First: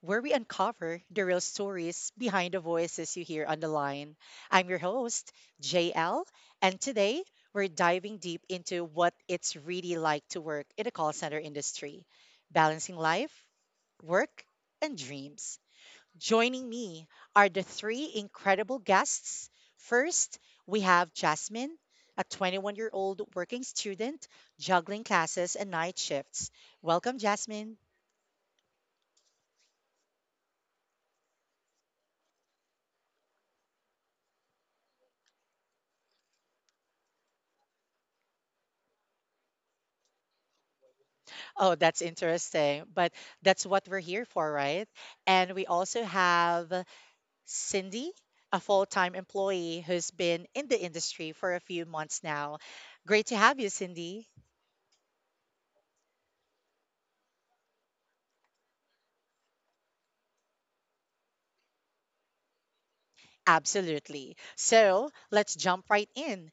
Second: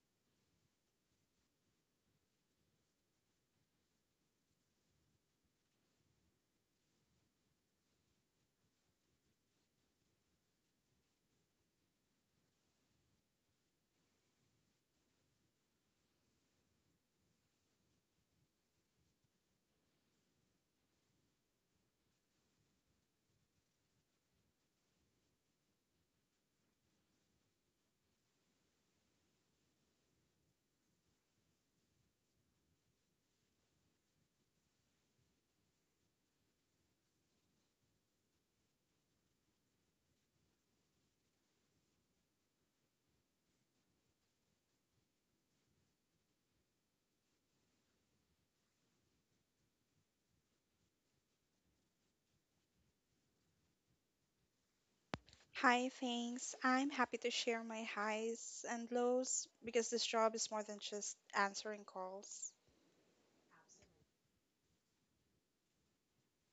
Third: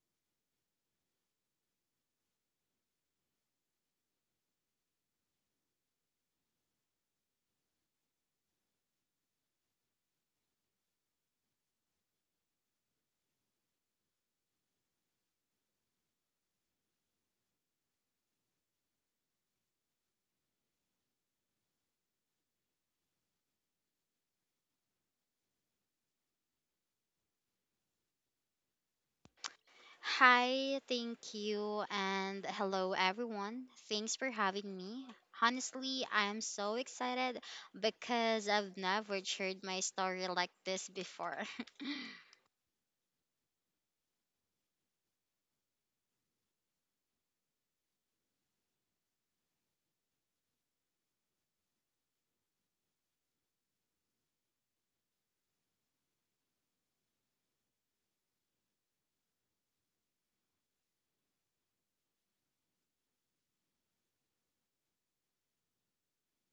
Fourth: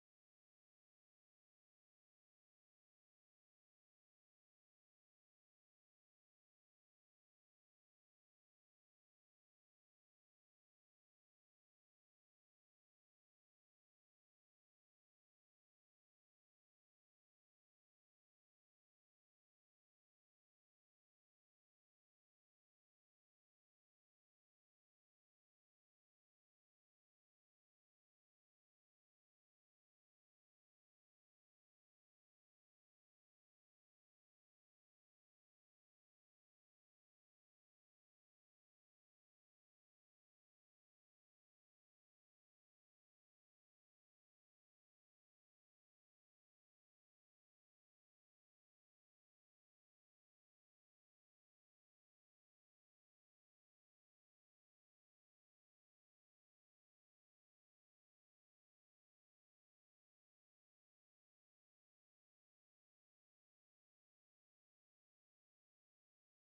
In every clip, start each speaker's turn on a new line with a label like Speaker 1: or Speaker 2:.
Speaker 1: where we uncover the real stories behind the voices you hear on the line. I'm your host, JL, and today we're diving deep into what it's really like to work in the call center industry, balancing life, work, and dreams. Joining me are the three incredible guests. First, we have Jasmine, a 21-year-old working student juggling classes and night shifts. Welcome, Jasmine.
Speaker 2: Hi, thank you, and hello everyone. Thanks for having me. Honestly, I am so excited because I've never shared my story like this before.
Speaker 1: Oh, that's interesting, but that's what we're here for, right? And we also have Cindy, a full time employee who's been in the industry for a few months now. Great to have you, Cindy.
Speaker 3: Hi, thanks. I'm happy to share my highs and lows because this job is more than just answering calls.
Speaker 1: Absolutely. So let's jump right in.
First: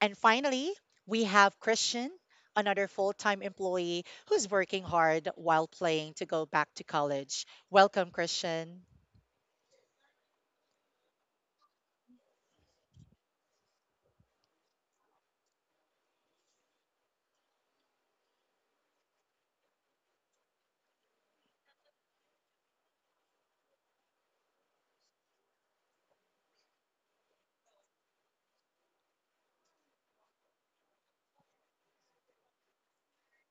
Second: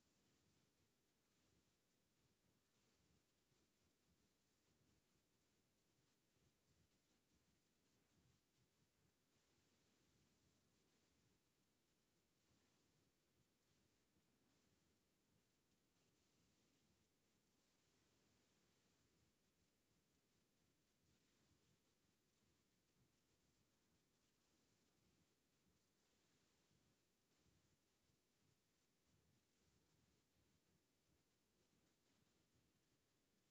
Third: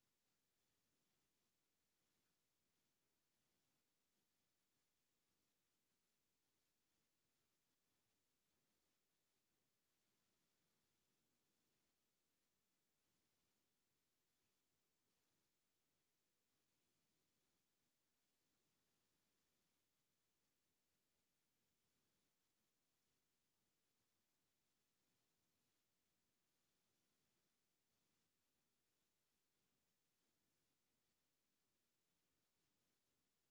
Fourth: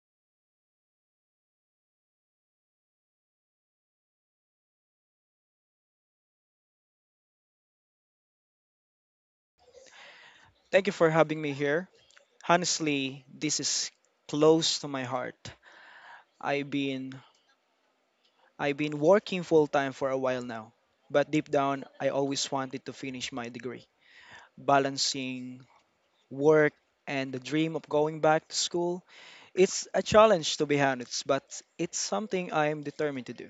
Speaker 1: And finally, we have Christian, another full time employee who's working hard while playing to go back to college. Welcome, Christian.
Speaker 4: Thank you for having me here. Honestly, this is close to my heart. I've been I've been working full time for a while now, but deep down I always wanted to finish my degree. Balancing work and the dream of going back to school, it's a challenge to be honest, but it's something I'm determined to do.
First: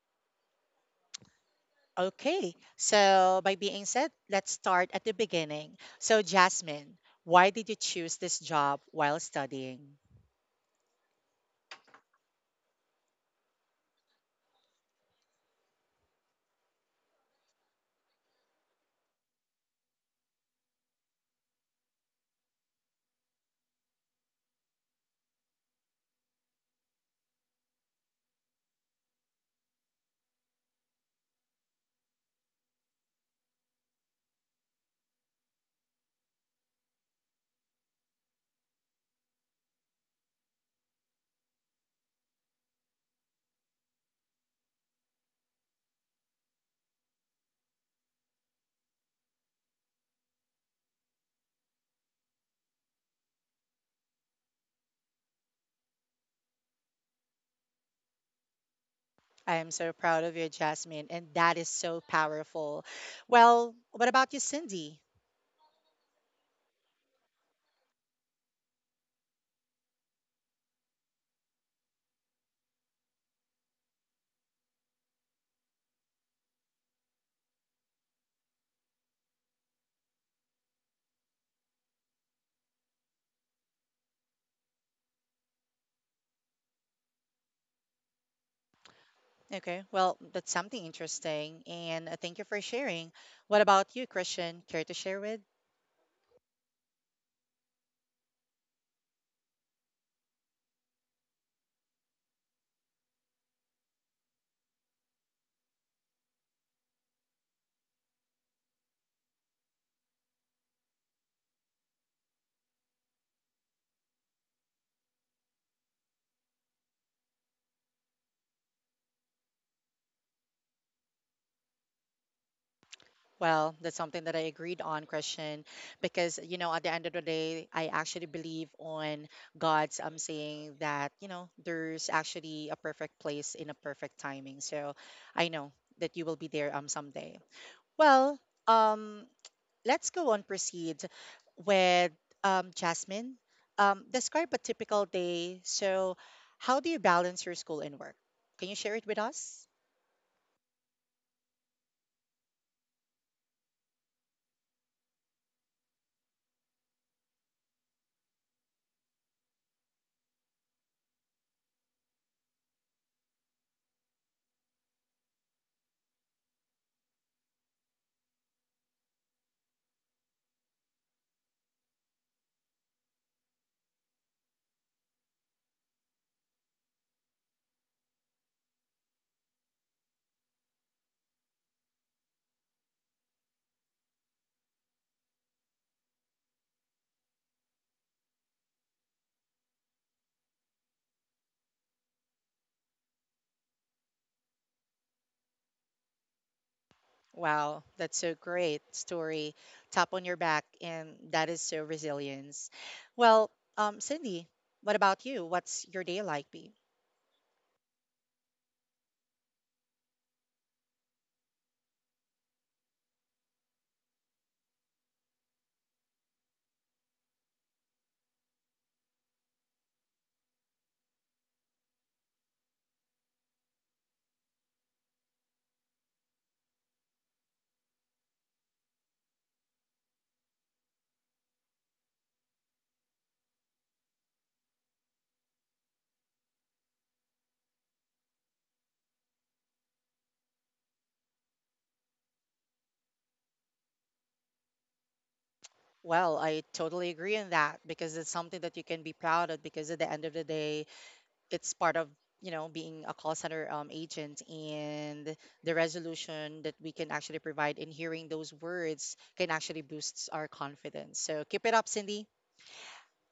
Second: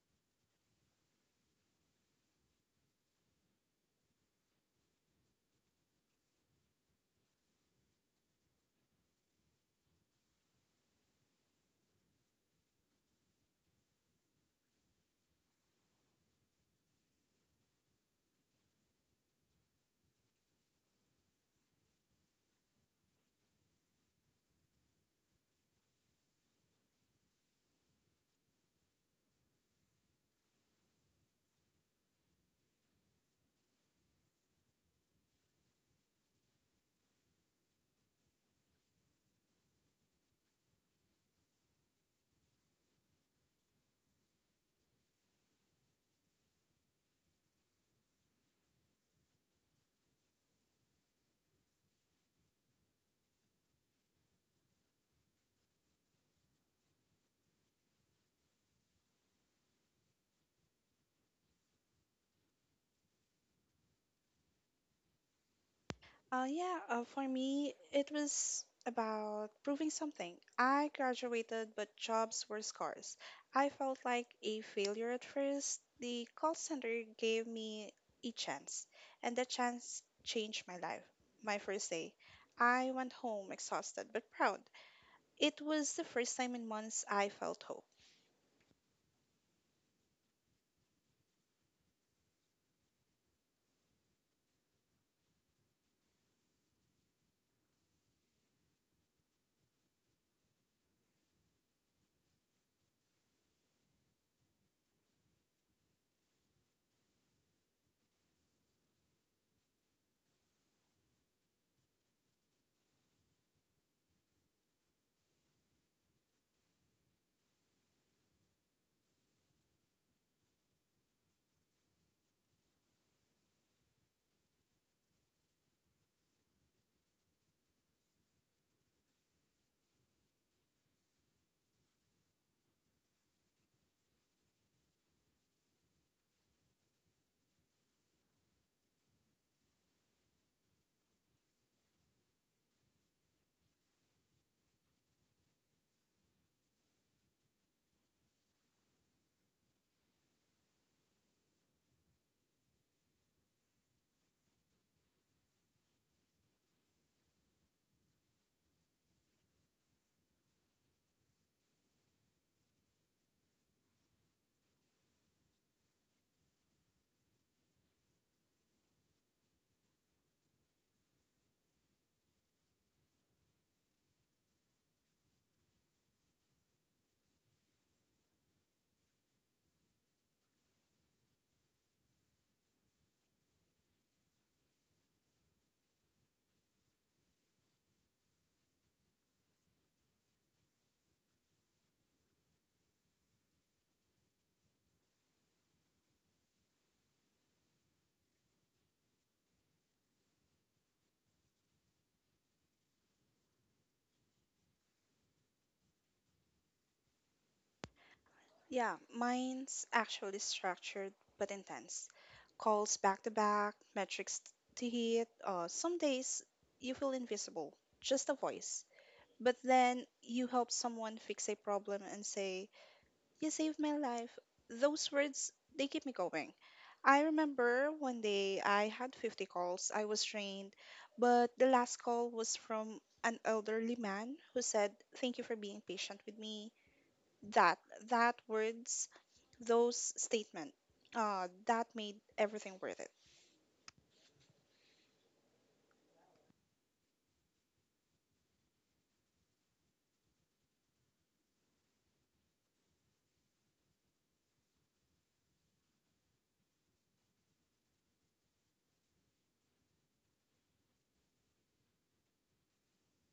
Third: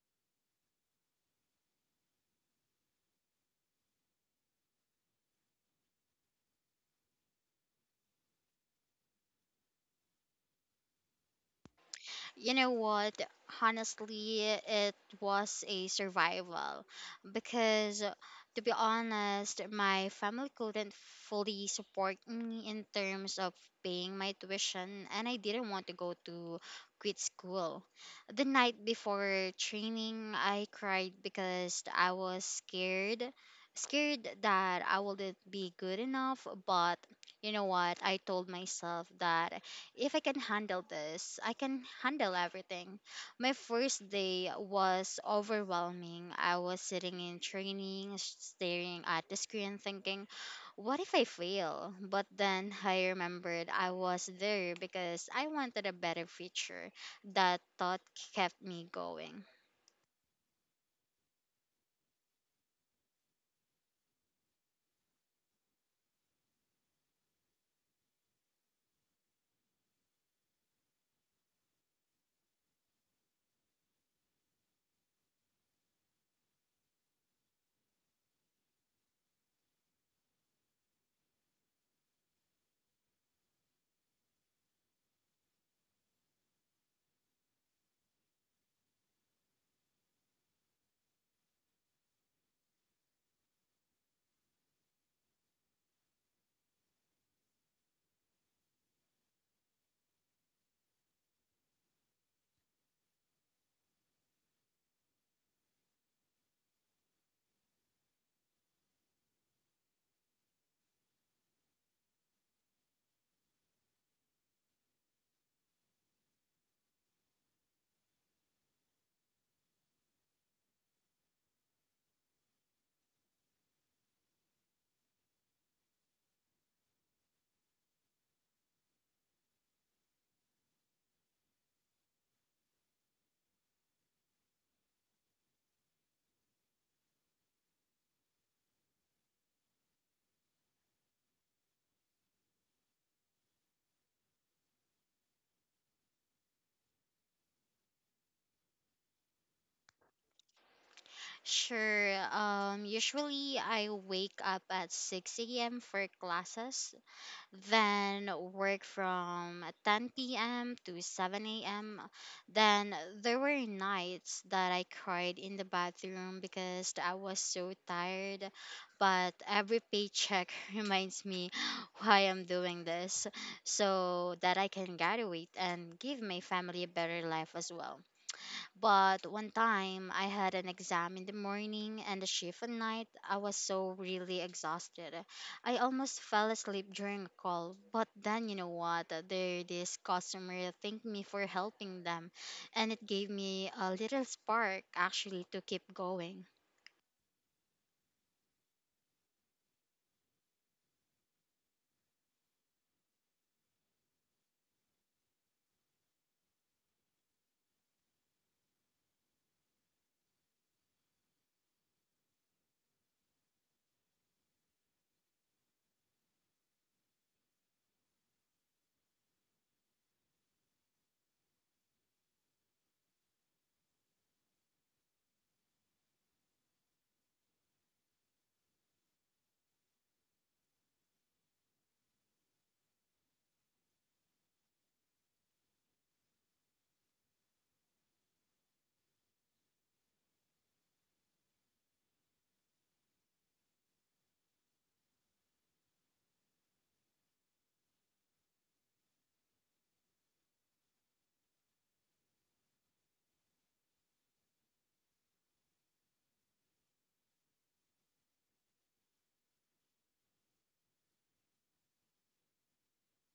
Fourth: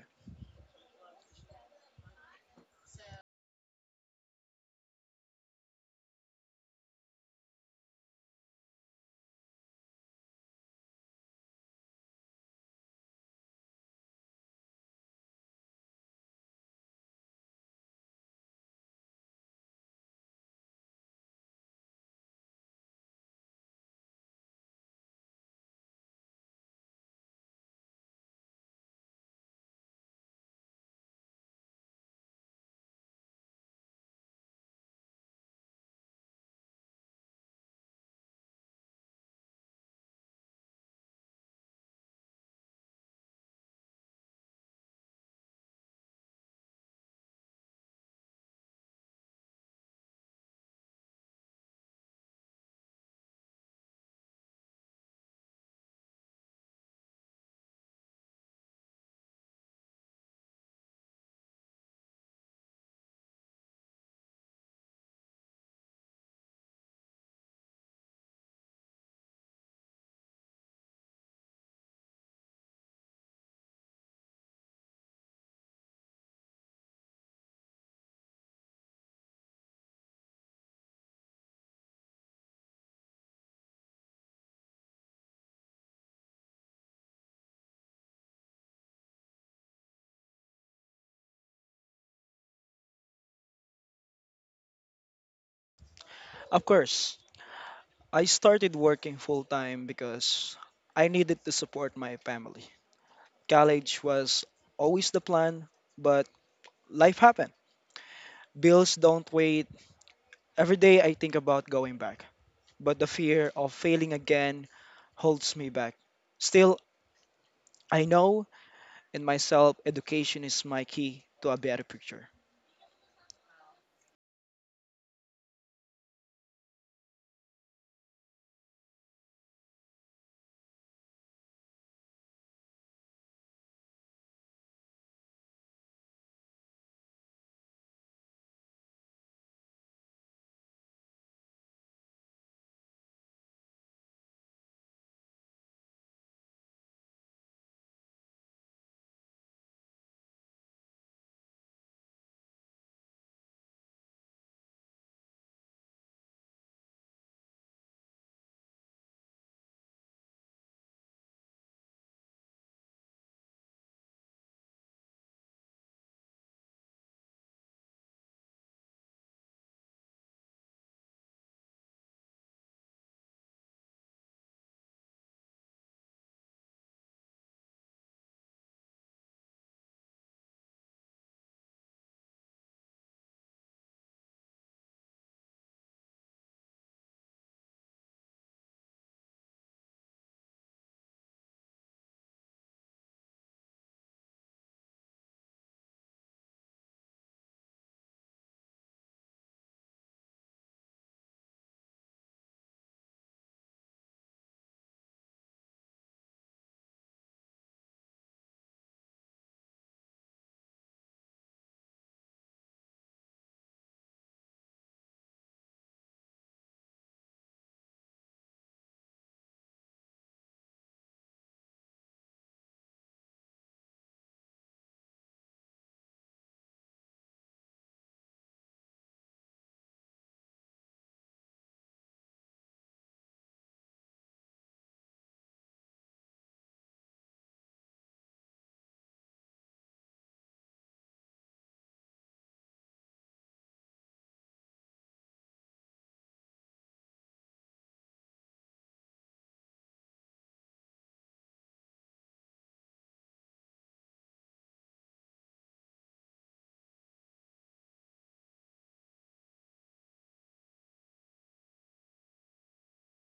Speaker 1: Okay, so by being said, let's start at the beginning. So, Jasmine, why did you choose this job while studying?
Speaker 2: You know what? Honestly, it was a survival because, to be honest, my family couldn't fully support me in terms of paying my tuition, and I didn't want to go to quit school. The night before training, I cried because I was scared. Scared that I wouldn't be good enough, but you know what? I told myself that if I can handle this, I can handle everything. My first day was overwhelming. I was sitting in training, staring at the screen, thinking, what if I fail? But then I remembered I was there because I wanted a better future. That thought kept me going.
Speaker 1: I am so proud of you, Jasmine, and that is so powerful. Well, what about you, Cindy?
Speaker 3: Yeah, for me, it was about proving something. I graduated, but jobs were scarce. I felt like a failure at first. The call center gave me a chance, and that chance changed my life. My first day, I went home exhausted but proud. It was the first time in months I felt hope.
Speaker 1: Okay, well, that's something interesting, and thank you for sharing. What about you, Christian? Care to share with?
Speaker 4: Of course, I started working full time because I needed to support my family. College was always the plan, but life happened. Bills don't wait. Every day I think about going back, but the fear of failing again holds me back. Still, I know in myself education is my key to a better picture.
Speaker 1: Well, that's something that I agreed on, Christian, because you know, at the end of the day, I actually believe on God's saying that, you know, there's actually a perfect place in a perfect timing. So I know that you will be there someday. Well, um let's go on proceed with Jasmine. Describe a typical day. So how do you balance your school and work? Can you share it with us?
Speaker 2: Sure, usually I wake up at 6 a.m. for classes, then work from 10 p.m. to 7 a.m. Then there were nights that I cried in the bathroom because I was so tired, but every paycheck reminds me why I'm doing this so that I can graduate and give my family a better life as well. But one time I had an exam in the morning and a shift at night. I was so really exhausted. I almost fell asleep during a call. But then you know what? There this customer thanked me for helping them, and it gave me a little spark actually to keep going.
Speaker 1: Wow, that's so great story. Tap on your back, and that is so resilience. Well, Cindy, what about you? What's your day like be?
Speaker 3: Yeah, mine's actually structured but intense. Calls back to back, metrics to hit. Some days you feel invisible, just a voice. But then you help someone fix a problem and say, "You saved my life." Those words, they keep me going. I remember one day I had 50 calls. I was drained, but the last call was from an elderly man who said, "Thank you for being patient with me." That, that words those statements That made everything worth it.
Speaker 1: Well, I totally agree on that because it's something that you can be proud of because at the end of the day, it's part of, you know, being a call center agent and the resolution that we can actually provide in hearing those words can actually boost our confidence. So keep it up, Cindy.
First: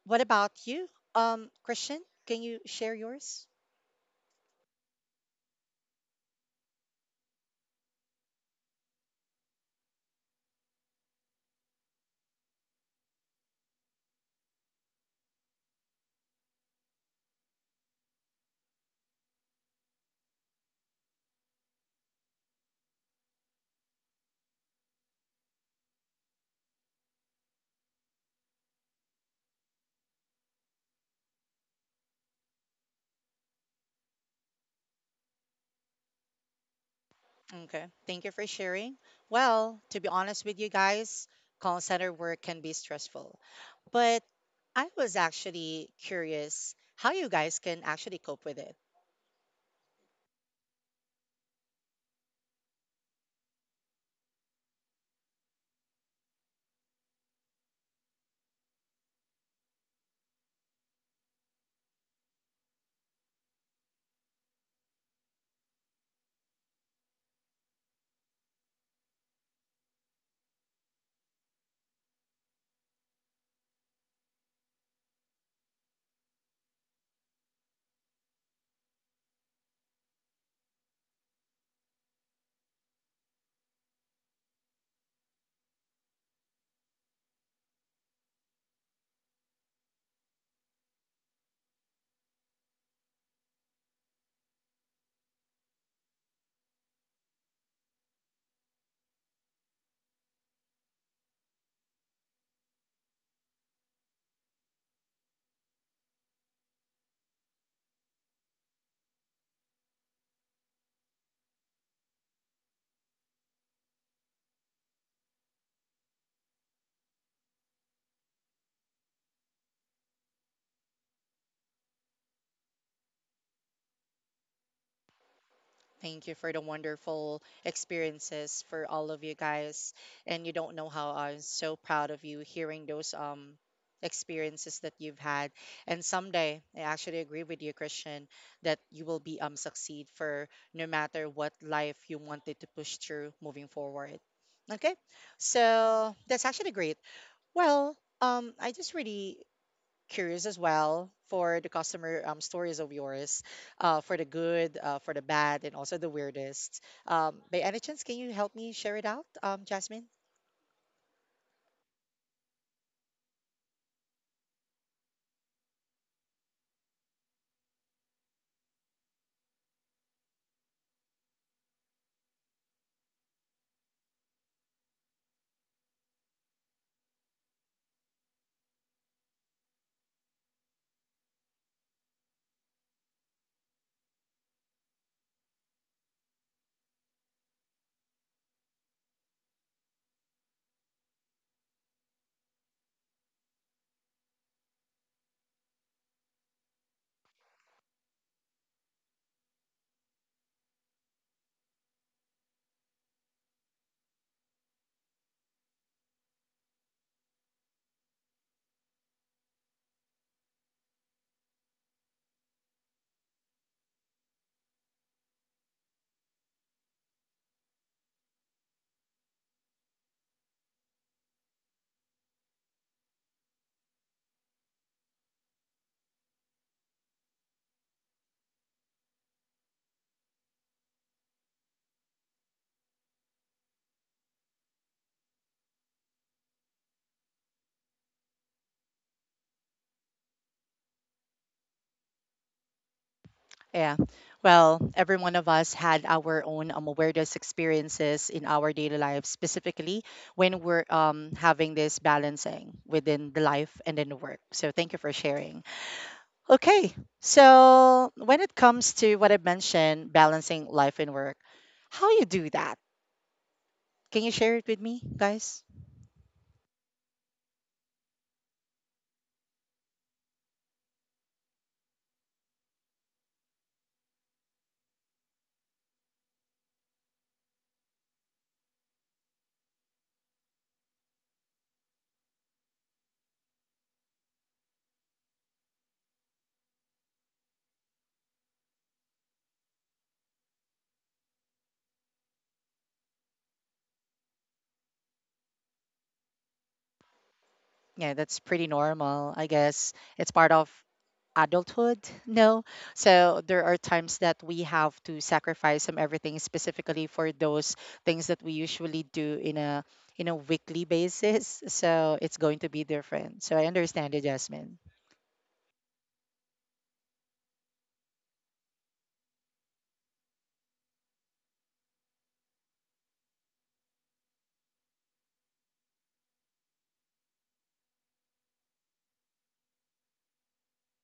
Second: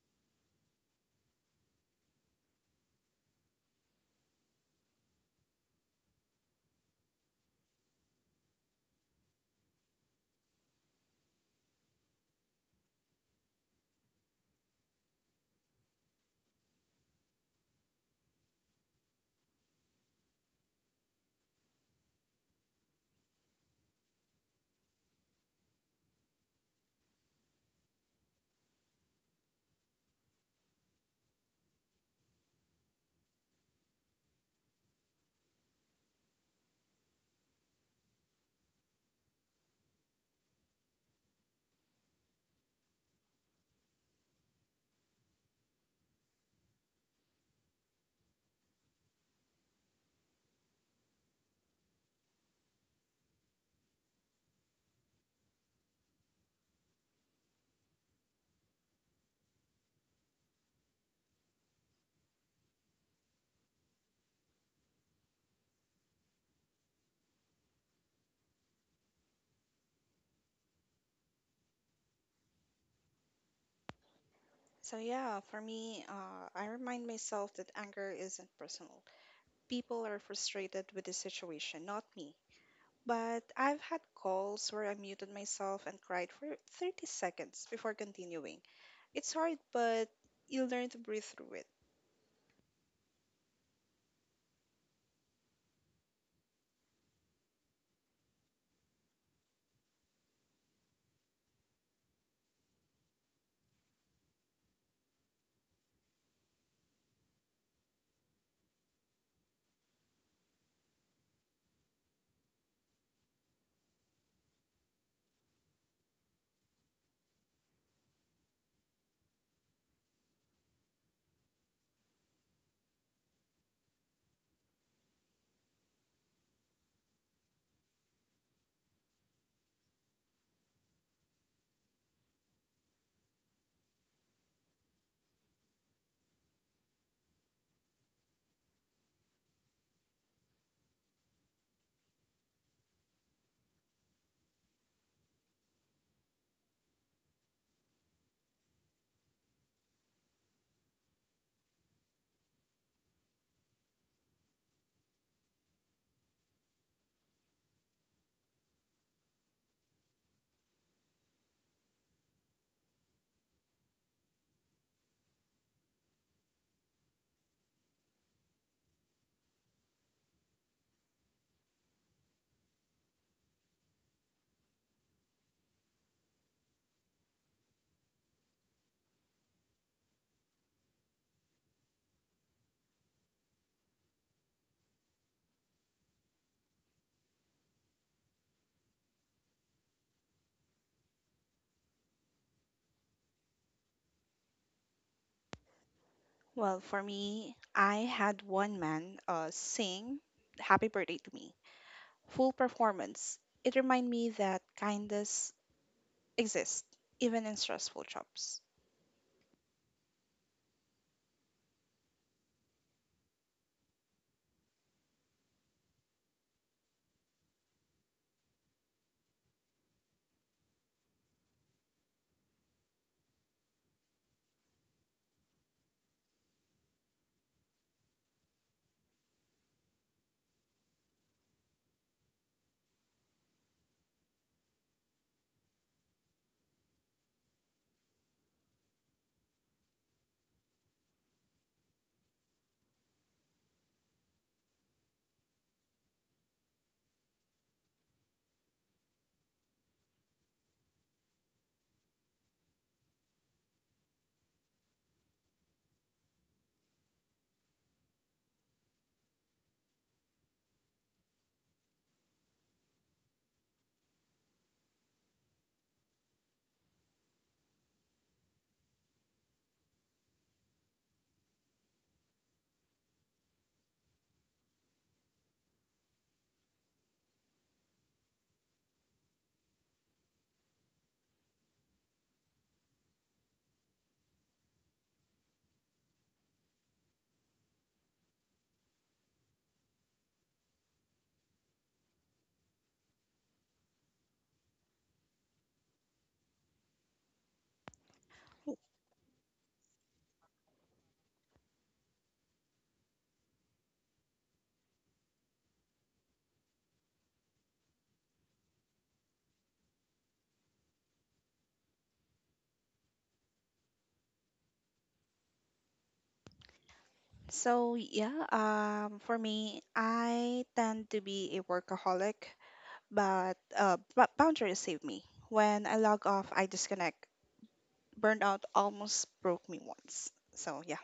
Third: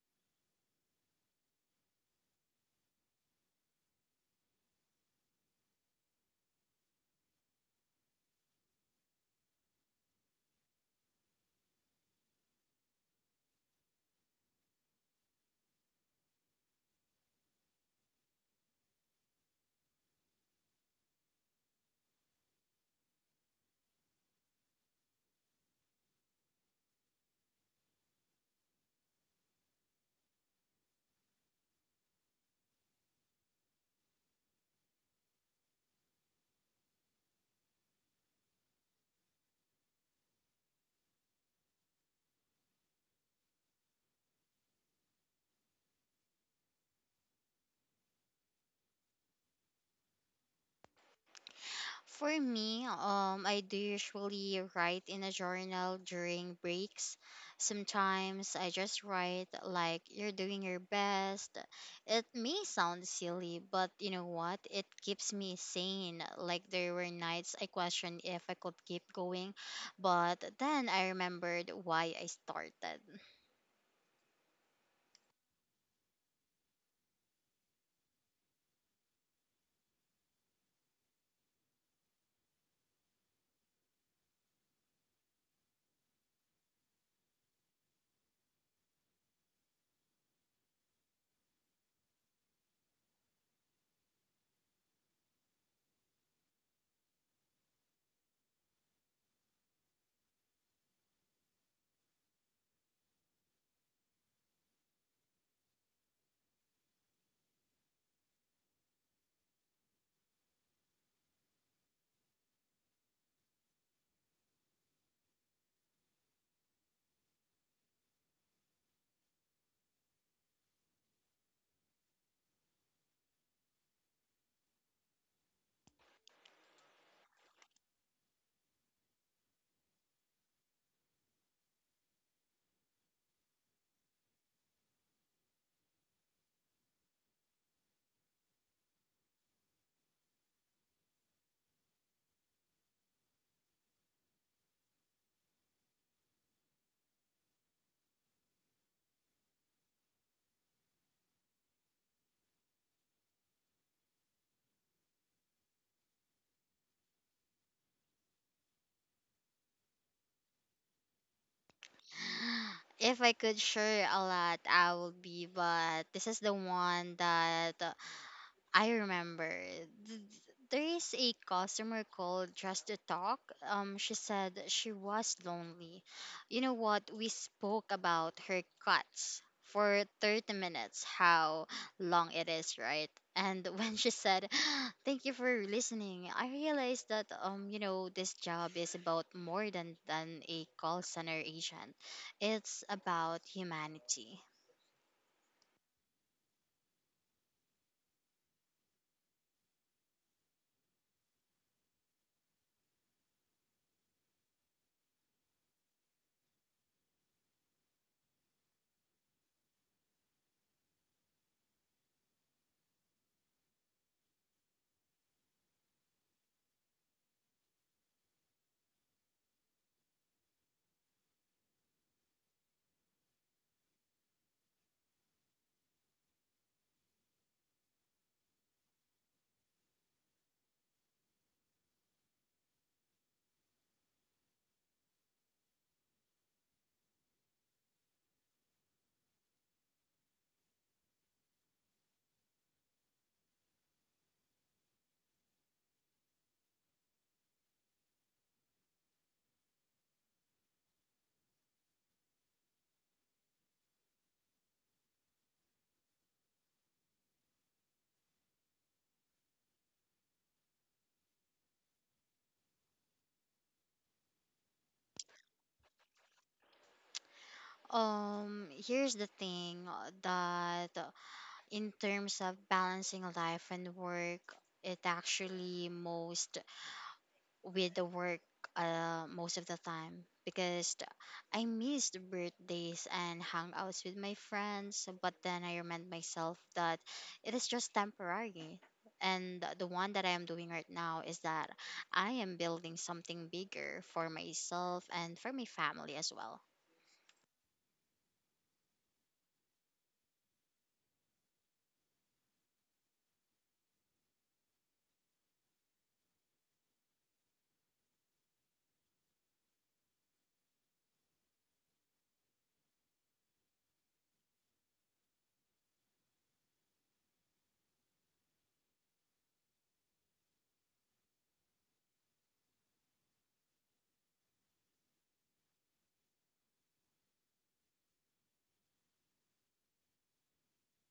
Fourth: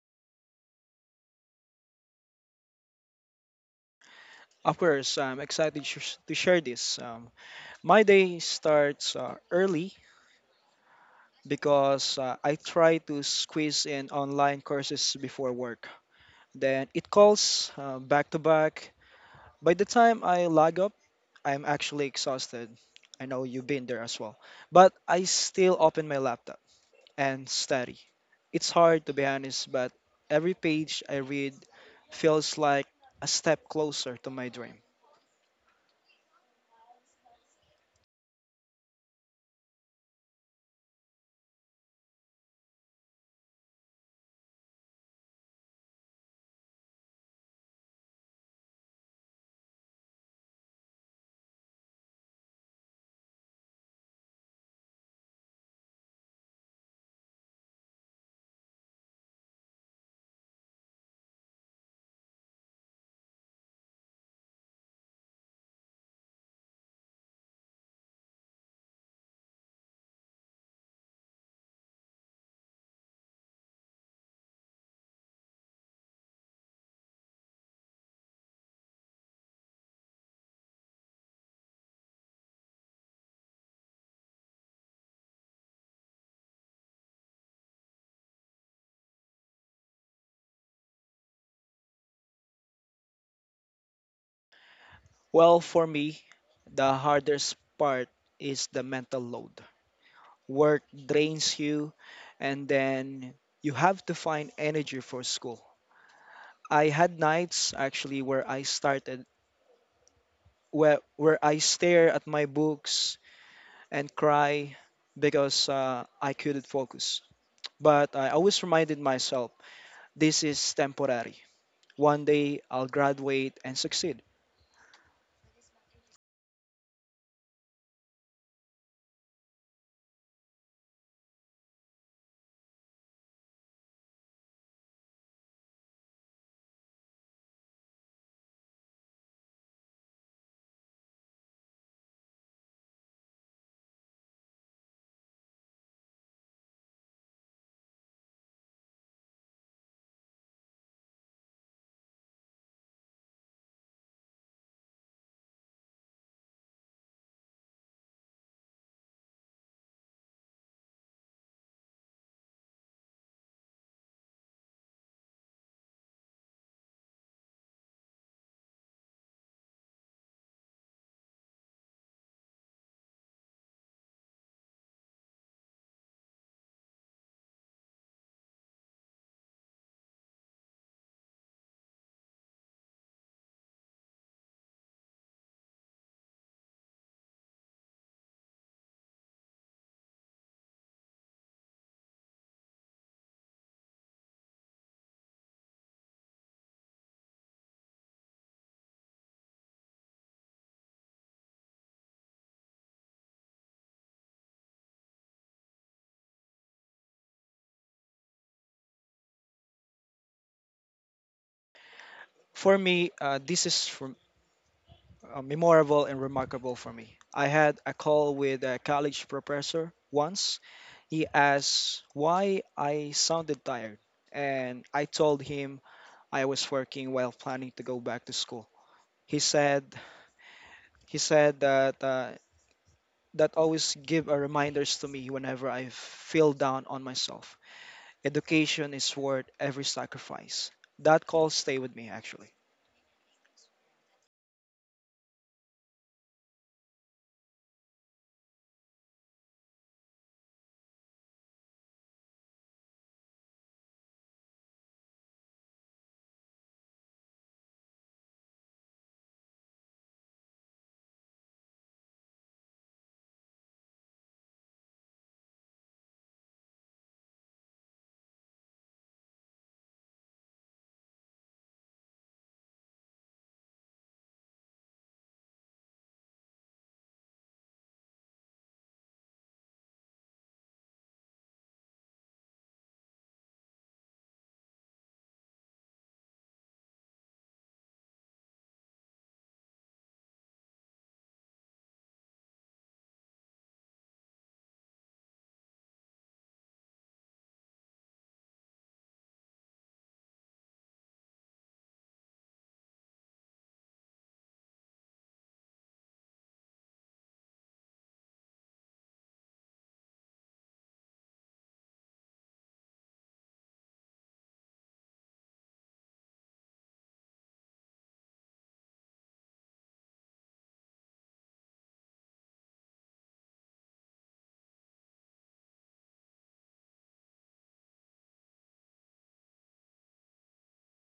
Speaker 1: What about you? Christian, can you share yours?
Speaker 4: Of course, I'm excited to share this. My day starts early because I try to squeeze in online courses before work. Then it calls back to back. By the time I log up, I'm actually exhausted. I know you've been there as well. But I still open my laptop and study. It's hard to be honest, but every page I read feels like a step closer to my dream.
Speaker 1: Okay, thank you for sharing. Well, to be honest with you guys, call center work can be stressful. But I was actually curious how you guys can actually cope with it.
Speaker 2: For me, I do usually write in a journal during breaks. Sometimes I just write like you're doing your best. It may sound silly, but you know what? It keeps me sane. Like, there were nights I questioned if I could keep going, but then I remembered why I started.
Speaker 3: So, I remind myself that anger isn't personal. People are frustrated with the situation, not me. But I've had calls where I muted myself and cried for 30 seconds before continuing. It's hard, but you learn to breathe through it.
Speaker 4: Well, for me, the hardest part is the mental load. Work drains you, and then you have to find energy for school. I had nights actually where I stare at my books and cry because I couldn't focus. But I always reminded myself this is temporary. One day I'll graduate and succeed.
Speaker 1: Thank you for the wonderful experiences for all of you guys. And you don't know how I'm so proud of you hearing those experiences that you've had. And someday, I actually agree with you, Christian, that you will be succeed for no matter what life you wanted to push through moving forward. Okay, so that's actually great. Well, I just really curious as well for the customer stories of yours, for the good, for the bad, and also the weirdest. By any chance, can you help me share it out, Jasmine?
Speaker 2: If I could share a lot, I would be, but this is the one that I remember. Th- There is a customer called just to talk. She said she was lonely. You know what? We spoke about her cuts for 30 minutes, how long it is, right? And when she said, "Thank you for listening," I realized that this job is about more than a call center agent. It's about humanity.
Speaker 3: Well, for me, I had one man sing Happy Birthday to me. Full performance. It reminded me that kindness exist even in stressful jobs.
Speaker 4: For me, this is memorable and remarkable for me. I had a call with a college professor once. He asked why I sounded tired, and I told him I was working while planning to go back to school. He said he said that that always give a reminders to me whenever I feel down on myself. Education is worth every sacrifice. That call stay with me actually.
Speaker 1: Yeah. Well, every one of us had our own weirdest experiences in our daily life, specifically when we're having this balancing within the life and then the work. So thank you for sharing. Okay. So when it comes to what I mentioned, balancing life and work, how you do that? Can you share it with me, guys?
Speaker 2: Here's the thing, that in terms of balancing life and work, it actually most with the work, most of the time, because I missed birthdays and hangouts with my friends. But then I remind myself that it is just temporary. And the one that I am doing right now is that I am building something bigger for myself and for my family as well.
Speaker 1: Yeah, that's pretty normal. I guess it's part of adulthood. No. So there are times that we have to sacrifice some everything specifically for those things that we usually do in a weekly basis. So it's going to be different. So I understand you, Jasmine.
Speaker 3: So for me, I tend to be a workaholic, but boundaries save me. When I log off, I disconnect. Burnout almost broke me once. So yeah,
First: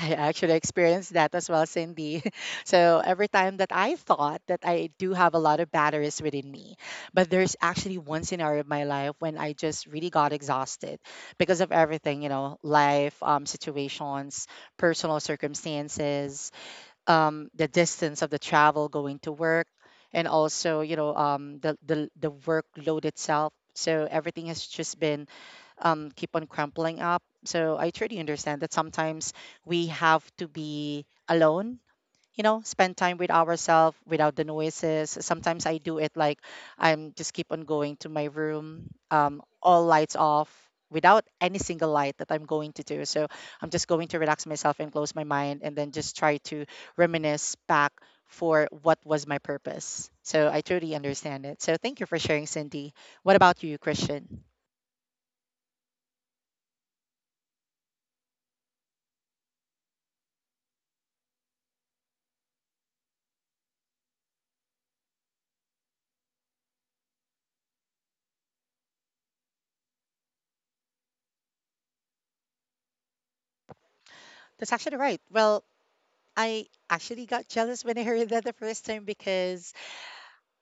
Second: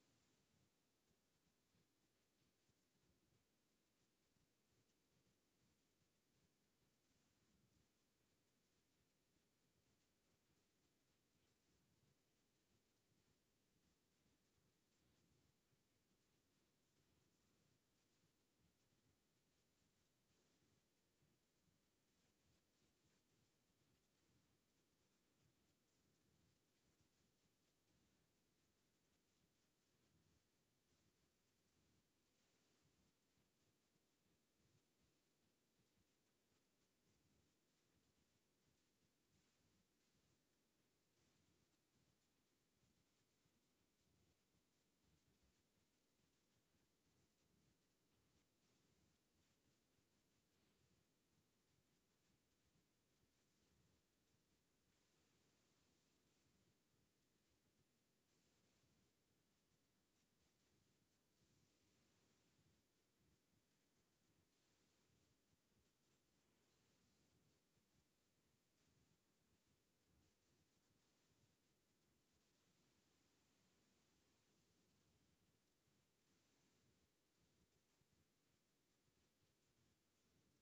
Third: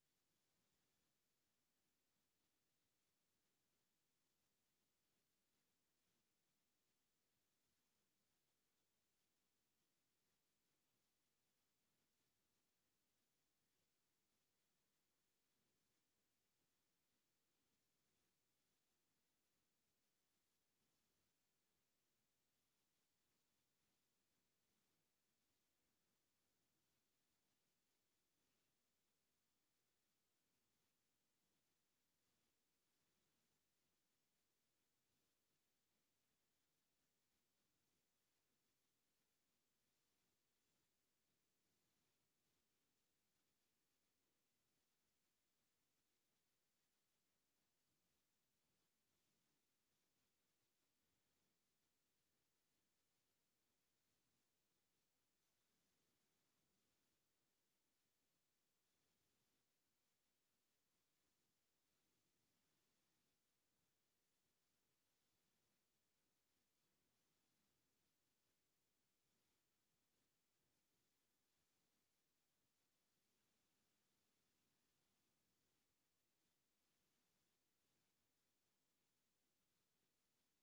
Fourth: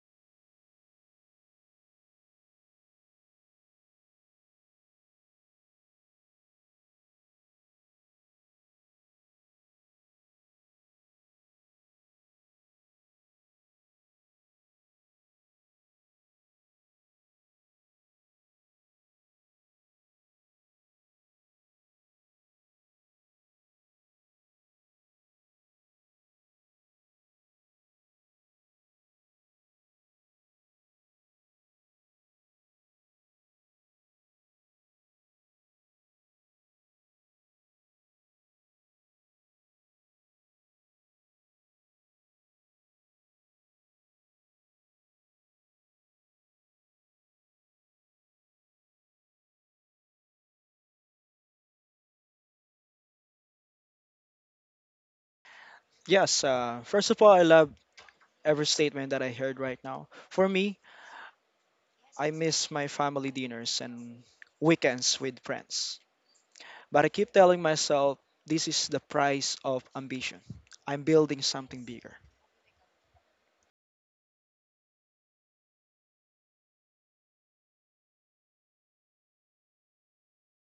Speaker 1: I actually experienced that as well, Cindy. So every time that I thought that I do have a lot of batteries within me, but there's actually one scenario of my life when I just really got exhausted because of everything, you know, life, situations, personal circumstances, the distance of the travel going to work, and also, you know, the workload itself. So everything has just been keep on crumpling up. So I truly understand that sometimes we have to be alone. You know, spend time with ourselves without the noises. Sometimes I do it like I'm just keep on going to my room, all lights off, without any single light that I'm going to do. So I'm just going to relax myself and close my mind and then just try to reminisce back for what was my purpose. So I truly understand it. So thank you for sharing, Cindy. What about you, Christian?
Speaker 4: Yes, first of all, I love every statement that I heard right now. For me, I miss my family dinners and weekends with friends. But I keep telling myself this is the price of ambition. I'm building something bigger.
Speaker 1: That's actually right. Well, I actually got jealous when I heard that the first time because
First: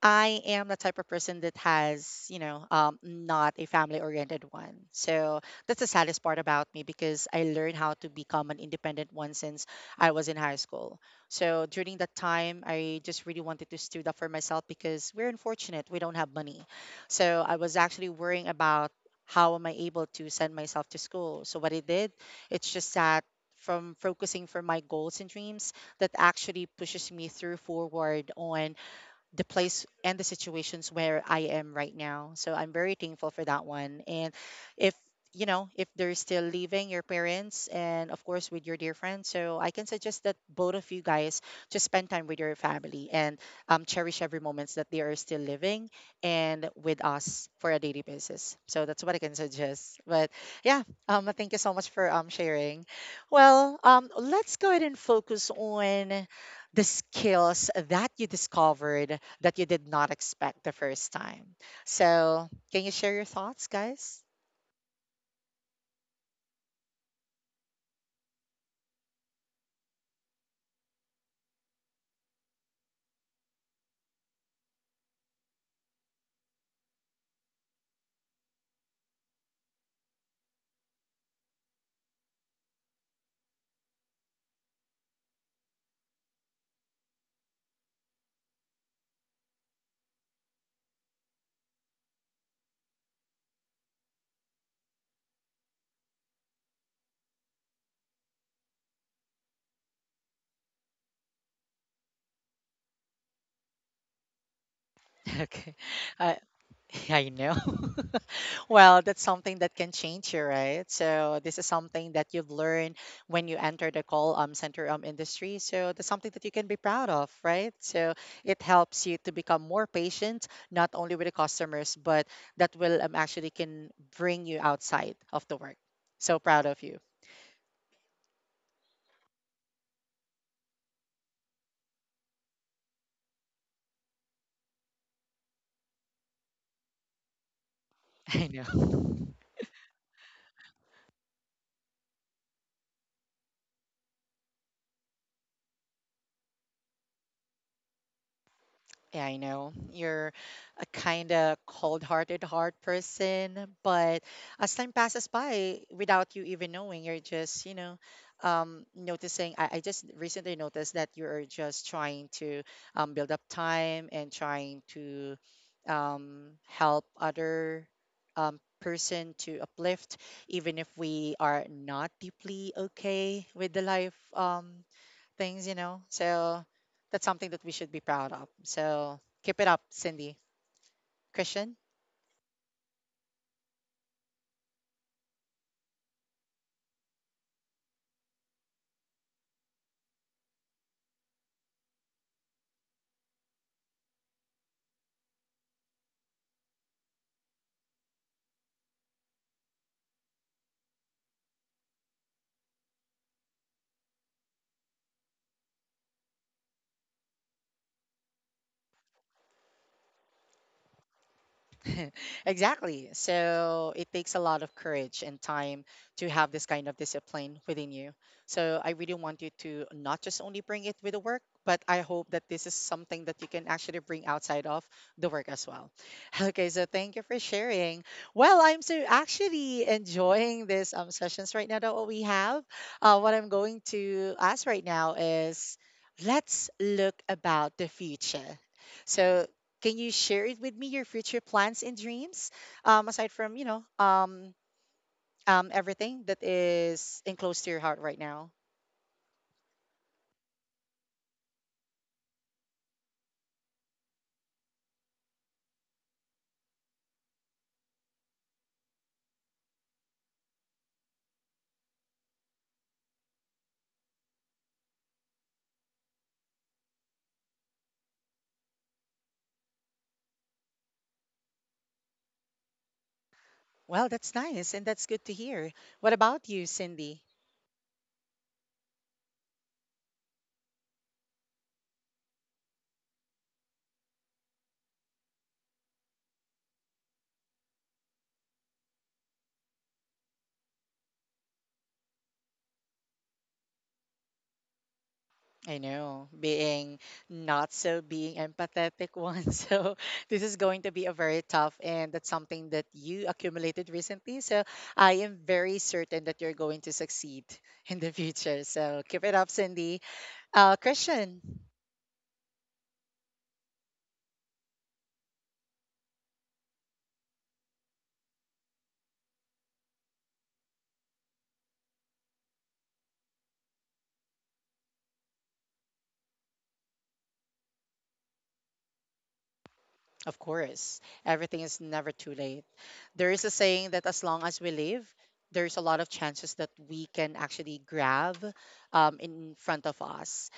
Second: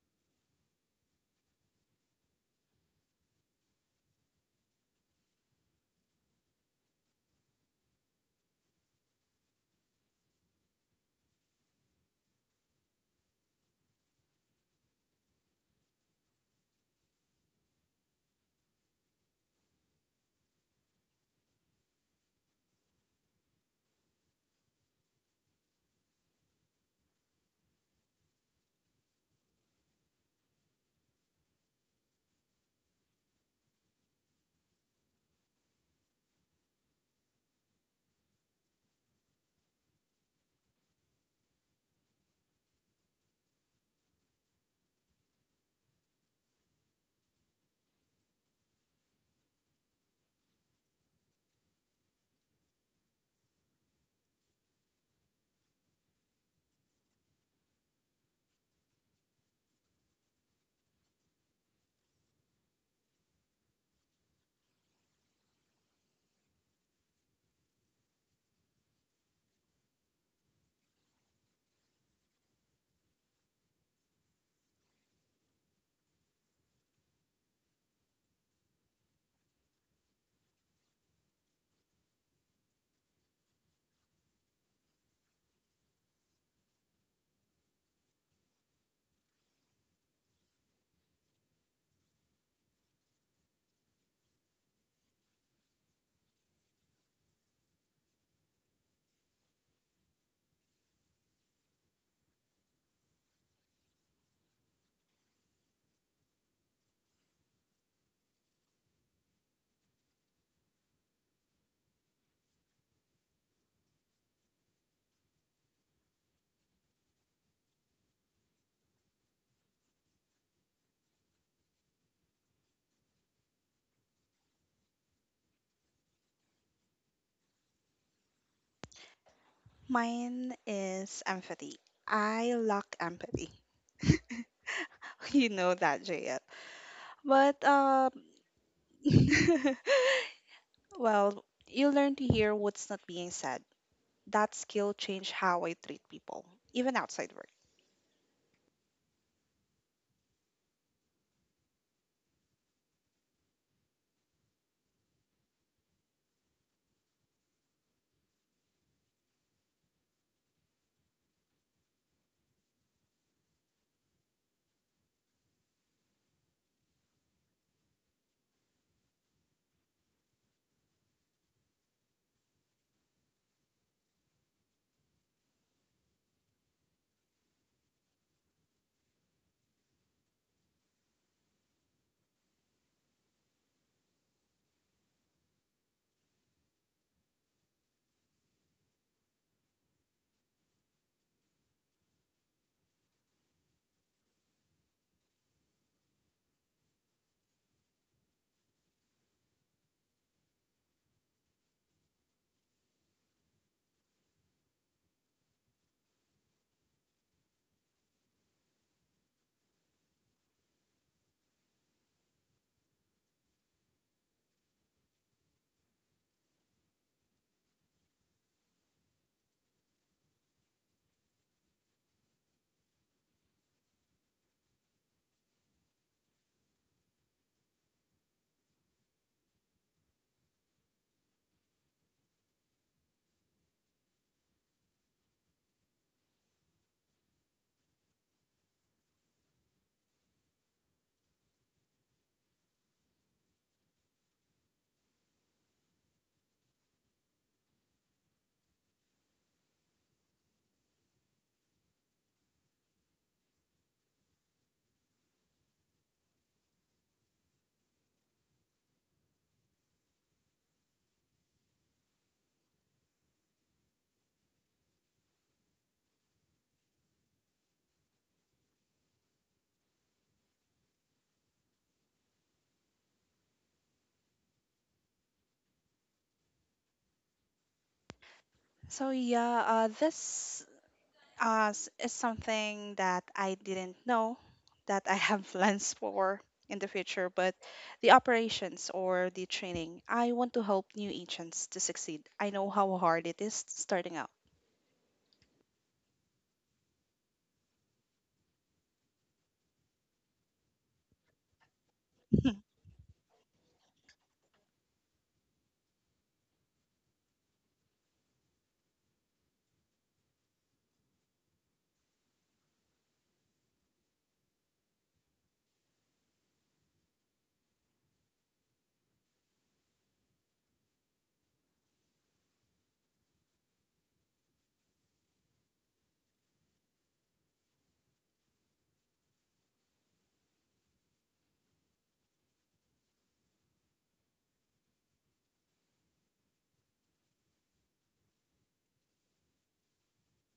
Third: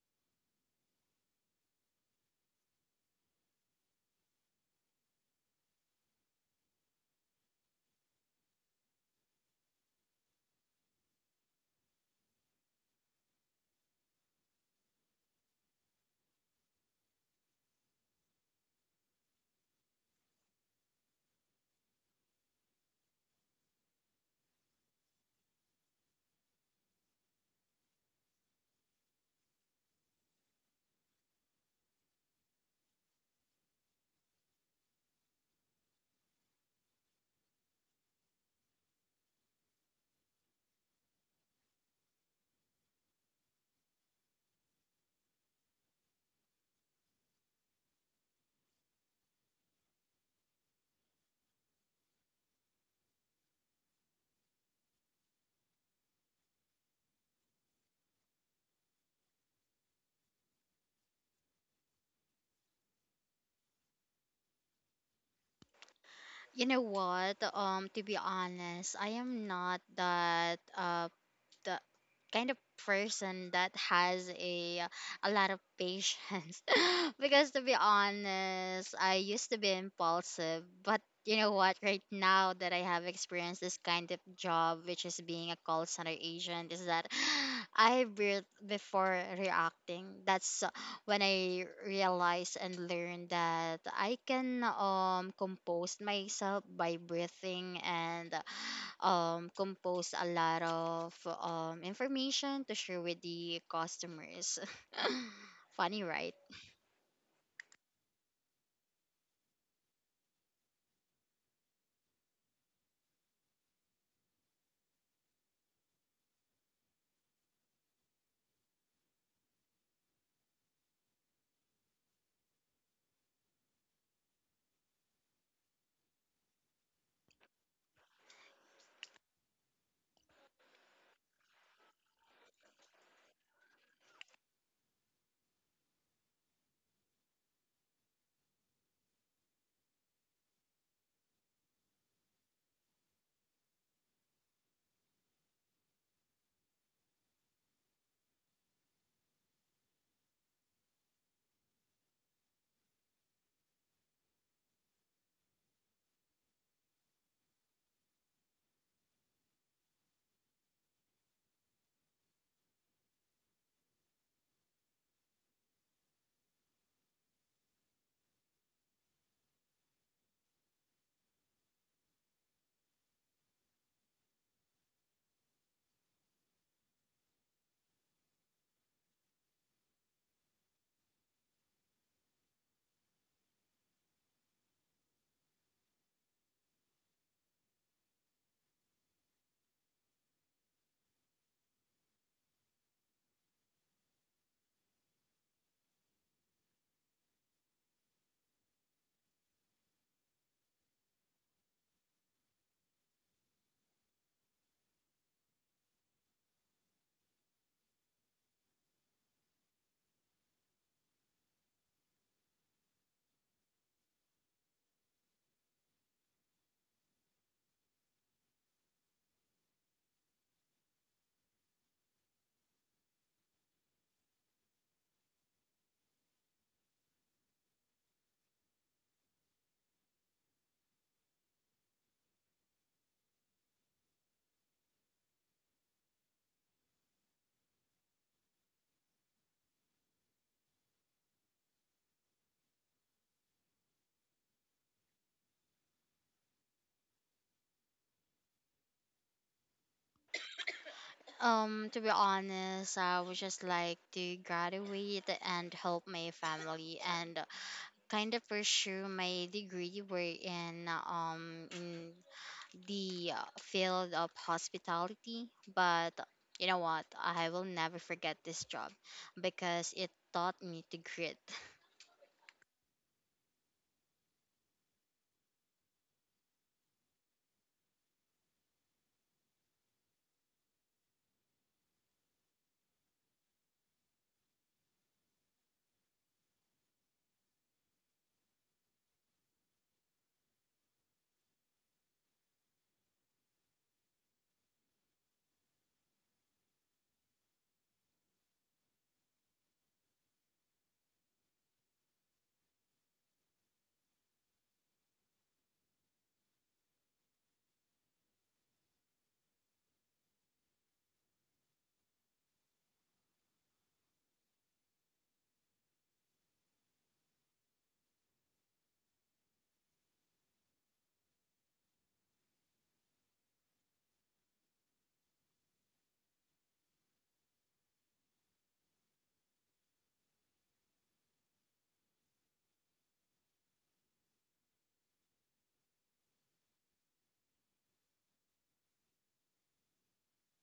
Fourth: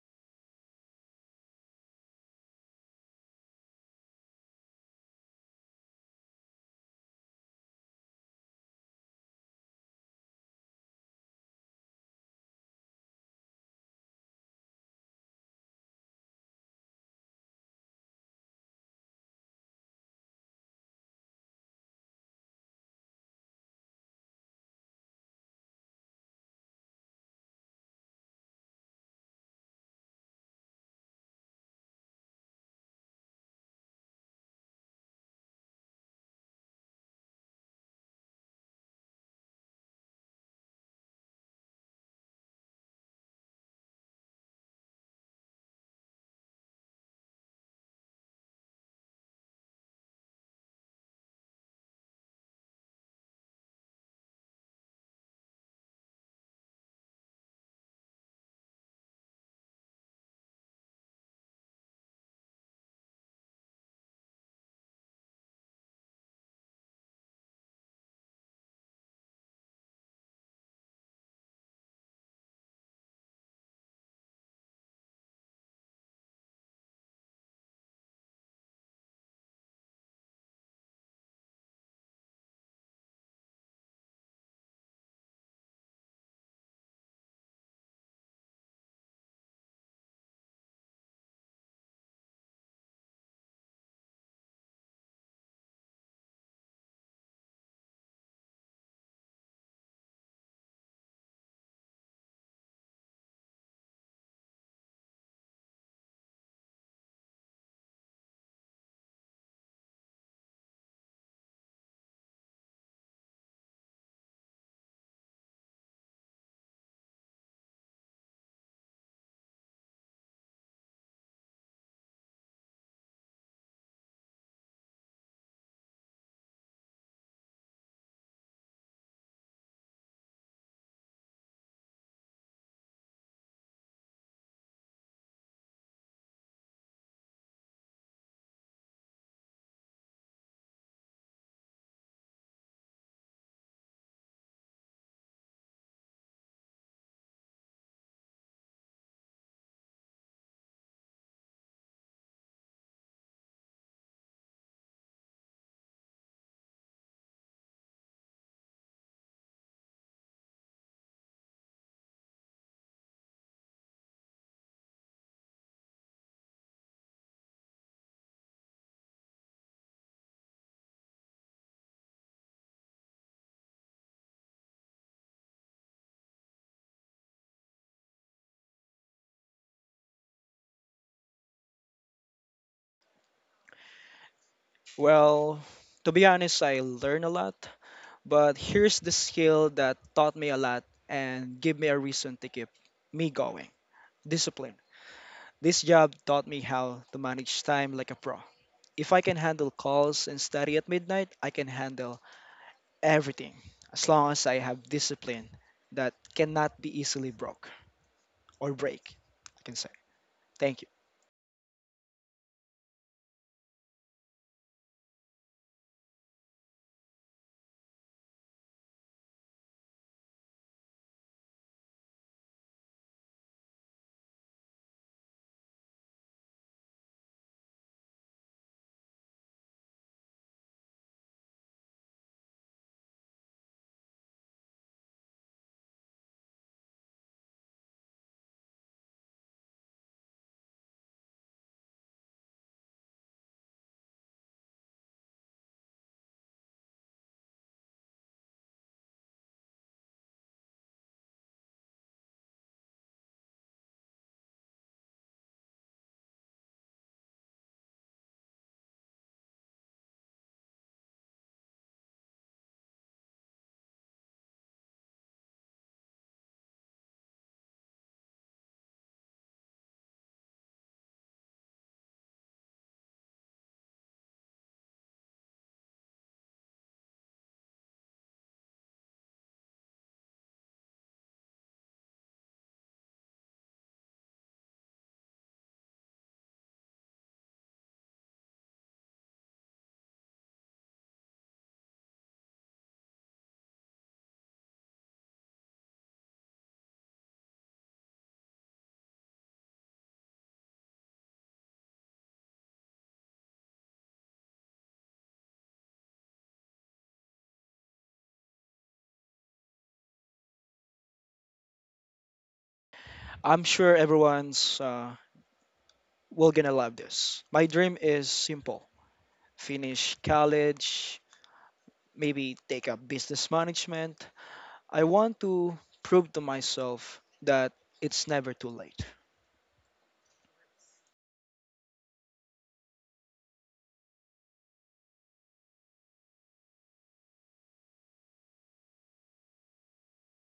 Speaker 1: I am the type of person that has, you know, not a family oriented one. So that's the saddest part about me because I learned how to become an independent one since I was in high school. So during that time, I just really wanted to stood up for myself because we're unfortunate. We don't have money. So I was actually worrying about how am I able to send myself to school. So what I did, it's just that from focusing for my goals and dreams that actually pushes me through forward on the place and the situations where I am right now. So I'm very thankful for that one. And if you know, if they're still leaving your parents and of course with your dear friends, so I can suggest that both of you guys just spend time with your family and cherish every moments that they are still living and with us for a daily basis. So that's what I can suggest. But yeah, thank you so much for sharing. Well, let's go ahead and focus on the skills that you discovered that you did not expect the first time. So, can you share your thoughts, guys?
Speaker 2: You know what? To be honest, I am not that the kind of person that has a lot of patience. Because, to be honest, I used to be impulsive. But you know what? Right now that I have experienced this kind of job, which is being a call center agent, is that I breathe before reacting. That's when I realized and learned that I can compose myself by breathing, and compose a lot of information to share with the customers.
Speaker 1: Okay.
Speaker 2: Funny, right?
Speaker 1: Uh, I know. Well, that's something that can change you, right? So, this is something that you've learned when you enter the call center industry. So, that's something that you can be proud of, right? So, it helps you to become more patient, not only with the customers, but that will actually can bring you outside of the work. So proud of you.
Speaker 3: mine is empathy. I lack empathy. You know that, JL. But
Speaker 1: I know.
Speaker 3: Well, you learn to hear what's not being said. That skill changed how I treat people, even outside work.
Speaker 1: Yeah, I know. You're a kind of cold-hearted hard person, but as time passes by, without you even knowing, you're just, you know, noticing. I just recently noticed that you're just trying to build up time and trying to help other person to uplift, even if we are not deeply okay with the life things, you know. So that's something that we should be proud of. So keep it up, Cindy. Christian?
Speaker 4: Well, to be honest, I learn a lot. But here's the skill that taught me a lot and gave me a reason to keep me going discipline. This job taught me how to manage time like a pro. If I can handle calls and study at midnight, I can handle everything as long as I have discipline that cannot be easily broke or break. I can say thank you.
Speaker 1: Exactly. So it takes a lot of courage and time to have this kind of discipline within you. So I really want you to not just only bring it with the work, but I hope that this is something that you can actually bring outside of the work as well. Okay, so thank you for sharing. Well, I'm so actually enjoying this sessions right now that what we have. What I'm going to ask right now is let's look about the future. So can you share it with me your future plans and dreams? Aside from, you know, everything that is enclosed to your heart right now.
Speaker 2: To be honest, I would just like to graduate and help my family and kind of pursue my degree wherein in the field of hospitality. But you know what? I will never forget this job because it taught me to grit.
Speaker 1: Well, that's nice and that's good to hear. What about you, Cindy?
Speaker 3: So yeah, is something that I didn't know that I have plans for in the future, but the operations or the training, I want to help new agents to succeed. I know how hard it is starting out.
Speaker 1: I know, being not so being empathetic one. So this is going to be a very tough and that's something that you accumulated recently. So I am very certain that you're going to succeed in the future. So keep it up, Cindy. Christian.
Speaker 4: I'm sure everyone's will gonna love this. My dream is simple: finish college, maybe take up business management, I want to prove to myself that it's never too late.
Speaker 1: Of course, everything is never too late. There is a saying that as long as we live, there's a lot of chances that we can actually grab in front of us.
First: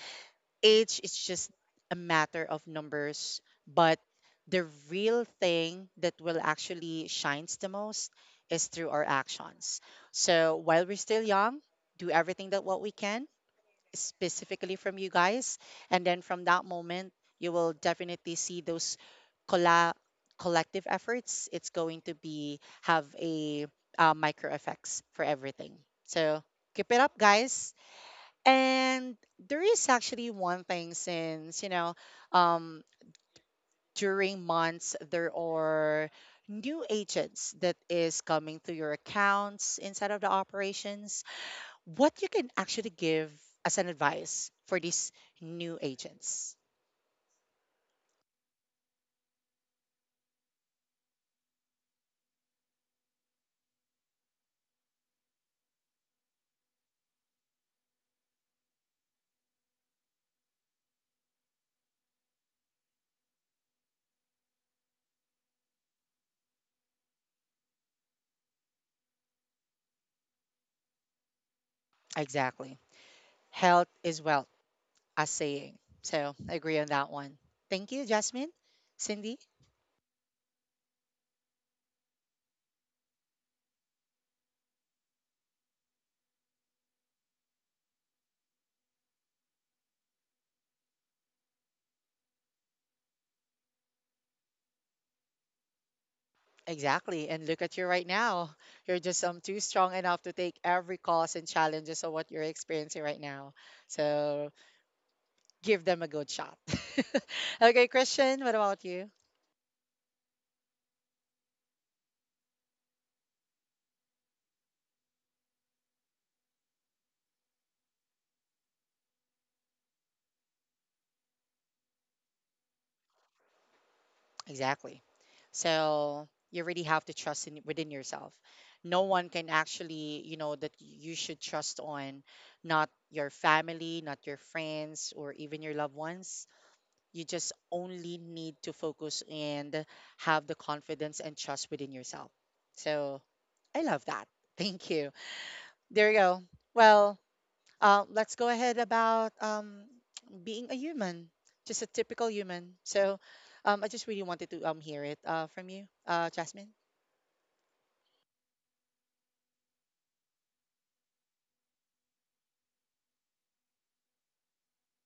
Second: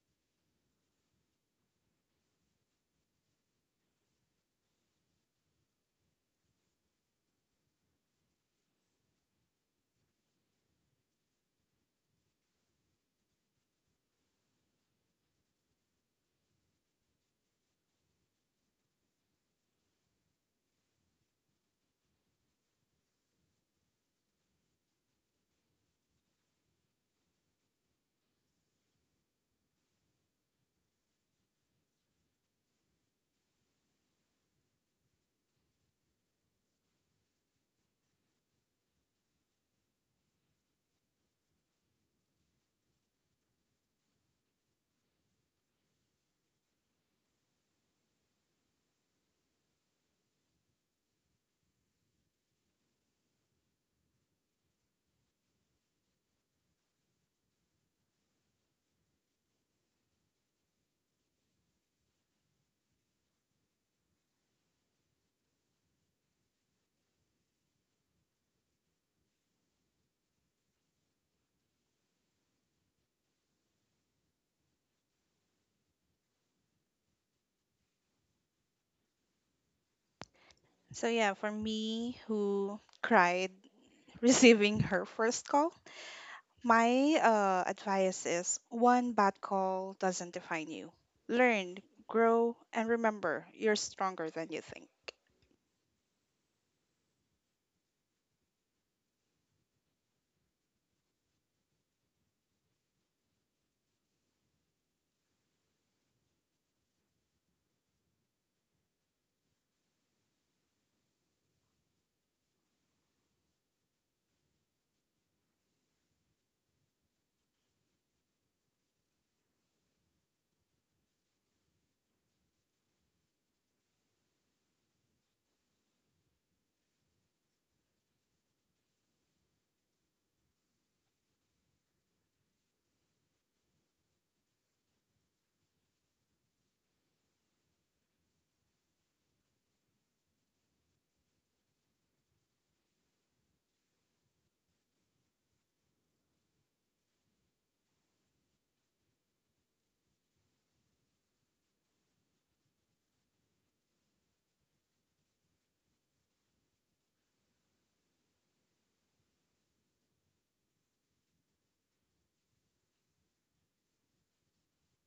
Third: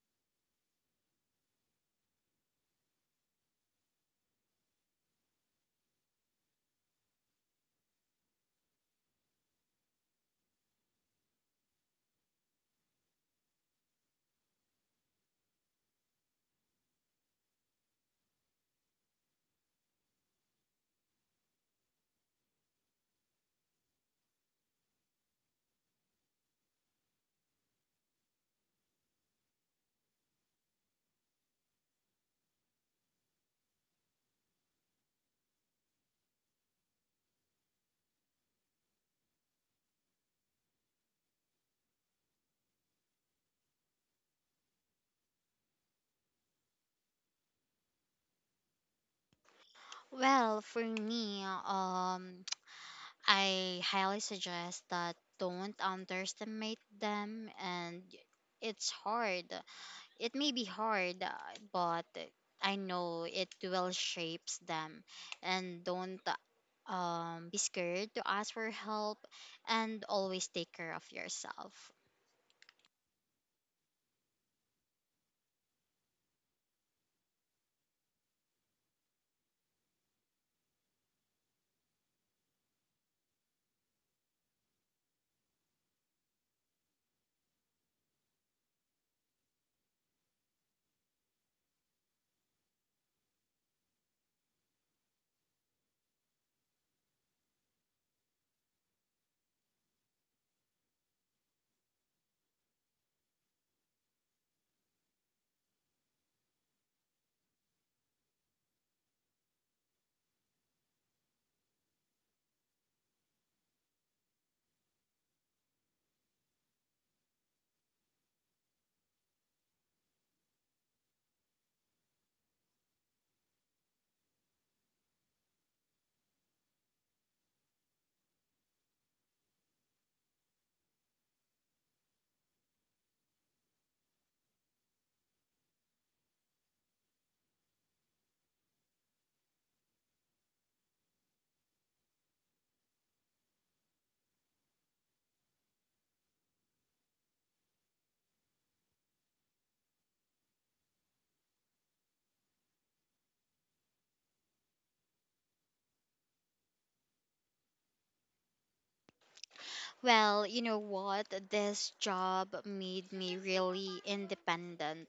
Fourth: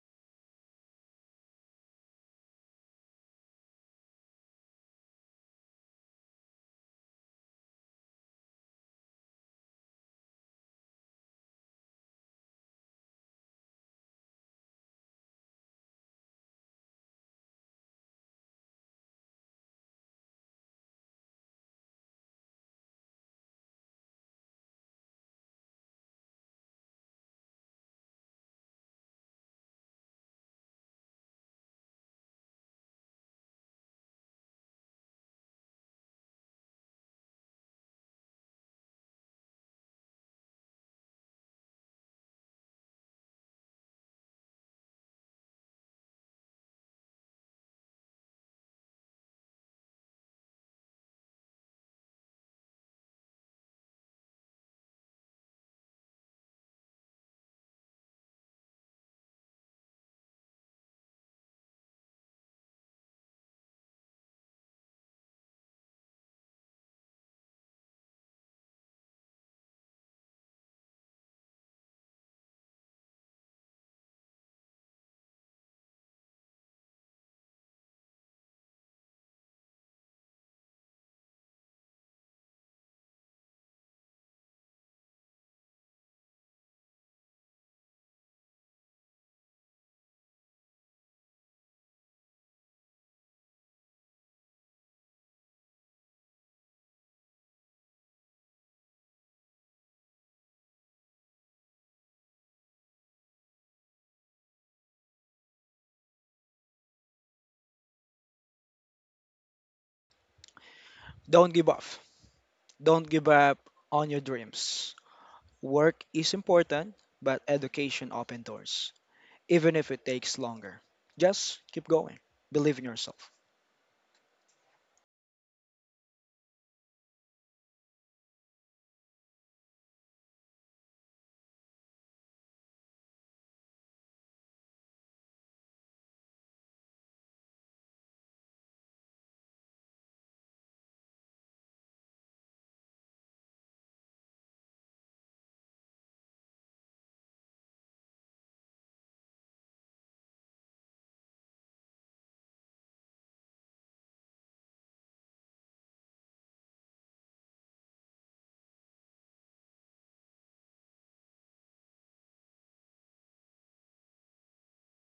Speaker 1: Age is just a matter of numbers, but the real thing that will actually shines the most is through our actions. So while we're still young, do everything that what we can specifically from you guys. And then from that moment, you will definitely see those colla- collective efforts. It's going to be have a micro effects for everything. So keep it up, guys. And there is actually one thing since, you know, um, during months, there are new agents that is coming to your accounts inside of the operations what you can actually give as an advice for these new agents.
Speaker 2: Well, for me, I highly suggest that don't underestimate them, and it's hard. It may be hard, but I know it will shapes them, and don't be scared to ask for help, and always take care of yourself.
Speaker 1: Exactly. Health is wealth, as saying. So I agree on that one. Thank you, Jasmine. Cindy?
Speaker 3: So yeah, for me who cried receiving her first call, my advice is one bad call doesn't define you. Learn, grow, and remember you're stronger than you think.
Speaker 1: Exactly. And look at you right now. You're just too strong enough to take every cause and challenges of what you're experiencing right now. So give them a good shot. Okay, Christian, what about you?
Speaker 4: Don't give up. Don't give up on your dreams. Work is important, but education opens doors, even if it takes longer. Just keep going. Believe in yourself.
Speaker 1: Exactly. So you really have to trust in, within yourself. No one can actually, that you should trust on, not your family, not your friends, or even your loved ones. You just only need to focus and have the confidence and trust within yourself. So I love that. Thank you. There you go. Well, let's go ahead about being a human, just a typical human. So I just really wanted to hear it from you, Jasmine.
Speaker 2: Well, you know what? This job made me really independent,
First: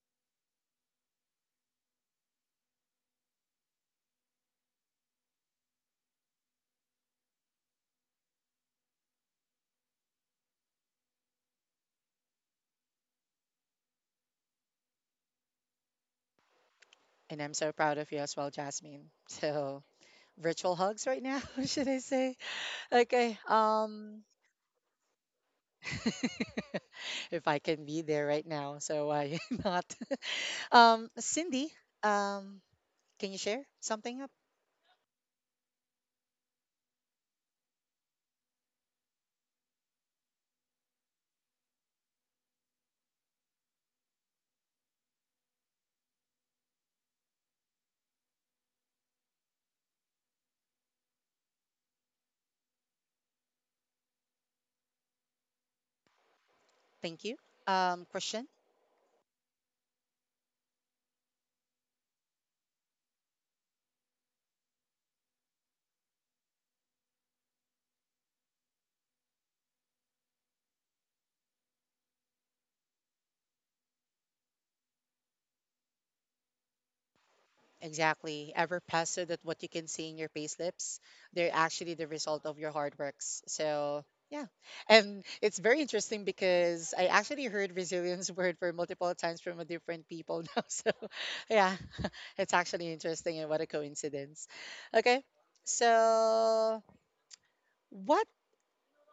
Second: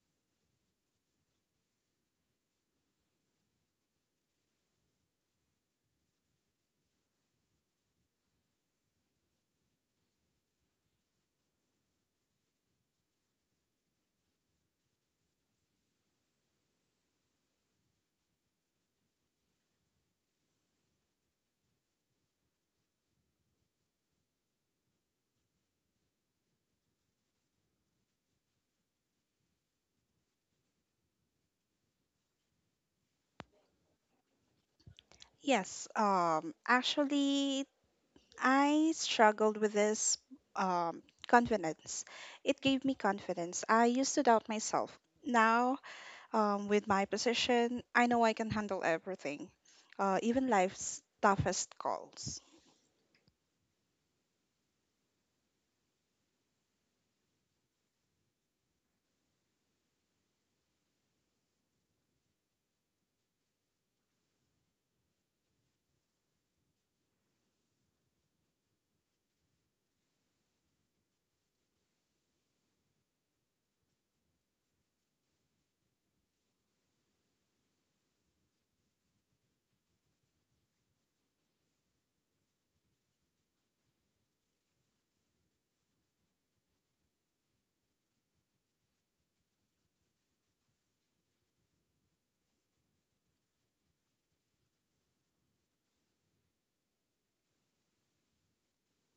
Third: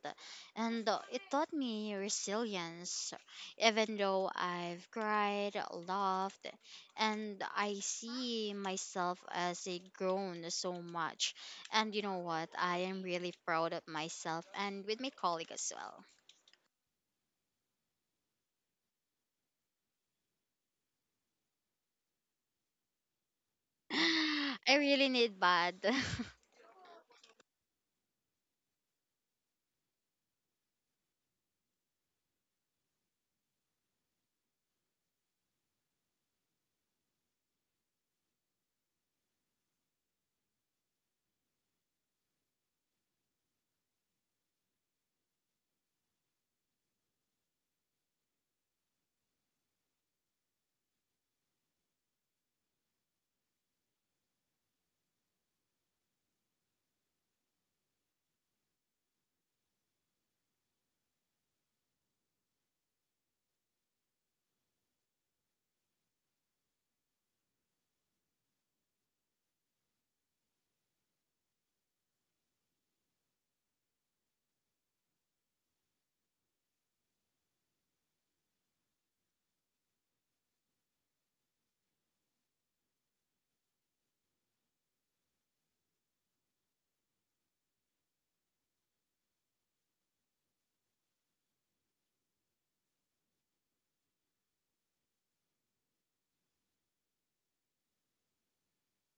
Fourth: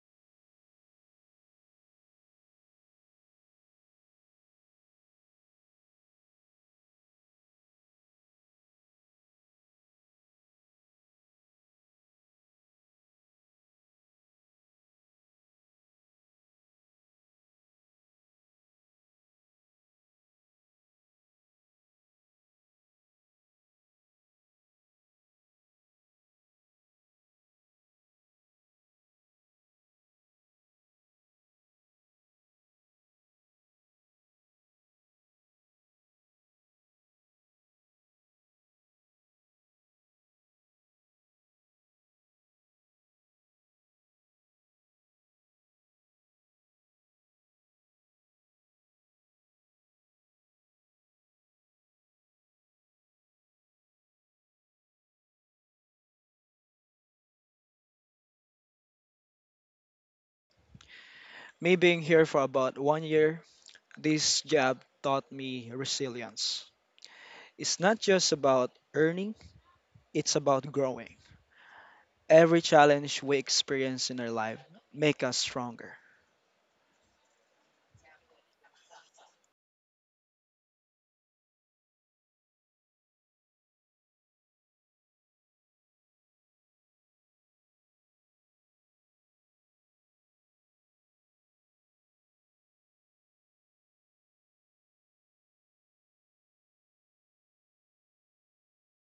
Speaker 2: and it taught me resilience. Even though I've cried, laughed, and I see myself as a grown so much. And you know what? I am really proud of myself and with my colleague as well.
Speaker 1: And I'm so proud of you as well, Jasmine. So virtual hugs right now, should I say? Okay.
Speaker 2: I really need bad.
Speaker 1: If I can be there right now, so why not? Cindy, um, can you share something up?
Speaker 3: Yes, I struggled with this confidence. It gave me confidence. I used to doubt myself. Now, with my position, I know I can handle everything, even life's toughest calls.
Speaker 1: Thank you. Question.
Speaker 4: Me being here for about 1 year, this job taught me resilience. It's not just about earning, it's about growing. Every challenge we experience in our life make us stronger.
Speaker 1: Exactly. Ever past so that what you can see in your payslips, they're actually the result of your hard works. So yeah. And it's very interesting because I actually heard resilience word for multiple times from a different people now. So yeah, it's actually interesting and what a coincidence. Okay. So what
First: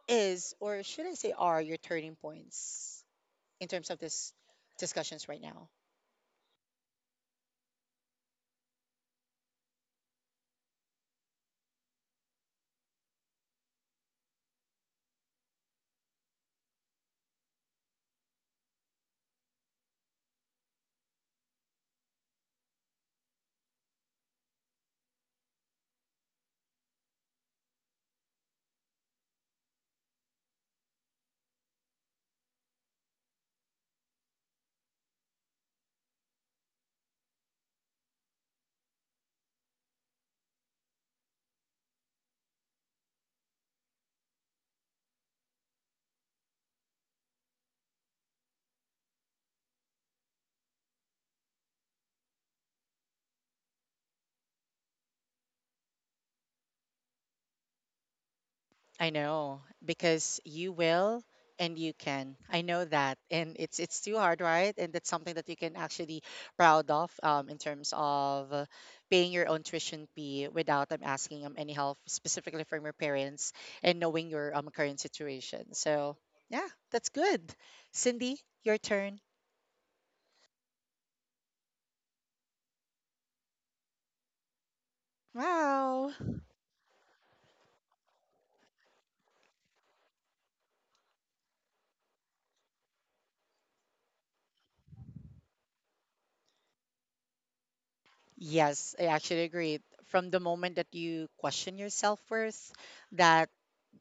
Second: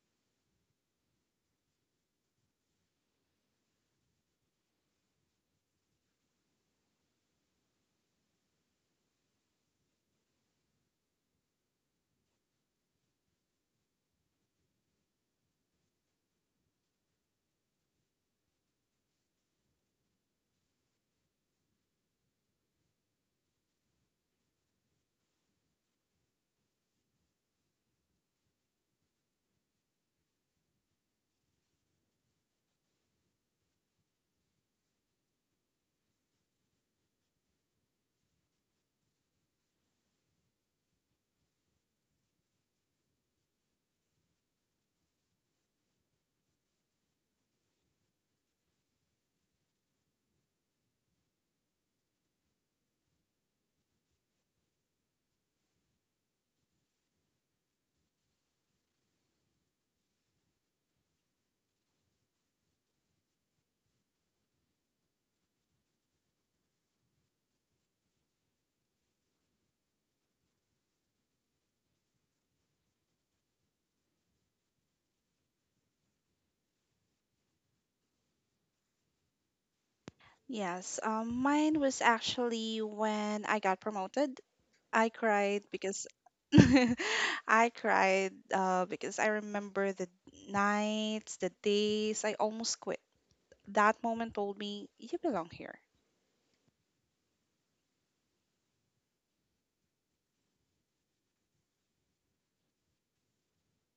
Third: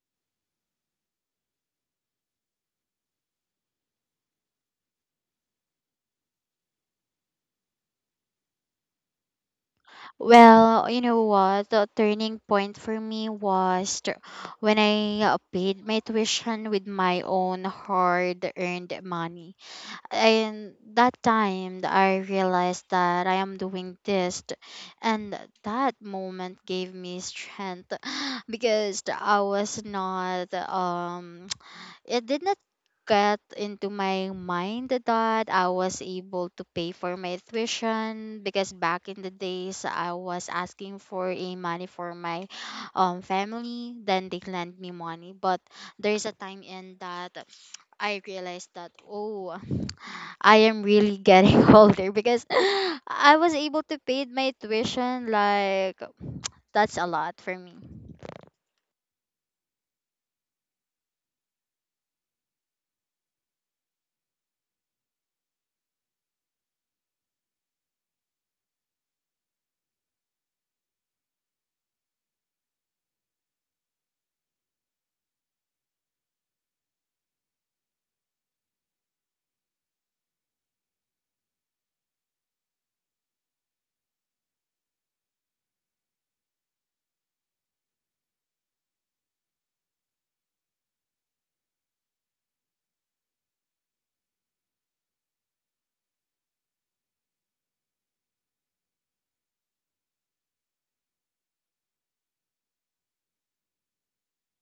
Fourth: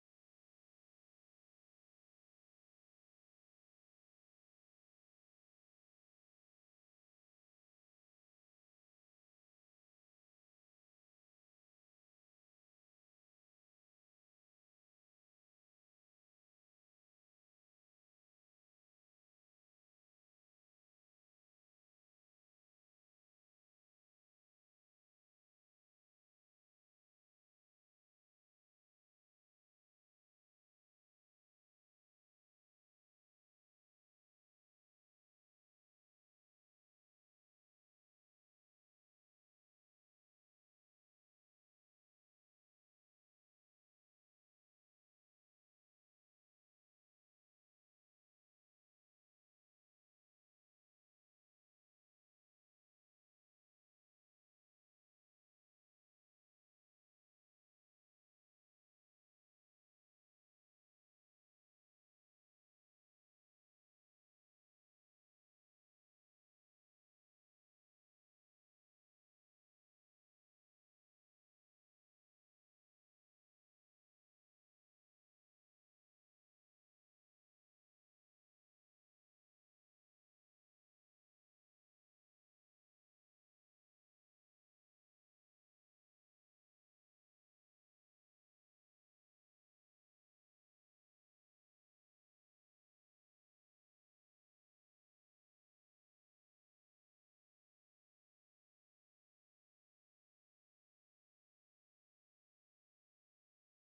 Speaker 1: is or should I say are your turning points in terms of this discussions right now?
Speaker 2: Well, you know what? The turning point for me was when I paid my tuition with my own hard-earned money. And that time, I realized that I am doing this, and that moment gave me strength. Because I was not it did not get into my mind that I was able to pay for my tuition, because back in the days I was asking for a money for my family, then they lent me money. But there's a time in that I realized that, oh, I am really getting older because I was able to pay my tuition, like, that's a lot for me.
Speaker 1: I know because you will and you can. I know that, and it's too hard, right? And that's something that you can actually proud of, in terms of paying your own tuition fee without asking any help, specifically from your parents, and knowing your current situation. So yeah, that's good. Cindy, your turn.
Speaker 3: Yes, mine was actually when I got promoted. I cried because—
Speaker 1: Wow.
Speaker 3: I cried because I remember the nights, the days. I almost quit. That moment told me you belong here.
Speaker 1: Yes, I actually agree. From the moment that you question your self-worth, that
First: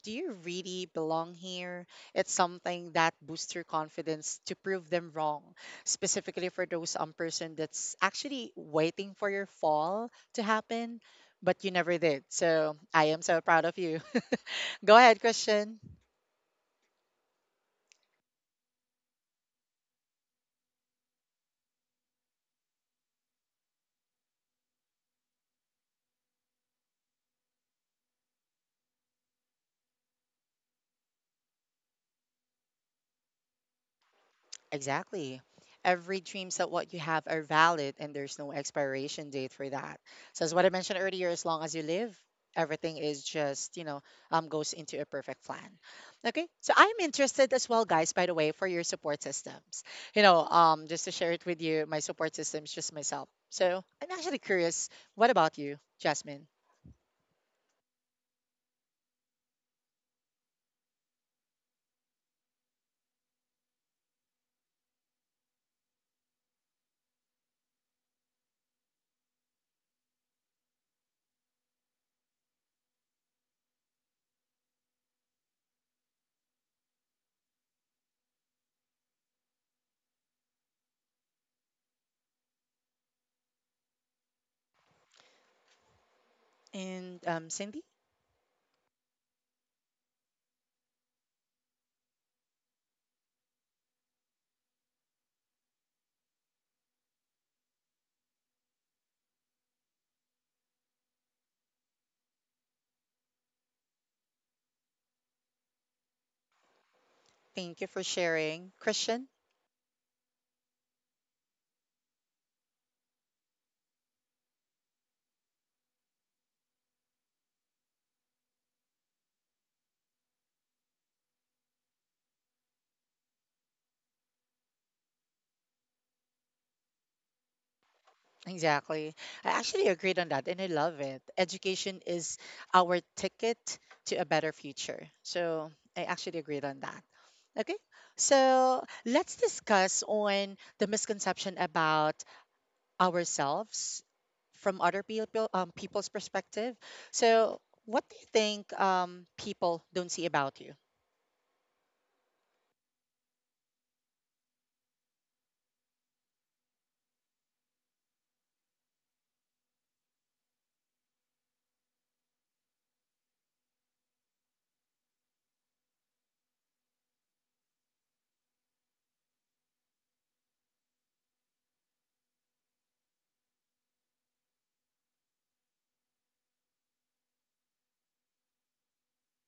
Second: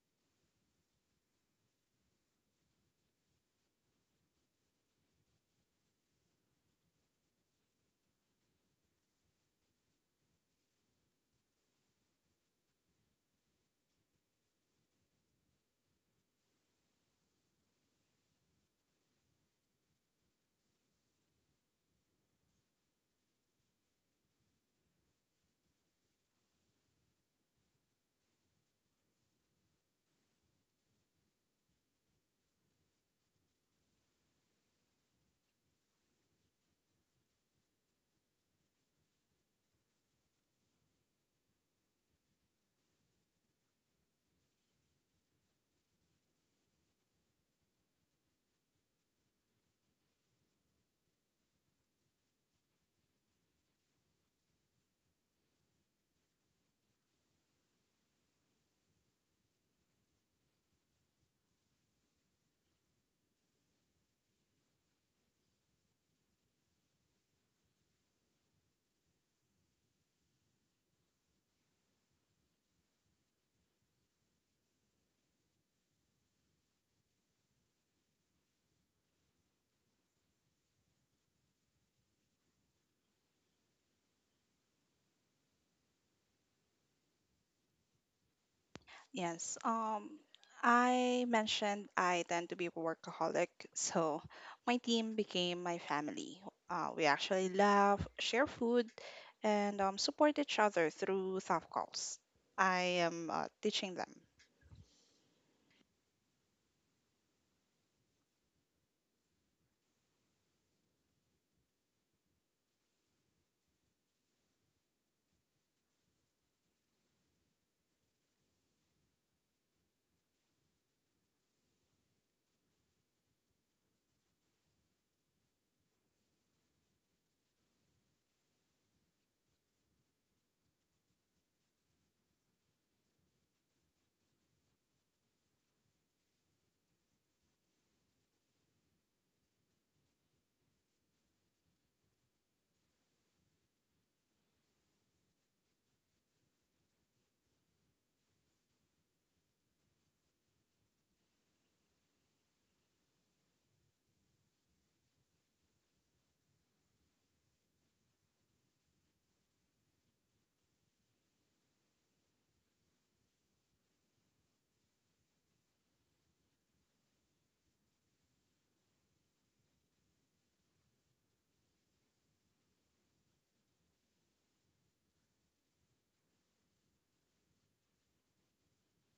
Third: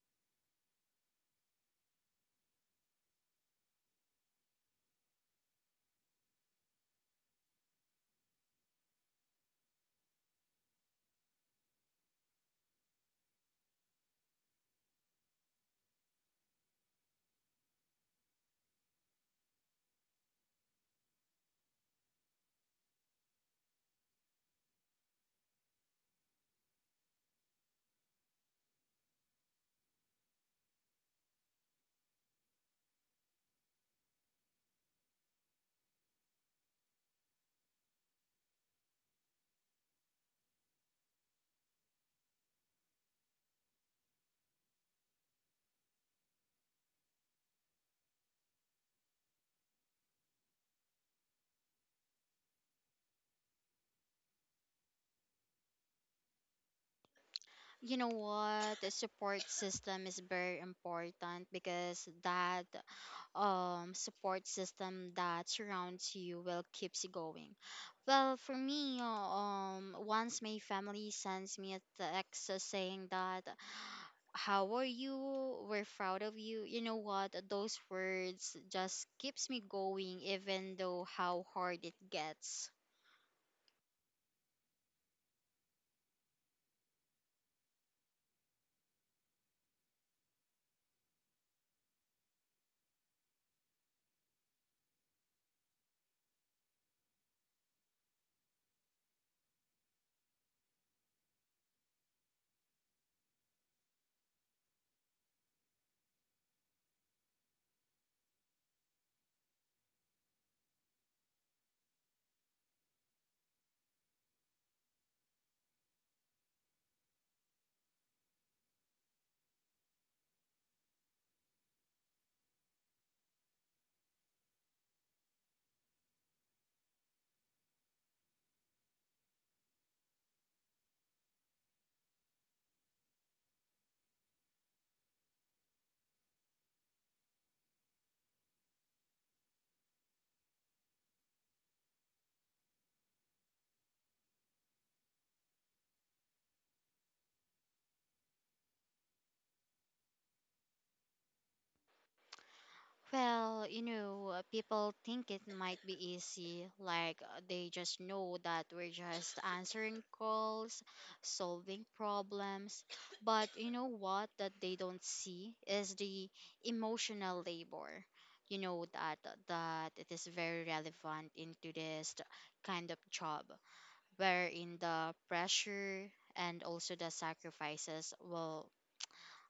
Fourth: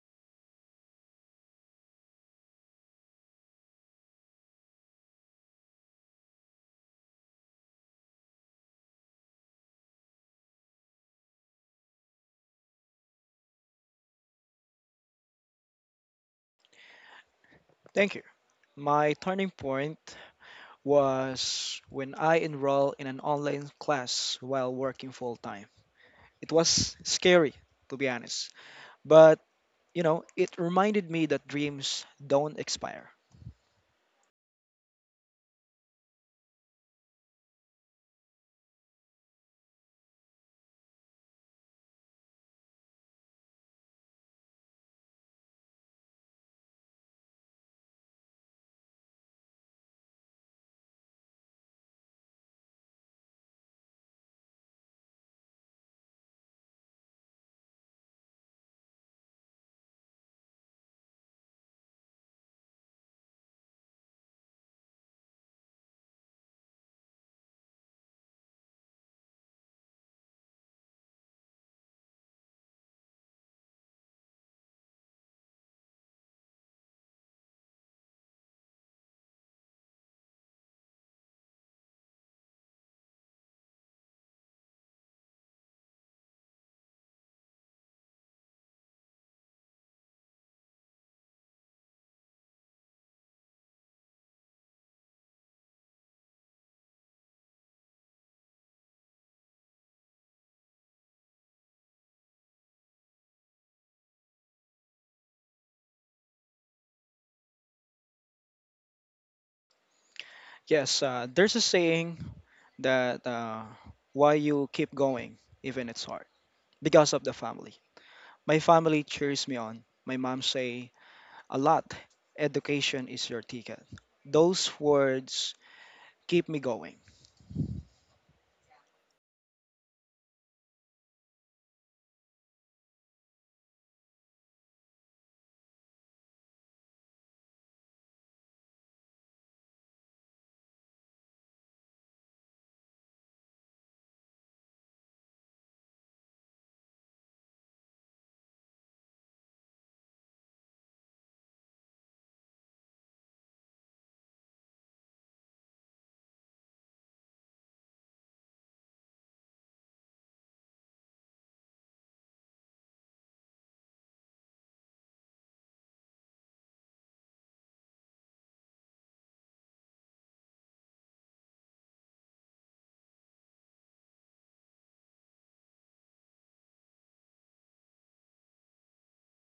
Speaker 1: do you really belong here? It's something that boosts your confidence to prove them wrong, specifically for those person that's actually waiting for your fall to happen, but you never did. So I am so proud of you. Go ahead, Christian.
Speaker 4: Thank you. My turning point was when I enrolled in an online class while working full time. It was scary, to be honest, but you know, it reminded me that dreams don't expire.
Speaker 1: Exactly. Every dreams that what you have are valid and there's no expiration date for that. So as what I mentioned earlier, as long as you live, everything is just, goes into a perfect plan. Okay. So I'm interested as well, guys, by the way, for your support systems. Just to share it with you, my support system is just myself. So I'm actually curious, what about you, Jasmine?
Speaker 2: You know what? The support system is very important because that support system that surrounds you will keeps you going. Well, for me, once my family sends me a text saying that, "How are you? We're proud of you." You know what? Those words just keeps me going, even though how hard it gets.
Speaker 1: And Cindy,
Speaker 3: Yes. I mentioned I tend to be a workaholic, so my team became my family. We actually laugh, share food, and support each other through tough calls. I am teaching them.
Speaker 1: thank you for sharing. Christian?
Speaker 4: Yes, there's a saying that why you keep going, even it's hard, because of the family. My family cheers me on. My mom say a lot, education is your ticket. Those words keep me going.
Speaker 1: Exactly. I actually agreed on that and I love it. Education is our ticket to a better future. So I actually agreed on that. Okay. So let's discuss on the misconception about ourselves from other people, people's perspective. So what do you think people don't see about you?
Speaker 2: Well, people think it might be easy, like, they just know that we're just answering calls, solving problems. But you know what that they don't see is the emotional labor. You know that it is very relevant into this kind of job, wherein the pressure and also the sacrifices, well,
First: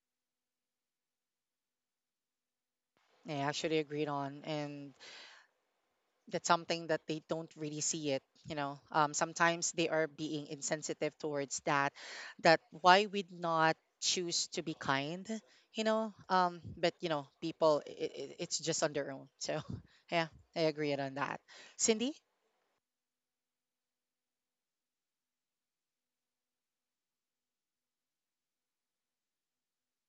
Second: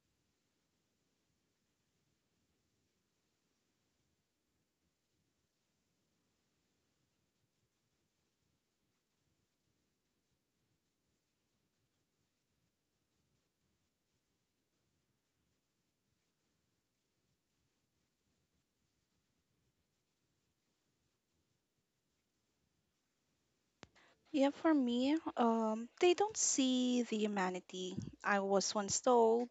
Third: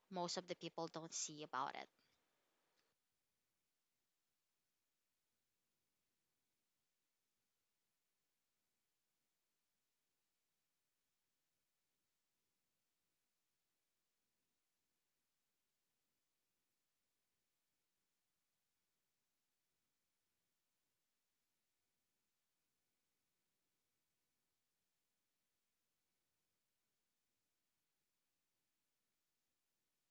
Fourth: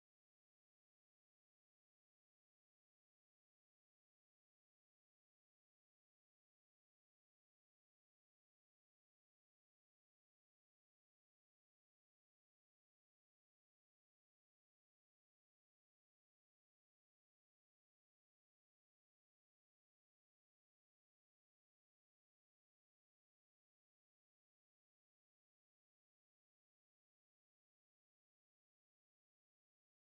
Speaker 2: most of the people don't see about it.
Speaker 1: I actually agreed on, and that's something that they don't really see it, sometimes they are being insensitive towards that. That why we'd not choose to be kind, but people, it's just on their own, so yeah, I agree on that. Cindy,
Speaker 3: Yeah, for me, they don't see the humanity. I was once told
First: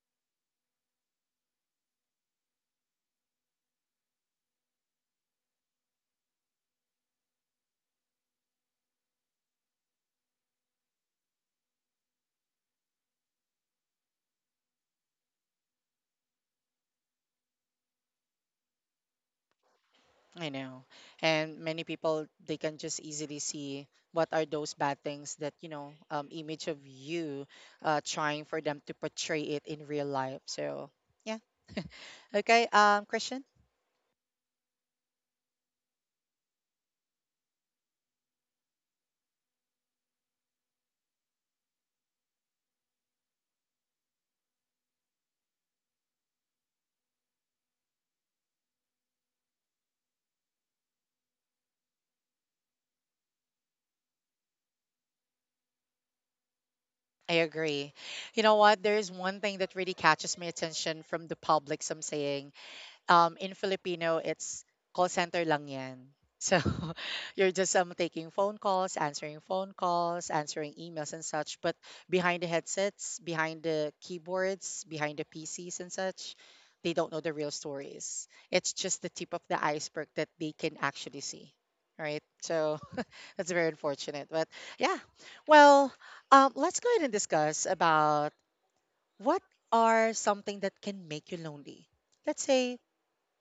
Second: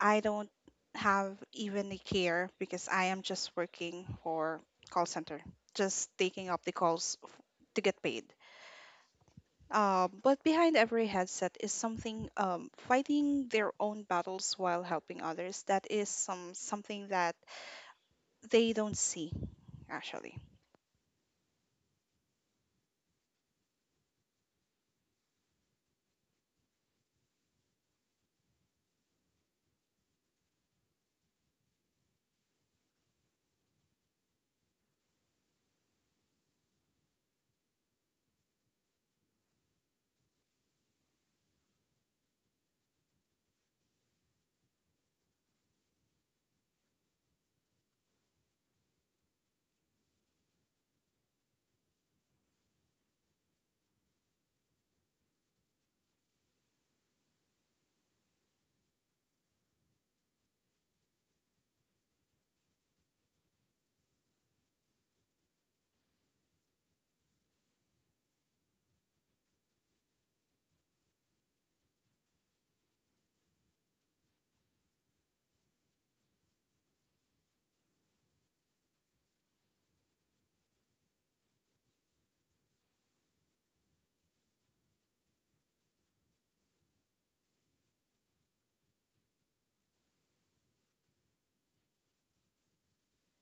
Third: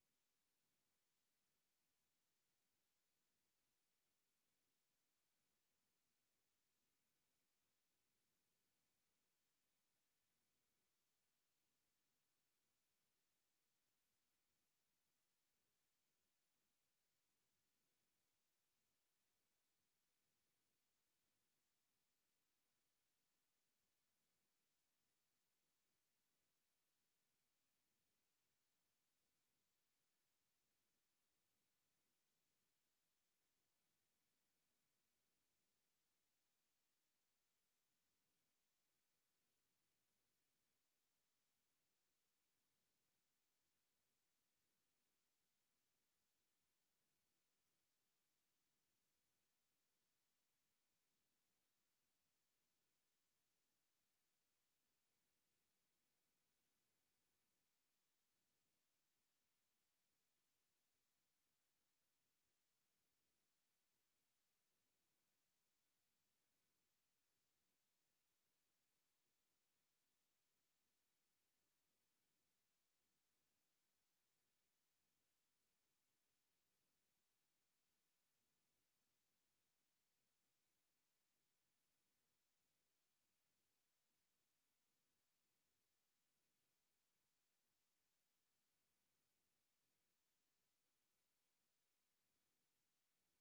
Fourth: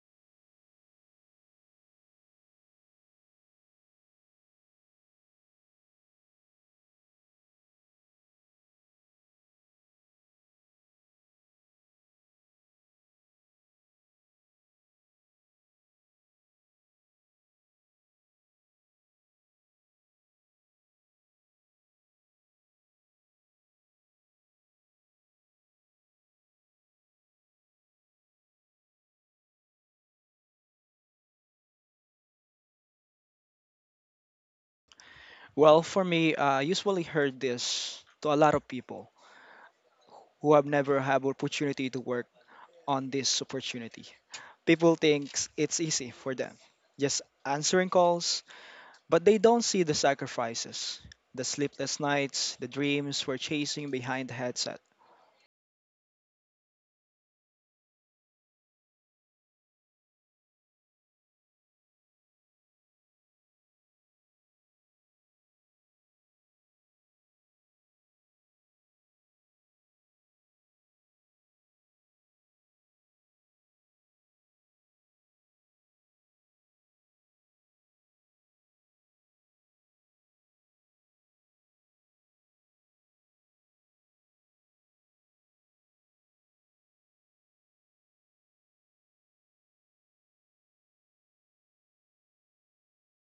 Speaker 3: I don't have even a care because I am just working for call center, just taking up the calls to get paid. But behind every headset is something fighting their own battles while helping others. That is something that they don't see, actually.
Speaker 1: I know, and many people they can just easily see what are those bad things, that image of you trying for them to portray it in real life, so yeah. Okay. Christian,
Speaker 4: Well, for me, I usually heard this to a lot of people who have never had opportunity to work on this opportunity. People think it's easy for them, just answering calls, but they don't see the sacrifices, the sleepless nights, the dreams we're chasing behind the headset.
Speaker 1: I agree. You know what? There is one thing that really catches my attention from the public, some saying. In Filipino, it's call center lang yan. So you're just taking phone calls, answering emails and such. But behind the headsets, behind the keyboards, behind the PCs and such, they don't know the real stories. It's just the tip of the iceberg that they can actually see. Right? So that's very unfortunate, but yeah. Well, let's go ahead and discuss about what are something that can make you lonely. Let's say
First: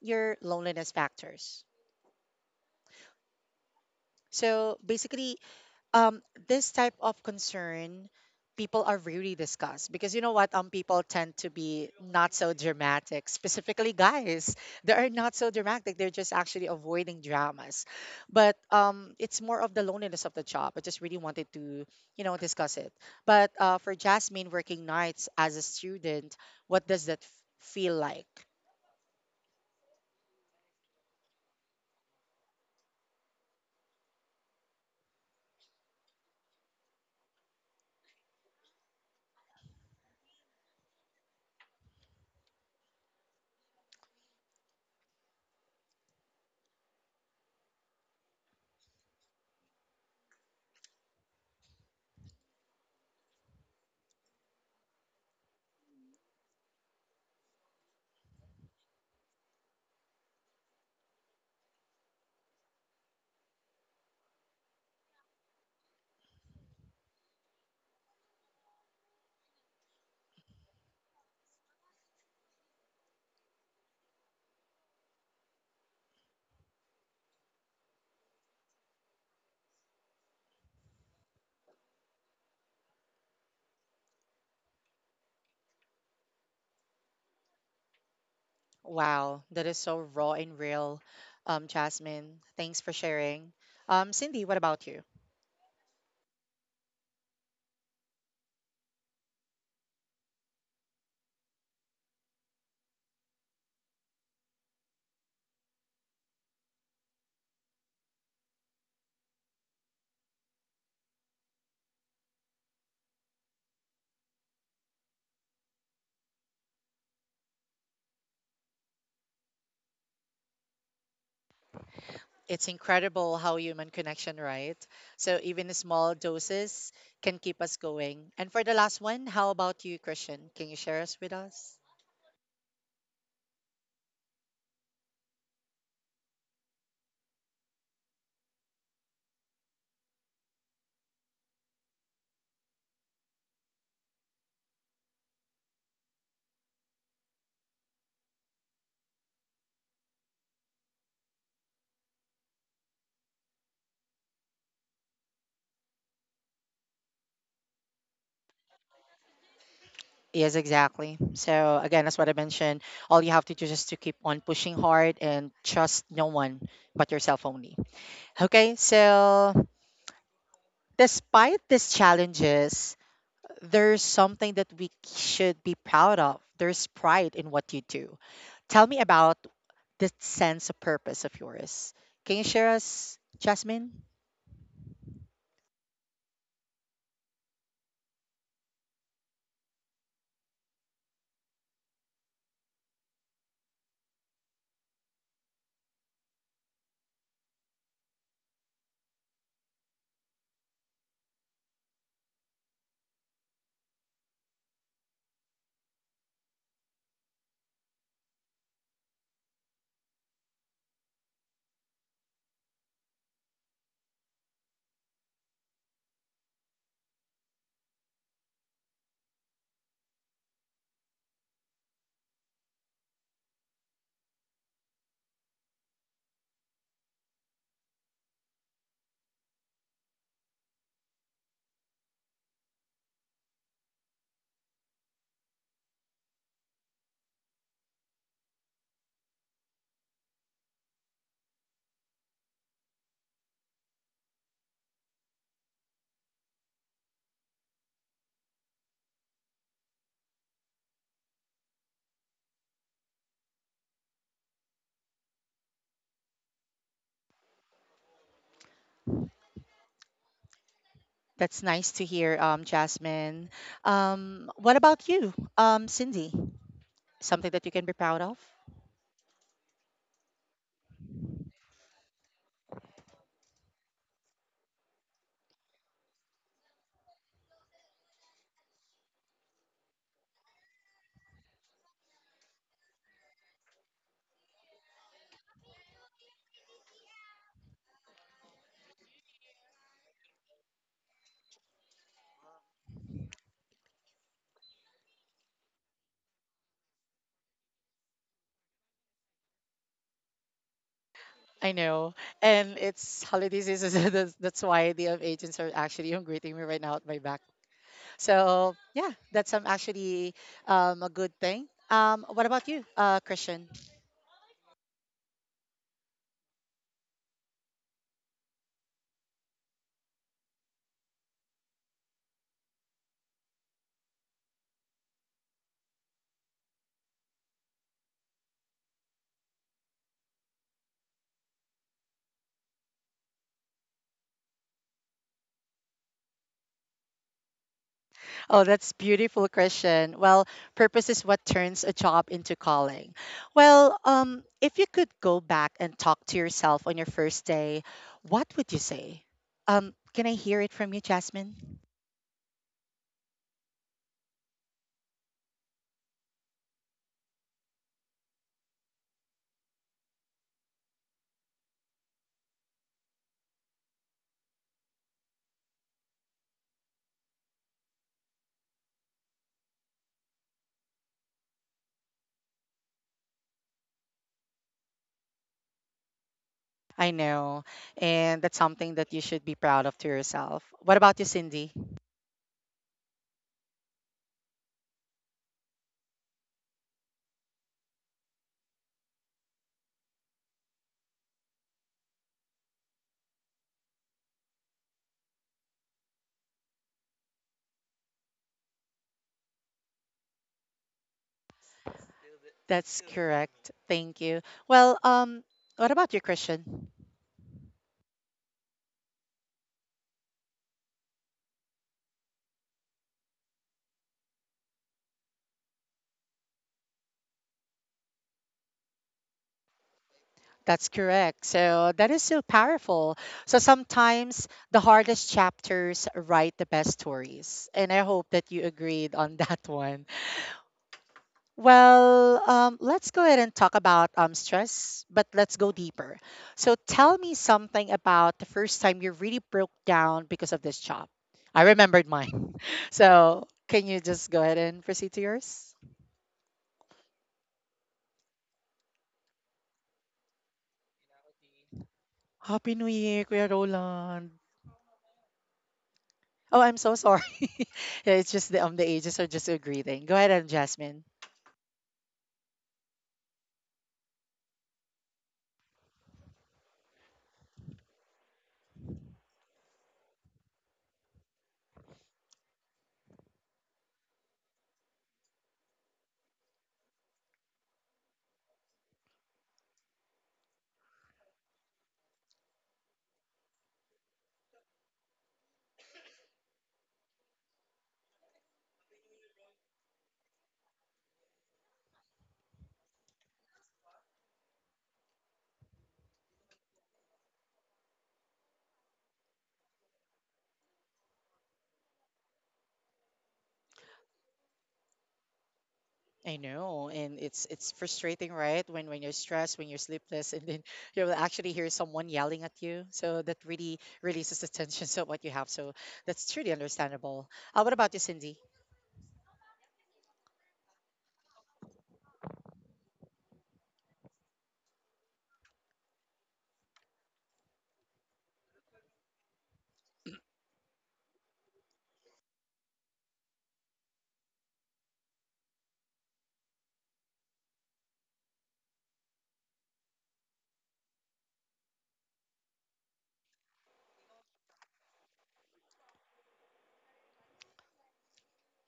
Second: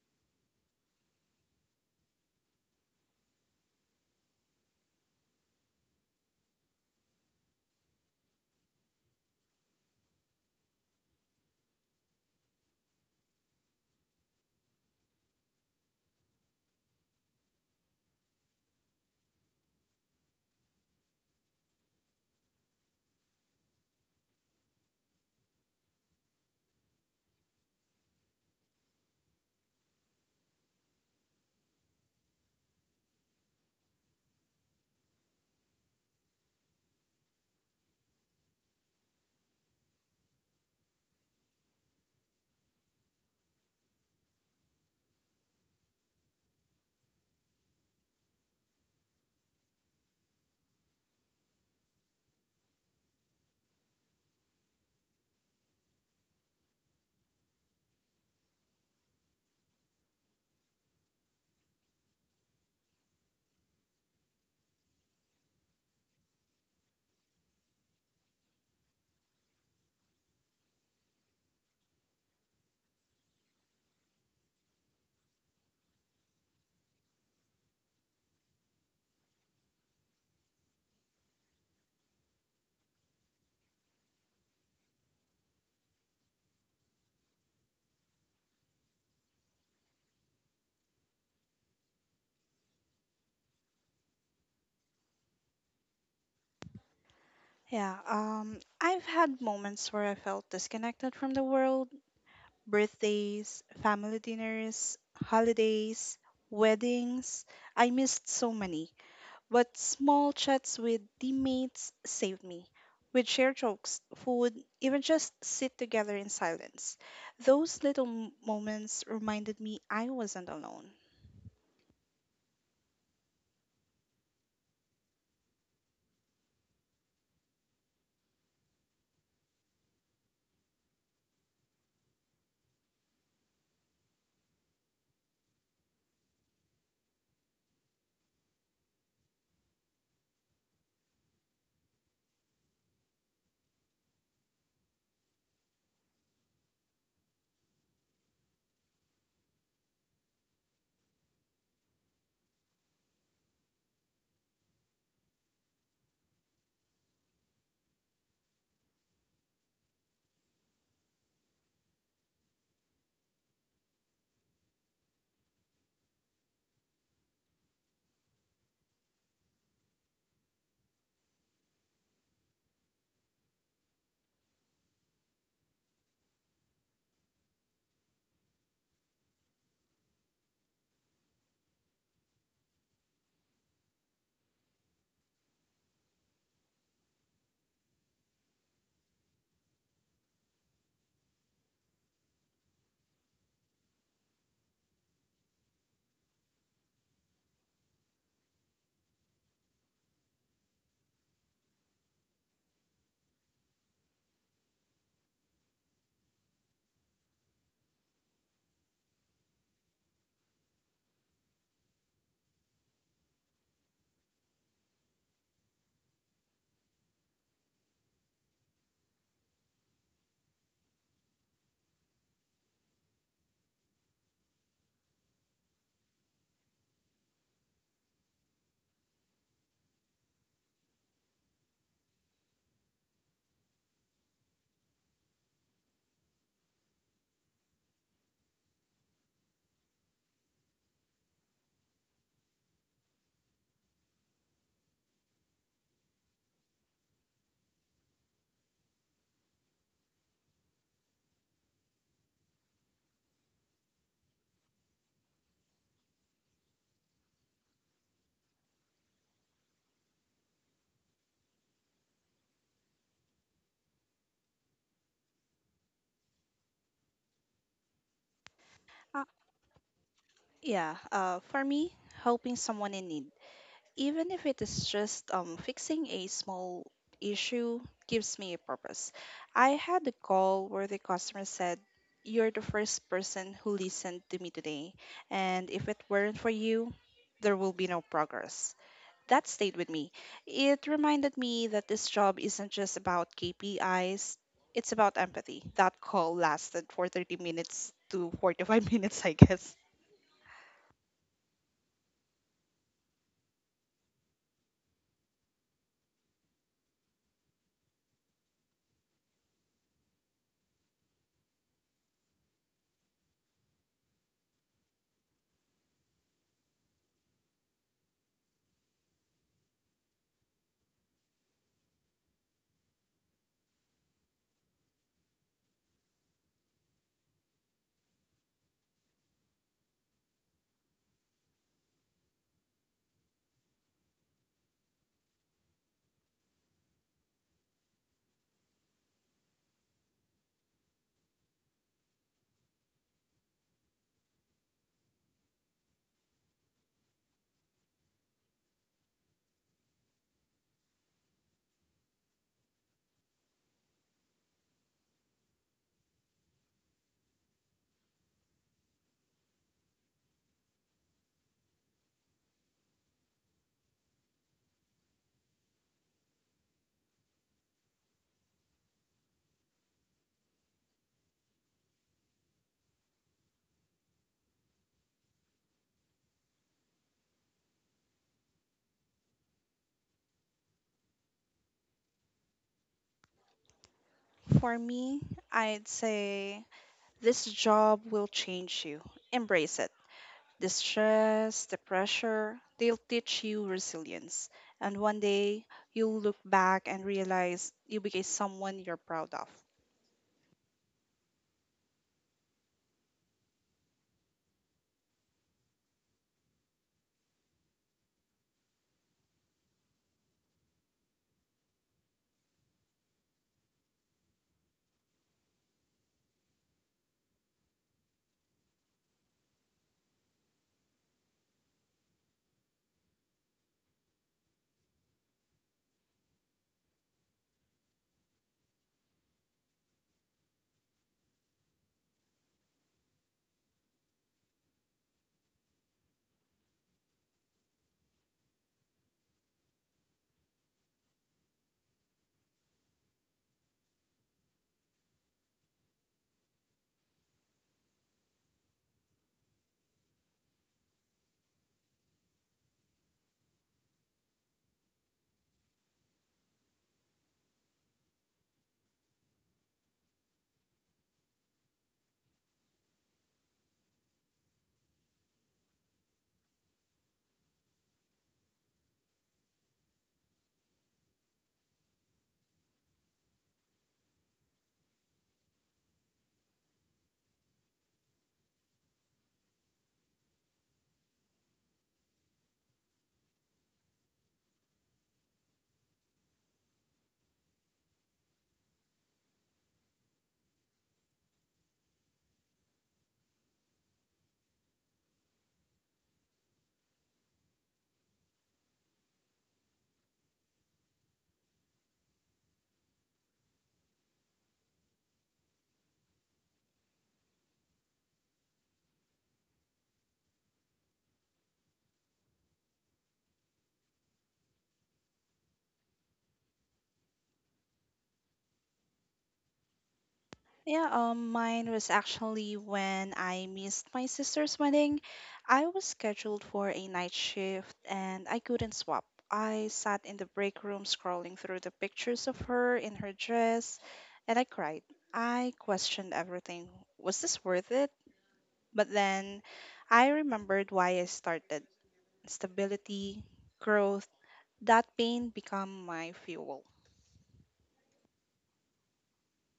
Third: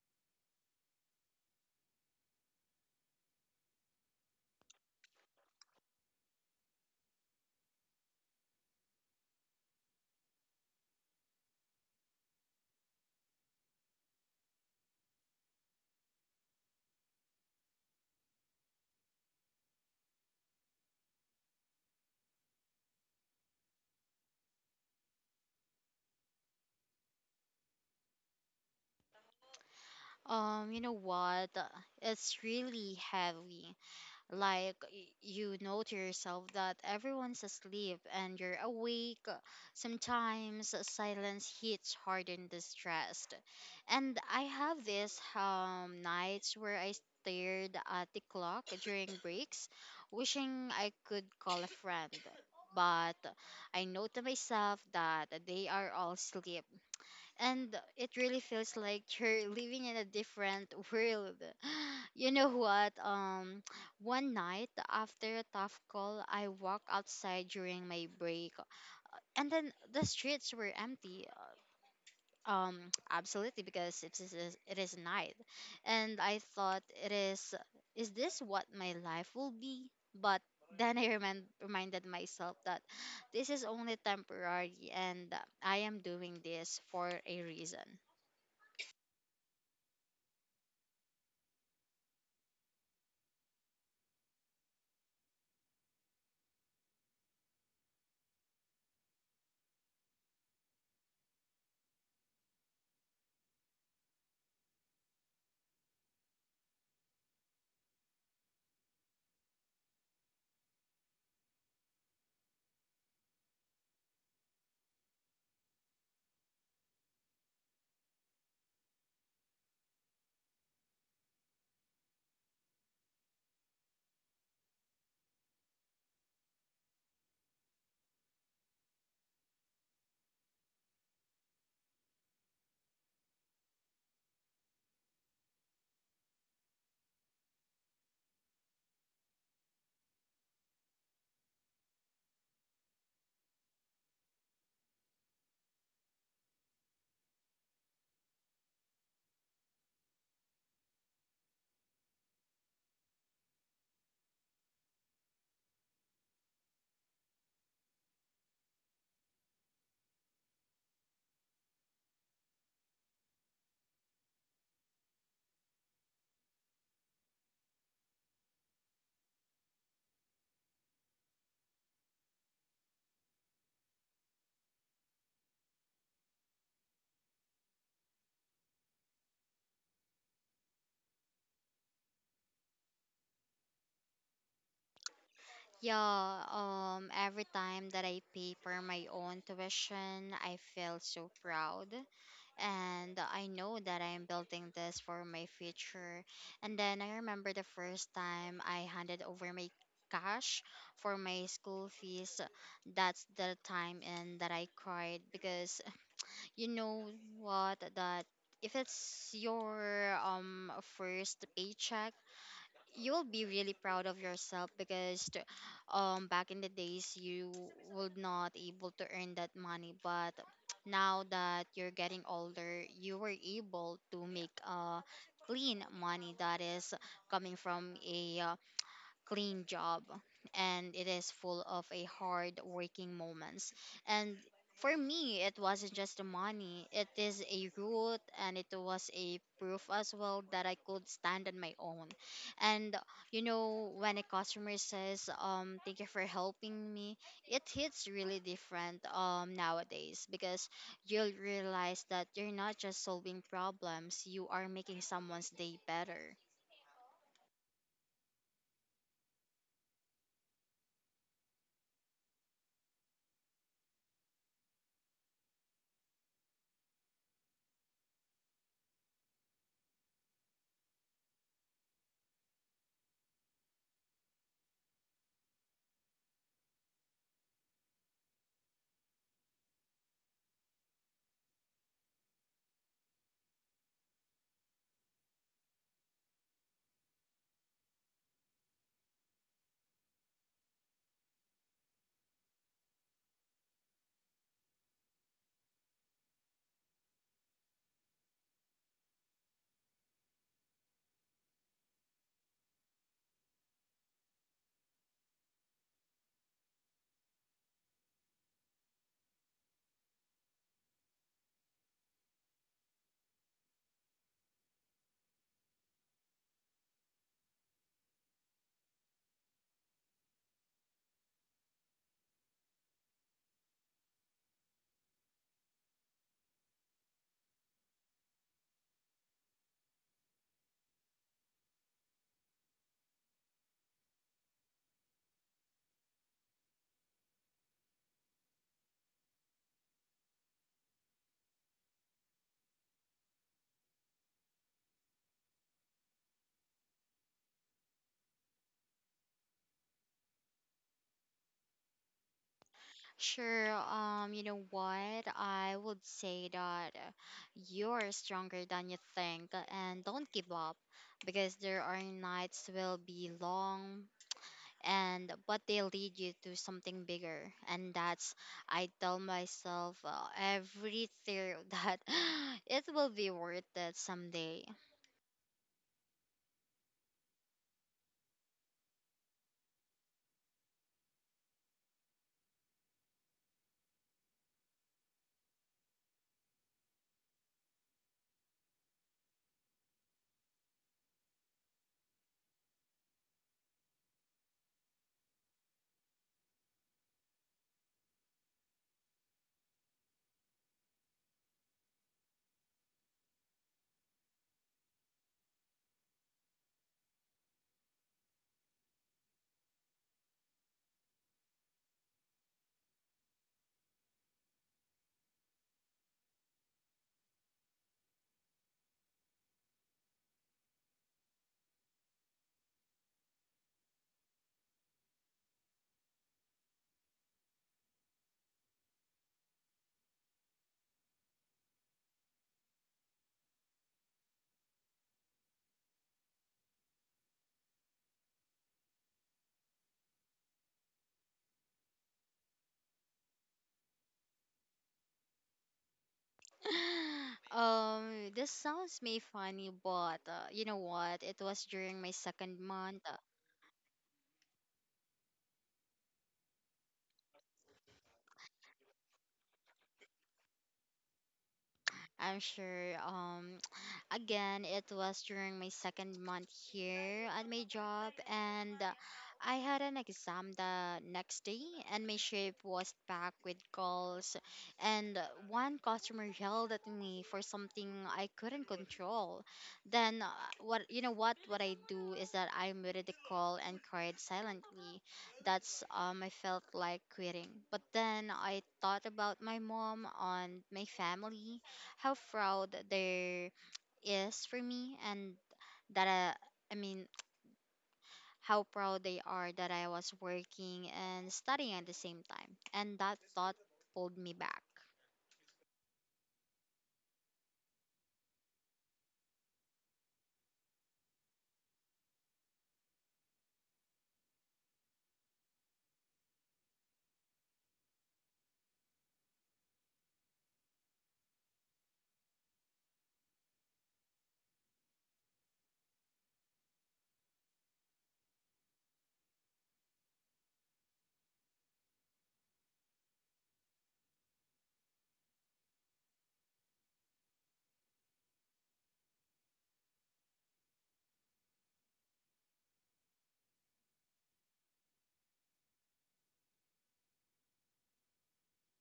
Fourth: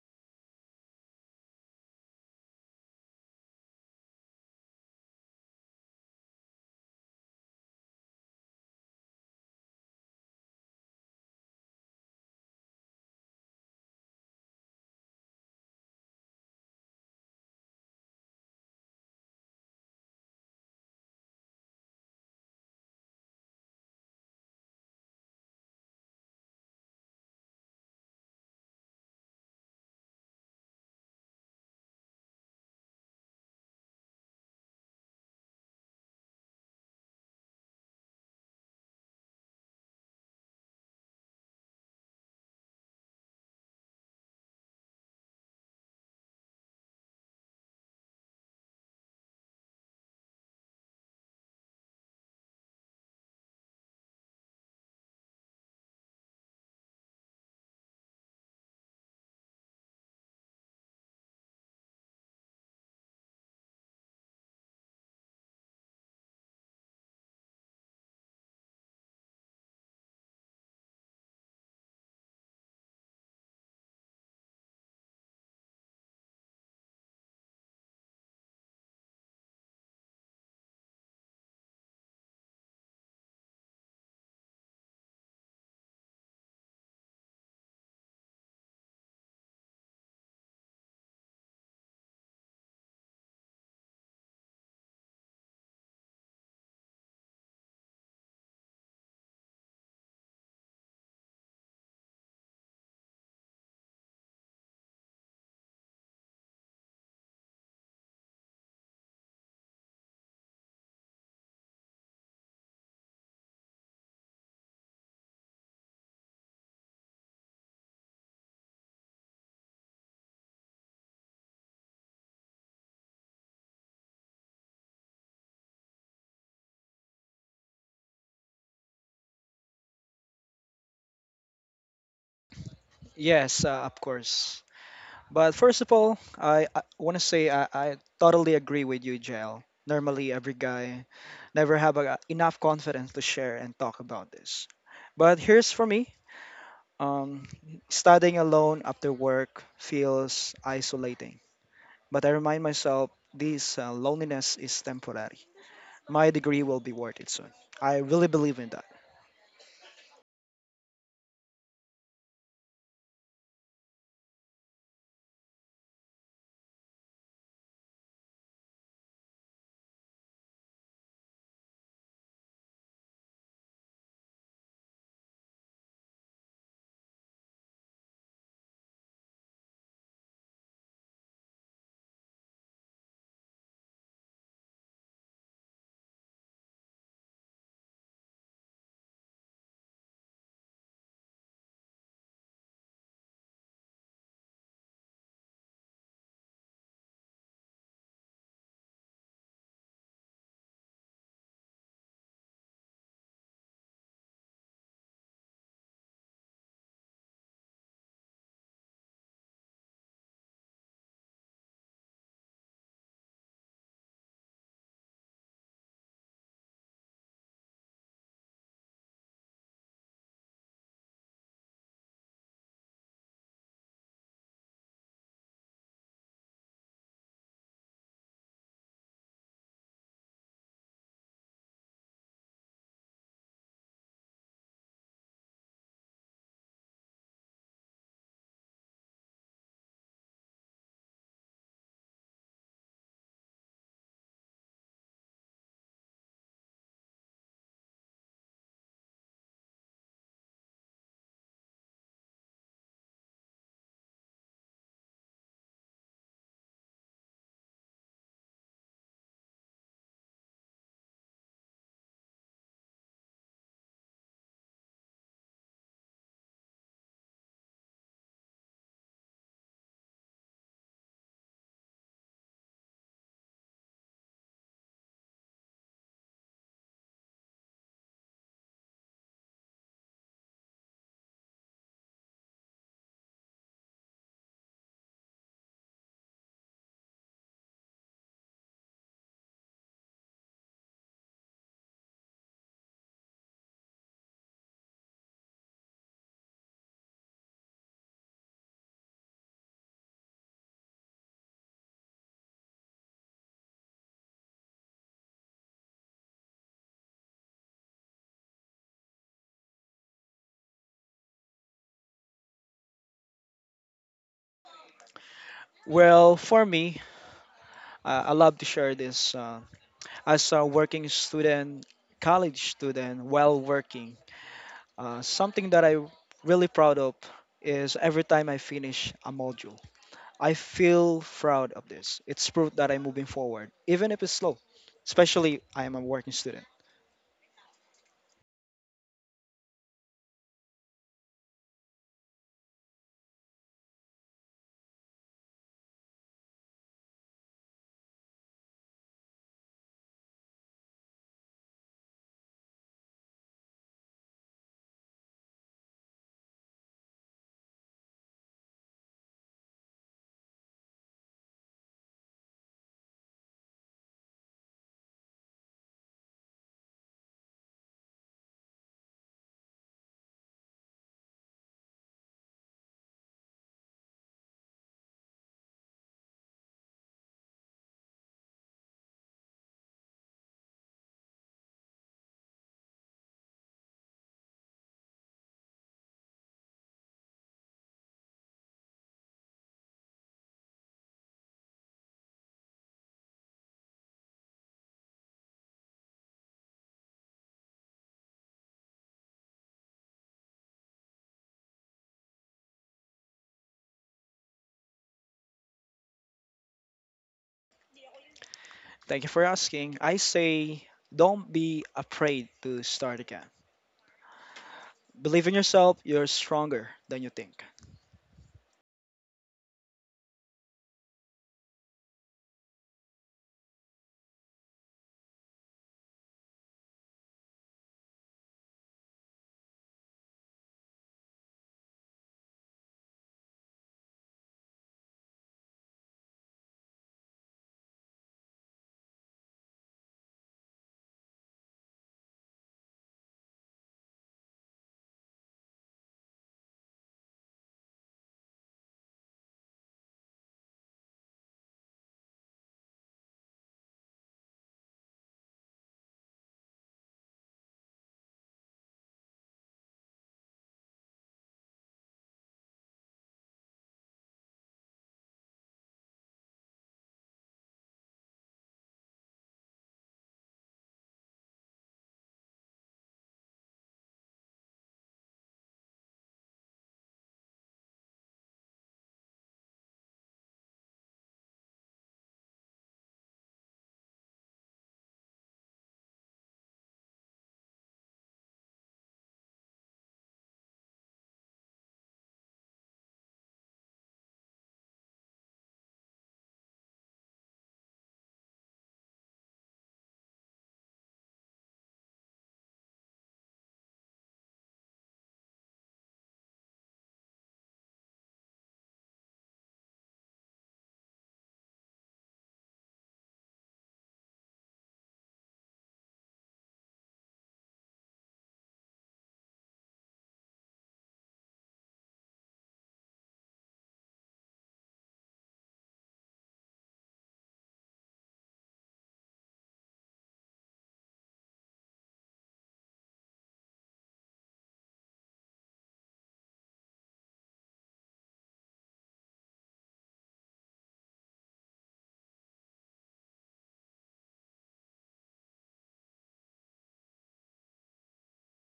Speaker 1: your loneliness factors. So basically, um this type of concern, people are really discussed because you know what, people tend to be not so dramatic, specifically guys. They are not so dramatic, they're just actually avoiding dramas. But it's more of the loneliness of the job. I just really wanted to, discuss it, but for Jasmine, working nights as a student, what does that feel like?
Speaker 2: You know what? It's really heavy. Like, you know to yourself that everyone's asleep and you're awake. Sometimes silence hits hard and distressed. And I have these nights where I stared at the clock during breaks, wishing I could call a friend. But I know to myself that they are all asleep, and it really feels like you're living in a different world. You know what? One night after a tough call, I walked outside during my break, and then the streets were empty. Absolutely, because it is it is night, and I thought, it is this what my life will be? But then I reminded myself that this is only temporary, and I am doing this for a reason.
Speaker 1: Wow, that is so raw and real. Jasmine, thanks for sharing. Cindy, what about you?
Speaker 3: Yeah, I've had moments where I felt disconnected from the world: birthdays, family dinners, holidays, weddings. I missed so many, but small chats with teammates saved me. We'd share jokes, food, even just sit together in silence. Those little moments reminded me I wasn't alone.
Speaker 1: It's incredible how human connection, right? So even small doses can keep us going. And for the last one, how about you, Christian? Can you share us with us?
Speaker 4: Yes, of course. But first of all, I want to say I totally agree with you, JL. Normally, every guy never have a, enough confidence to share and talk about this. But here's for me. Um, Studying alone after work feels isolating. But I remind myself this loneliness is temporary. My degree will be worth it soon. I really believe in that.
Speaker 1: Yes, exactly. So again, that's what I mentioned. All you have to do is just to keep on pushing hard and trust no one but yourself only. Okay, so despite these challenges, there's something that we should be proud of. There's pride in what you do. Tell me about the sense of purpose of yours. Can you share us, Jasmine?
Speaker 2: Yeah, every time that I pay for my own tuition, I feel so proud. And I know that I'm building this for my future. And then I remember the first time I handed over my cash for my school fees. That's the time and that I cried because, you know what, that if it's your first paycheck, you'll be really proud of yourself because back in the days you would not able to earn that money. But now that you're getting older, you were able to make clean money that is coming from a clean job, and it is full of a hard working moments. And for me, it wasn't just the money, it is a root, and it was a proof as well that I could stand on my own. And you know, when a customer says, thank you for helping me, it hits really different nowadays because you'll realize that you're not just solving problems, you are making someone's day better.
Speaker 1: That's nice to hear, Jasmine. What about you, Cindy? Something that you can be proud of?
Speaker 3: Uh, yeah, for me, helping someone in need, even if it is just fixing a small issue gives me a purpose. I had a call where the customer said, "You're the first person who listened to me today, and if it weren't for you there will be no progress." That stayed with me. It reminded me that this job isn't just about KPIs, it's about empathy. That call lasted for 30 minutes to 45 minutes, I guess.
Speaker 1: I know. And it's holiday season, so that's why the agents are actually greeting me right now at my back. So, yeah, that's actually a good thing. What about you, Christian?
Speaker 4: Well, for me, I love to share this. As a working student, college student, while working, something that I'm really proud of is every time I finish a module, I feel proud of this. It's proof that I'm moving forward, even if it's slow, especially I am a working student.
Speaker 1: Oh, that's beautiful, Christian. Well, purpose is what turns a job into calling. Well, if you could go back and talk to yourself on your first day, what would you say? Can I hear it from you, Jasmine?
Speaker 2: Sure, you know what? I would say that, you're stronger than you think, and don't give up because there are nights will be long, and but they lead you to something bigger. And that's, I tell myself every day, that it will be worth it someday.
Speaker 1: I know, and that's something that you should be proud of to yourself. What about you, Cindy?
Speaker 3: For me, I'd say this job will change you. Embrace it. The stress, the pressure, they'll teach you resilience. And one day you'll look back and realize you became someone you're proud of.
Speaker 1: That's correct. Thank you. Well, what about you, Christian?
Speaker 4: Thank you for asking. I say don't be afraid to start again. Believe in yourself, you're stronger than you think.
Speaker 1: That's correct. So that is so powerful. So sometimes the hardest chapters write the best stories. And I hope that you agreed on that one. Well, let's go ahead and talk about stress, but let's go deeper. So tell me something about the first time you really broke down because of this job. I remembered mine. So can you just go ahead and proceed to yours?
Speaker 2: This sounds may funny, but you know what? It was during my second
Speaker 1: Happy New
Speaker 2: month.
Speaker 1: Year, Kuya Roland. Oh, I'm so sorry. Yeah, it's just the ages are just a greeting. Go ahead, Jasmine.
Speaker 2: I'm sure. Again, it was during my second month here at my job, and I had an exam the next day, and my shift was packed with calls, and one customer yelled at me for something I couldn't control. Then, what you know, what I do is that I muted the call and cried silently. That's I felt like quitting, but then I thought about my mom and my family, how proud there is for me, and I mean, how proud they are that I was working and studying at the same time, and that thought pulled me back.
Speaker 1: I know, and it's frustrating, right? When you're stressed, when you're sleepless, and then you'll actually hear someone yelling at you. So that really releases the tension of what you have. So that's truly understandable. What about you, Cindy?
Speaker 3: Yeah, mine was actually when I missed my sister's wedding. I was scheduled for a night shift and I couldn't swap. I sat in the break room scrolling through the pictures of her in her dress and I cried. I questioned everything. Was this worth it? But then I remembered why I started: stability, growth. That pain become my fuel.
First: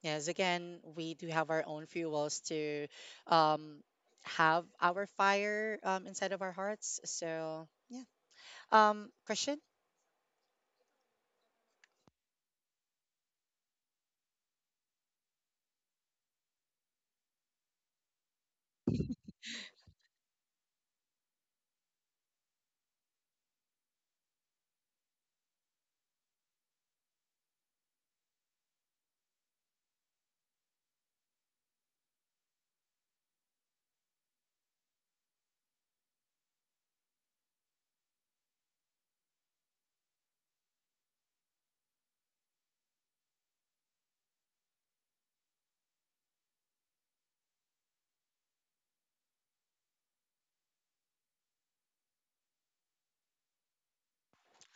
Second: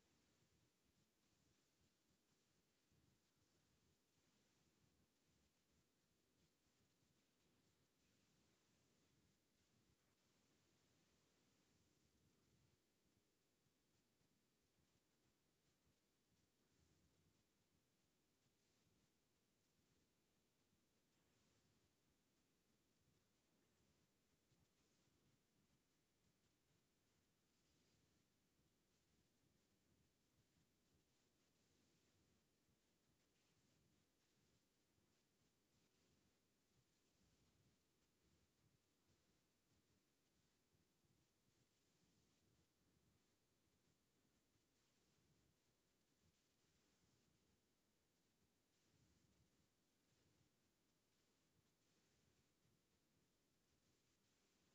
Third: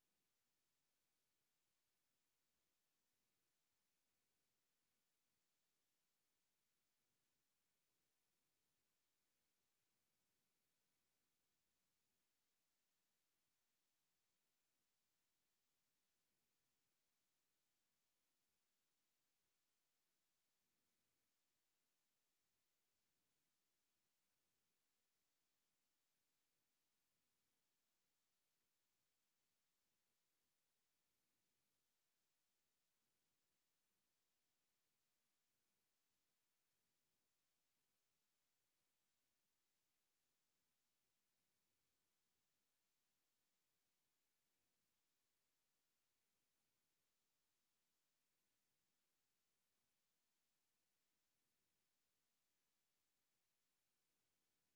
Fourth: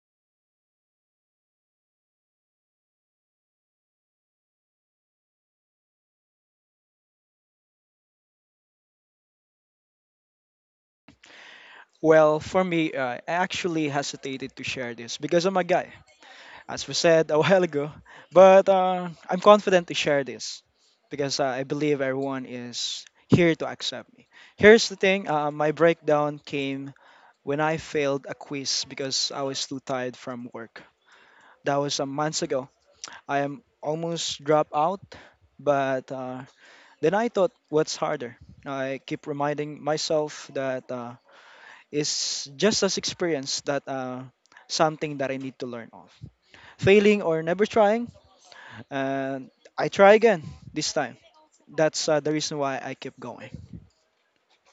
Speaker 1: Yes, again, we do have our own fuels to um have our fire, inside of our hearts. So yeah. Question.
Speaker 4: Well, for me, I actually hesitated to share this because I'm a guy, as we said a while ago. But I'm confident to share this because I believe everyone is here to accept me. Here's the thing my breakdown came when I failed a quiz because I was too tired from work. That was some months ago. I am almost dropped out, but then I thought, what's harder? I keep reminding myself that it's just as experience that something that I need to learn of. Failing or never trying, and I try again this time. That's the reason why I keep going.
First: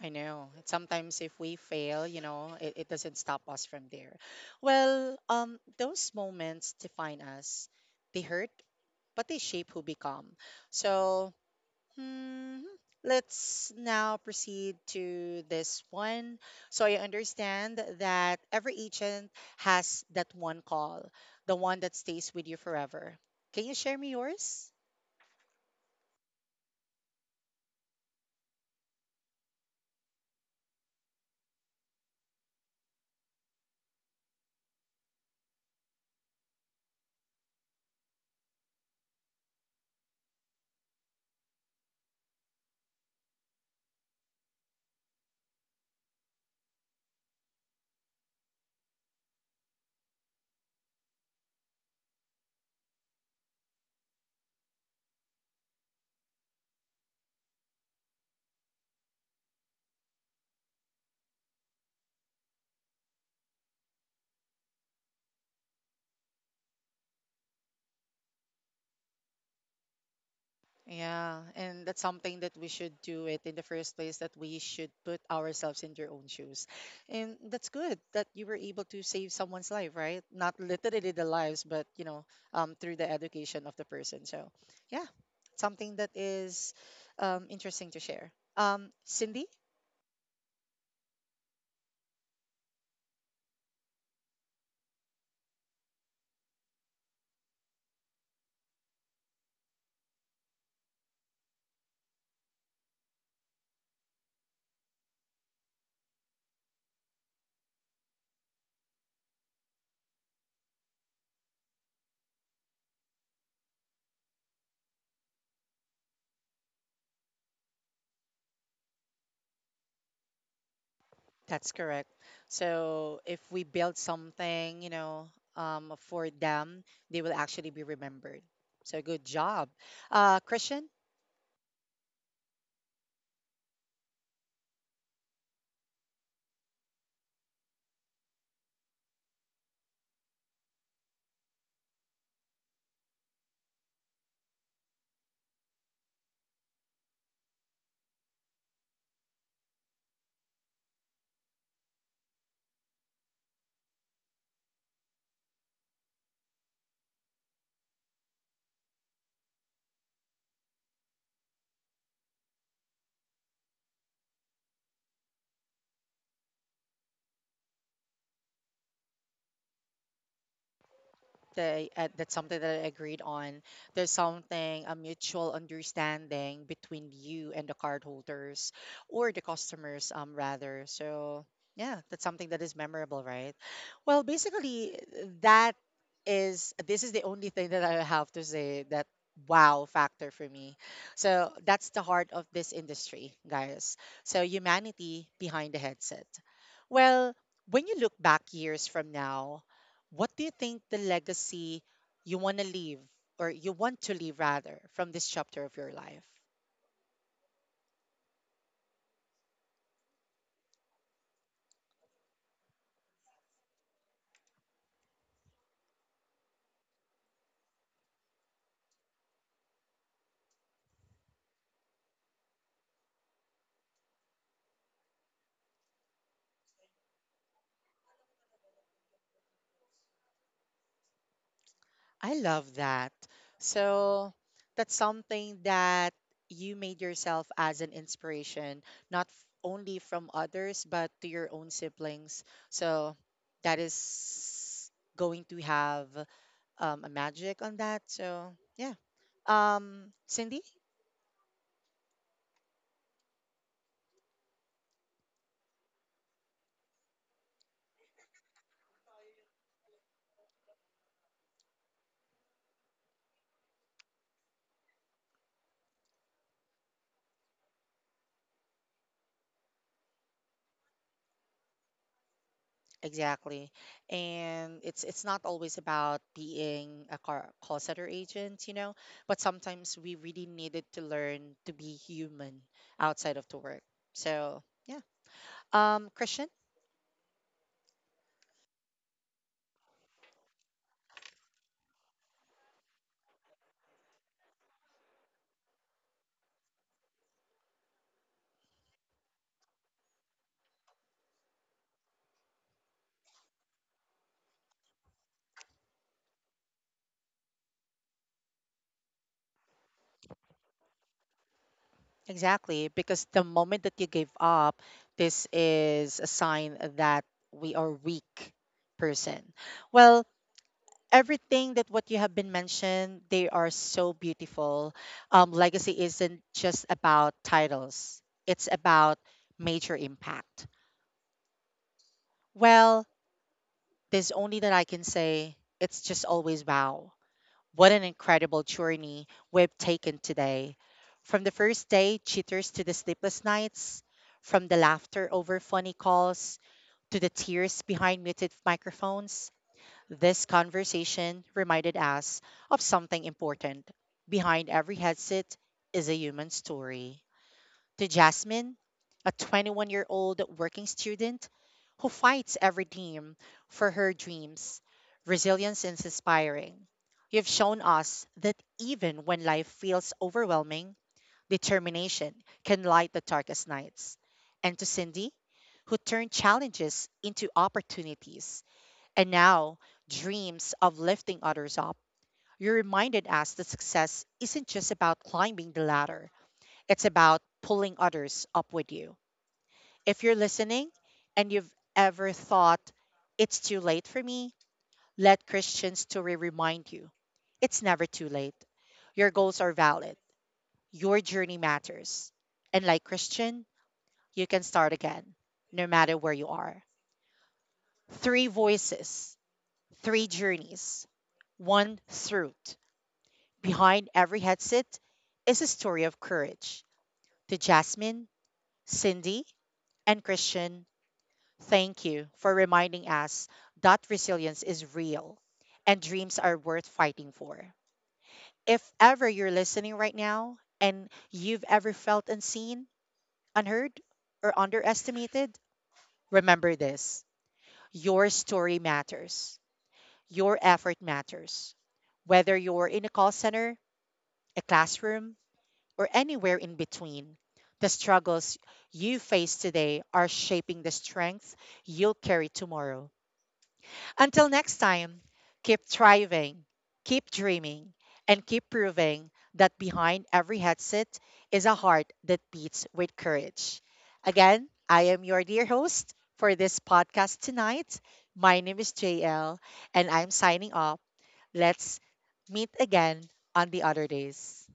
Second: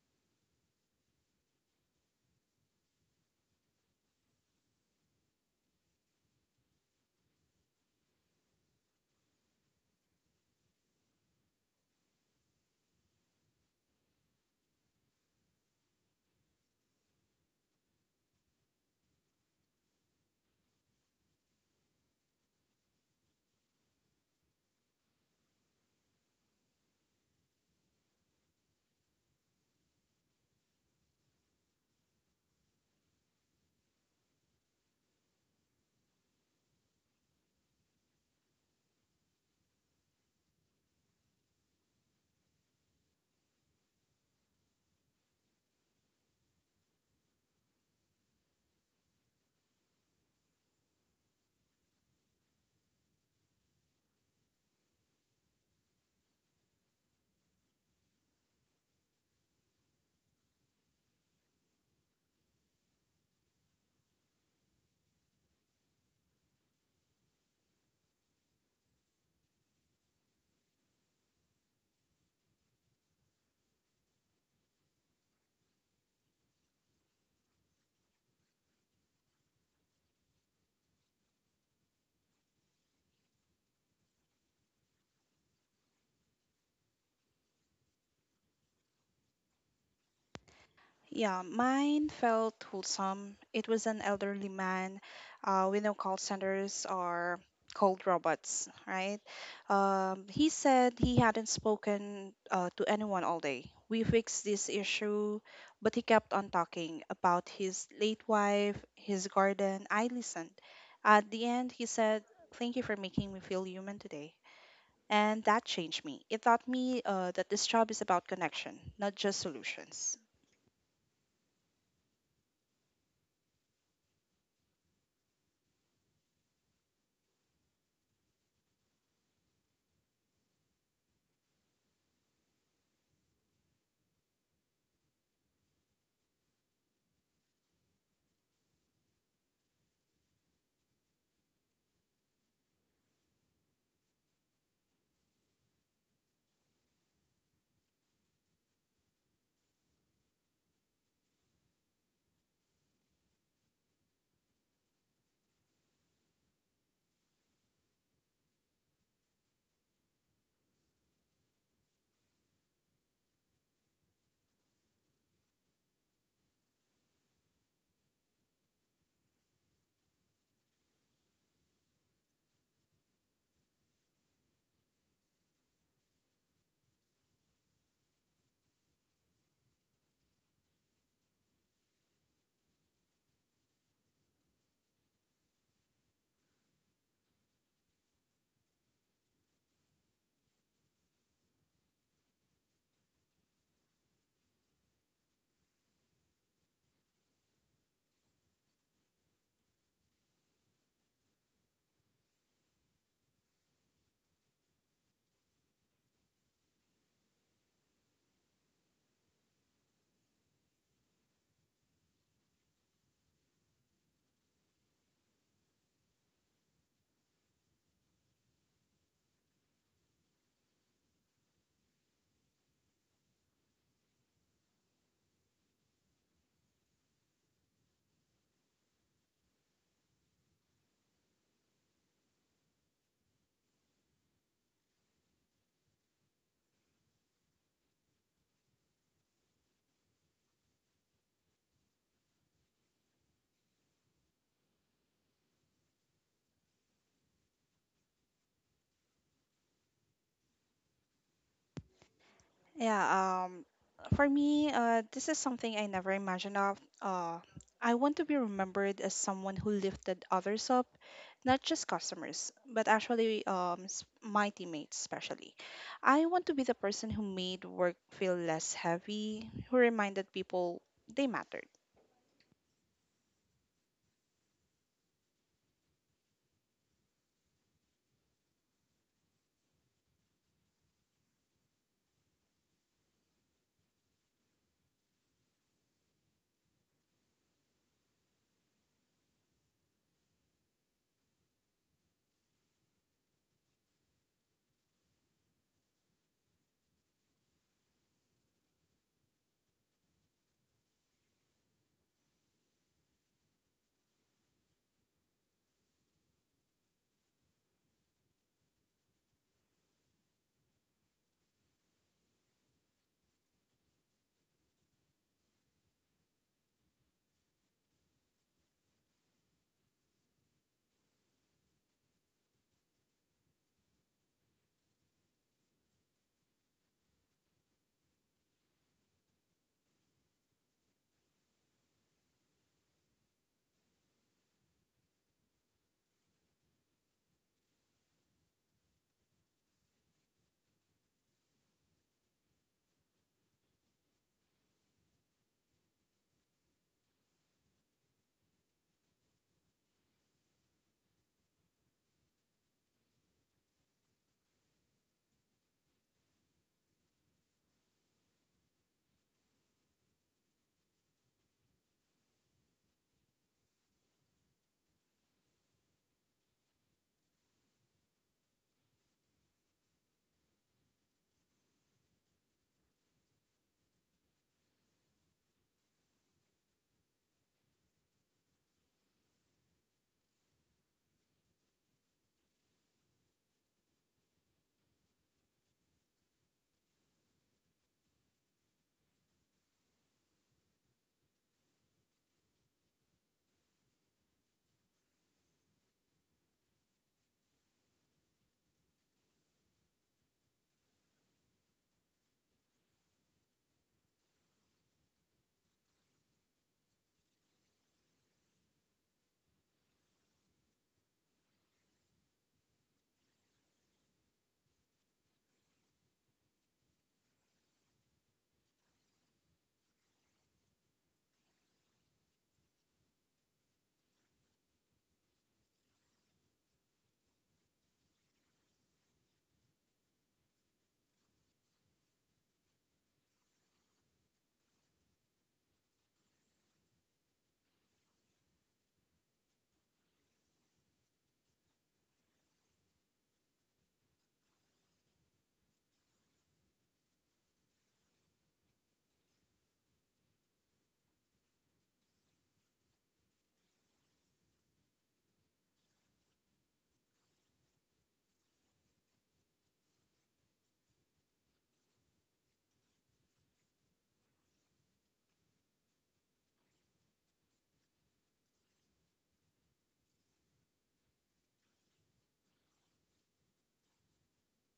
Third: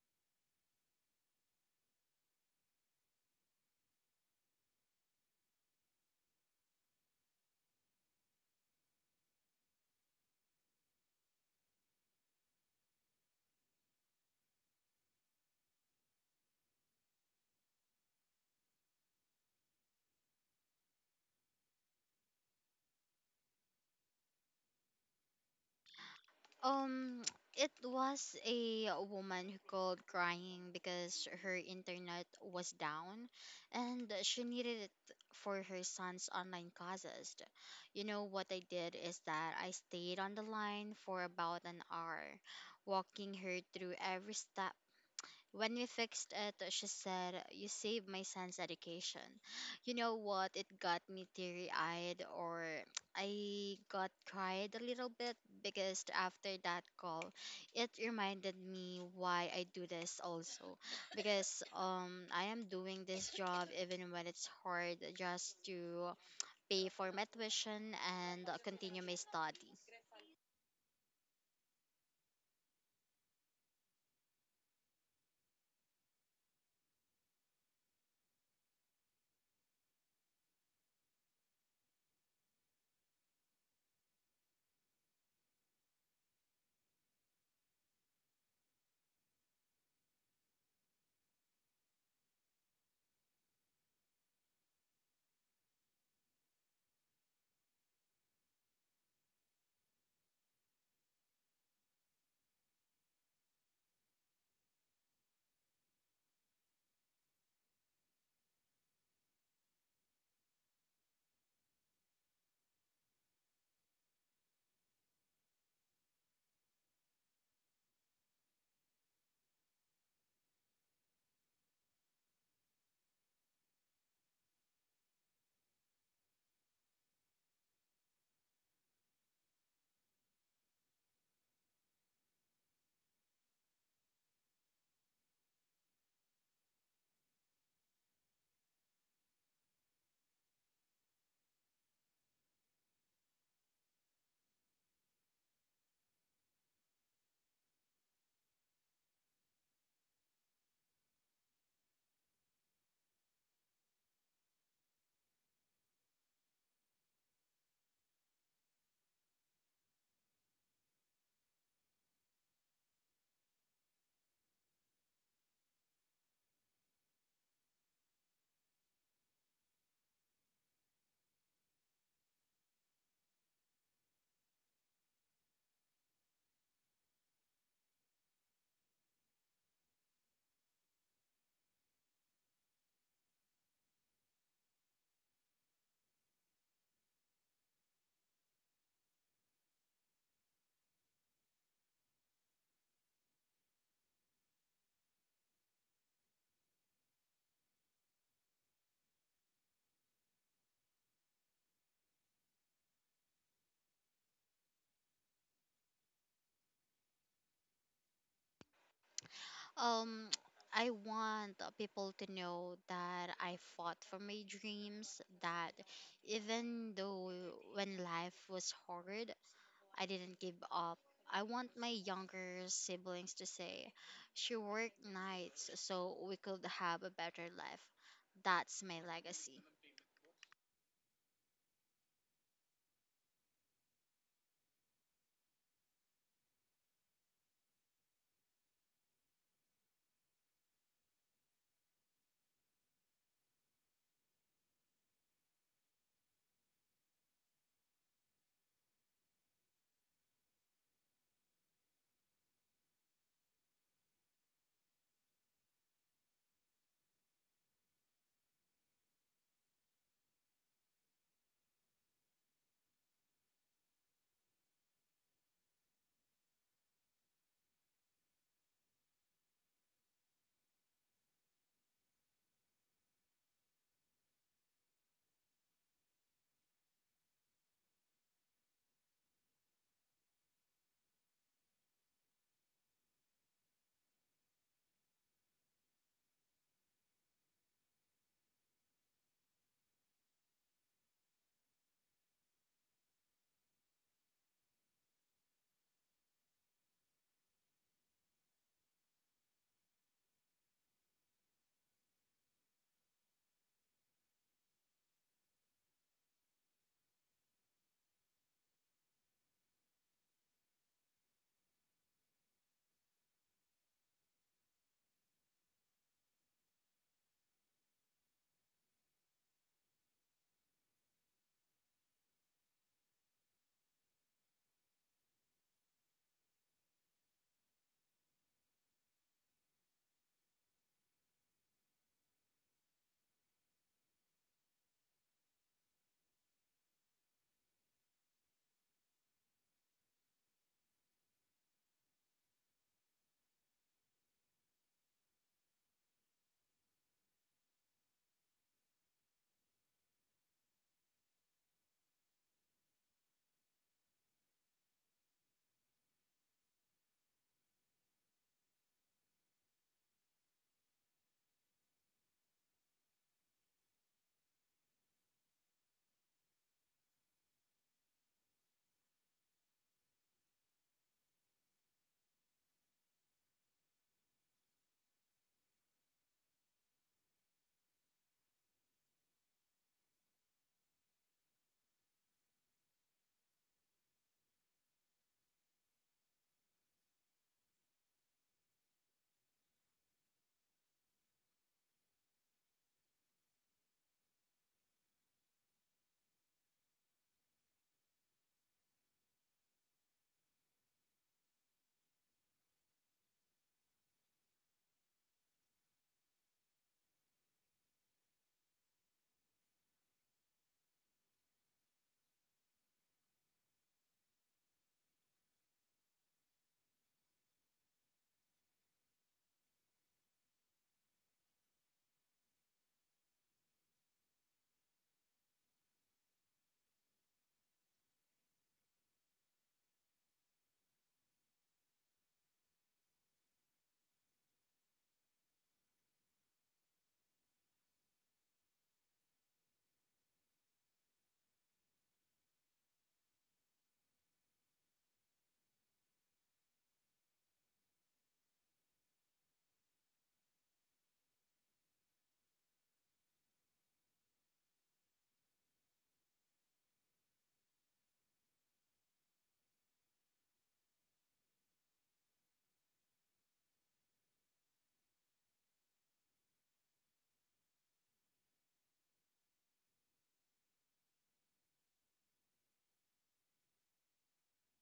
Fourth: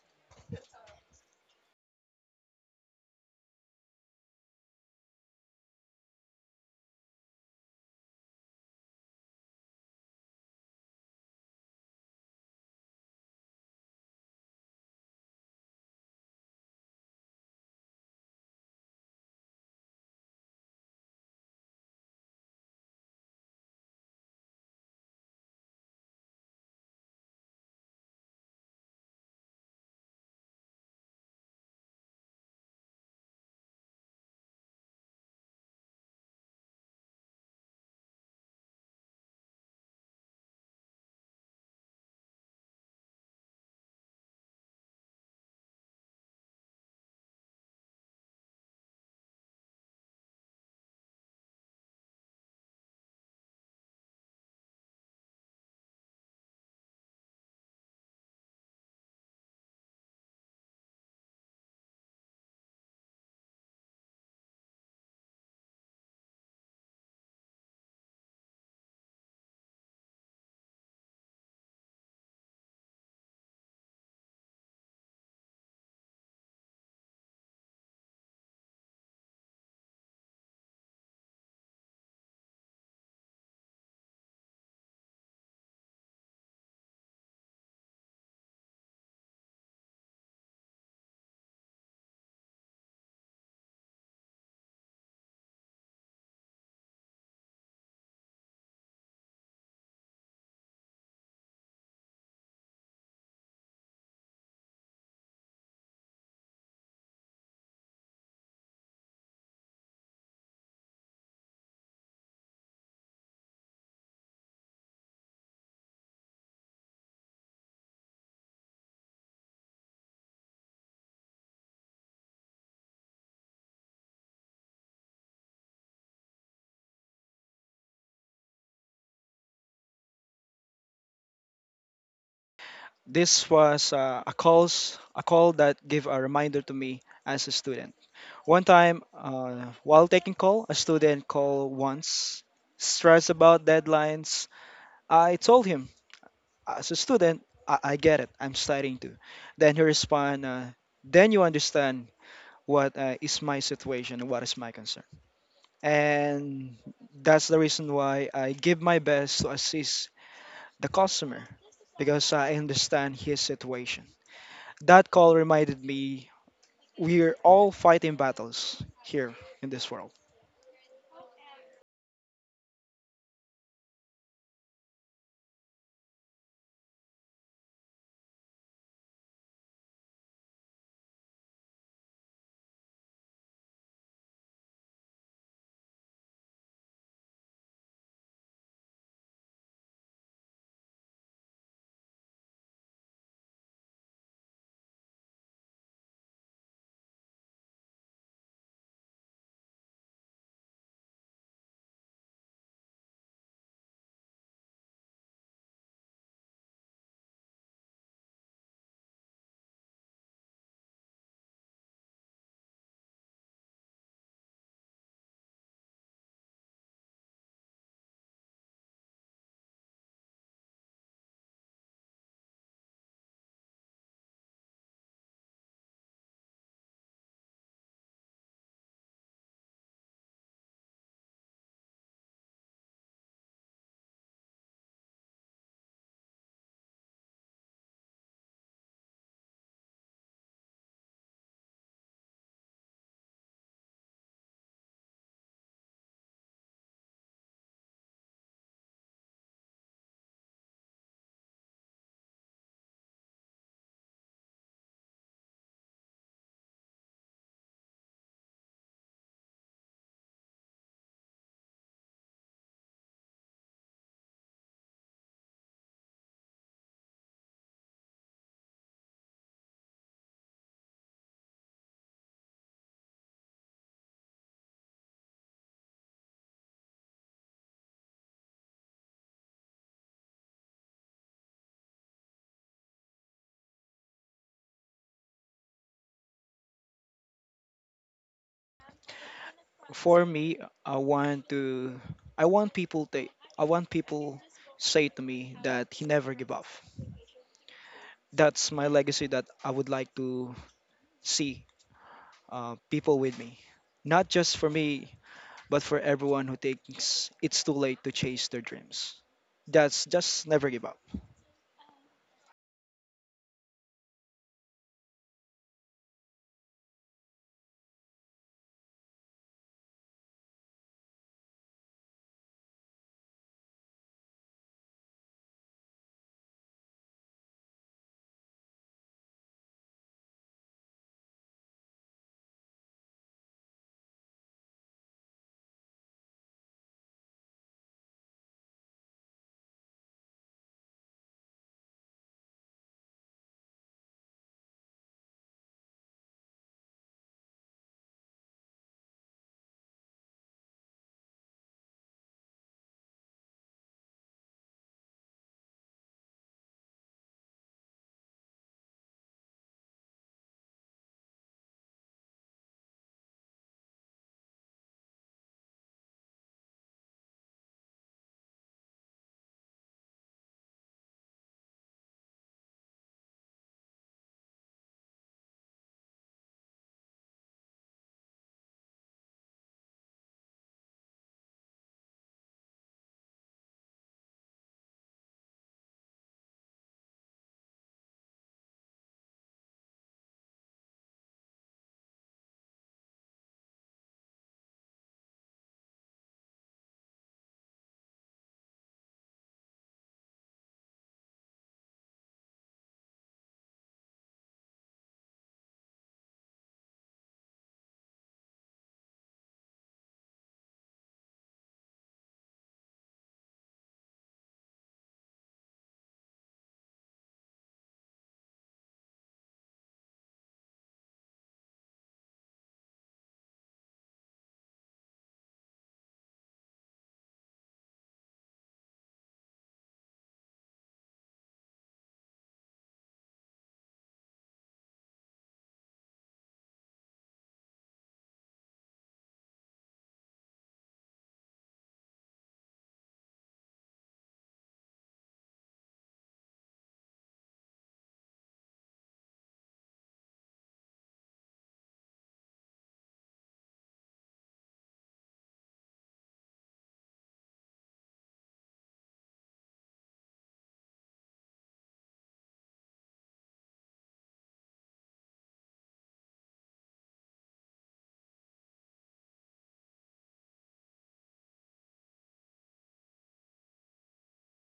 Speaker 1: I know. Sometimes if we fail, you know, it doesn't stop us from there. Well, those moments define us. They hurt, but they shape who become. So, hmm, let's now proceed to this one. So I understand that every agent has that one call, the one that stays with you forever. Can you share me yours?
Speaker 2: Um, it was a woman who called crying because her internet was down and she needed it for her son's online classes. You know, what I did is that I stayed on the line for about an hour, walking her through every step. When we fixed it, she said, "You saved my son's education." You know what? It got me teary eyed, or I got cried a little bit because after that call, it reminded me why I do this also. Because I am doing this job even when it's hard just to pay for my tuition and continue my study.
Speaker 1: Yeah, and that's something that we should do it in the first place, that we should put ourselves in their own shoes. And that's good that you were able to save someone's life, right? Not literally the lives, but through the education of the person. So, yeah, something that is interesting to share. Cindy,
Speaker 3: Yeah, mine felt wholesome. It was an elderly man. We know call centers are cold robots, right? He said he hadn't spoken to anyone all day. We fixed this issue, but he kept on talking about his late wife, his garden. I listened. At the end, he said, "Thank you for making me feel human today." And that changed me. It taught me that this job is about connection, not just solutions.
Speaker 1: that's correct. So, if we build something, for them, they will actually be remembered. So, good job. Christian,
Speaker 4: This was a calls a call that gave a reminder to me as a student. One time, while taking call, a student called once, stressed about deadlines. I told him, as a student, I get it. I'm studying too. Then he responded, then you understand what is my situation and what is my concern. And that's the reason why I give my best to assist the customer, because I understand his situation. That call reminded me we're all fighting battles here in this world.
Speaker 1: they that's something that I agreed on. There's something a mutual understanding between you and the cardholders or the customers, rather. So yeah, that's something that is memorable, right? Well, basically, that is this is the only thing that I have to say, that wow factor for me. So that's the heart of this industry, guys. So humanity behind the headset. Well, when you look back years from now, what do you think the legacy you want to leave, or you want to leave rather, from this chapter of your life?
Speaker 2: Um, I want people to know that I fought for my dreams, that even though when life was hard, I didn't give up. I want my younger siblings to say, "She worked nights so we could have a better life." That's my legacy.
Speaker 1: I love that. So that's something that you made yourself as an inspiration, not only from others, but to your own siblings. So that is going to have, a magic on that. So, yeah. Cindy?
Speaker 3: Yeah, um, for me, this is something I never imagined of. I want to be remembered as someone who lifted others up, not just customers, but actually my teammates especially. I want to be the person who made work feel less heavy, who reminded people they mattered.
Speaker 1: Exactly. And it's not always about being a call center agent, you know, but sometimes we really needed to learn to be human outside of the work. So, yeah. Christian,
Speaker 4: For me, I want to, I want people to, I want people say to me that he never give up. That's my legacy that I would like to see people with me, not just for me, but for everyone who thinks it's too late to chase their dreams. That's just never give up.
Speaker 1: exactly, because the moment that you give up, this is a sign that we are weak person. Well, everything that what you have been mentioned, they are so beautiful. Legacy isn't just about titles, it's about major impact. Well, there's only that I can say, it's just always wow. What an incredible journey we've taken today, from the first day cheaters to the sleepless nights, from the laughter over funny calls to the tears behind muted microphones. This conversation reminded us of something important. Behind every headset is a human story. To Jasmine, a 21-year-old year old working student who fights every dream for her dreams, resilience is inspiring. You've shown us that even when life feels overwhelming, determination can light the darkest nights. And to Cindy, who turned challenges into opportunities and now dreams of lifting others up. You reminded us that success isn't just about climbing the ladder, it's about pulling others up with you. If you're listening and you've ever thought, it's too late for me, let Christian Story remind you it's never too late. Your goals are valid, your journey matters. And like Christian, you can start again, no matter where you are. Three voices, three journeys, one throat. Behind every headset is a story of courage. To Jasmine, Cindy, and Christian, thank you for reminding us that resilience is real and dreams are worth fighting for. If ever you're listening right now and you've ever felt unseen, unheard, or underestimated, remember this, your story matters, your effort matters. Whether you're in a call center, a classroom, or anywhere in between. The struggles you face today are shaping the strength you'll carry tomorrow. Until next time, keep thriving, keep dreaming, and keep proving that behind every headset is a heart that beats with courage. Again, I am your dear host for this podcast tonight. My name is JL, and I'm signing off. Let's meet again on the other days.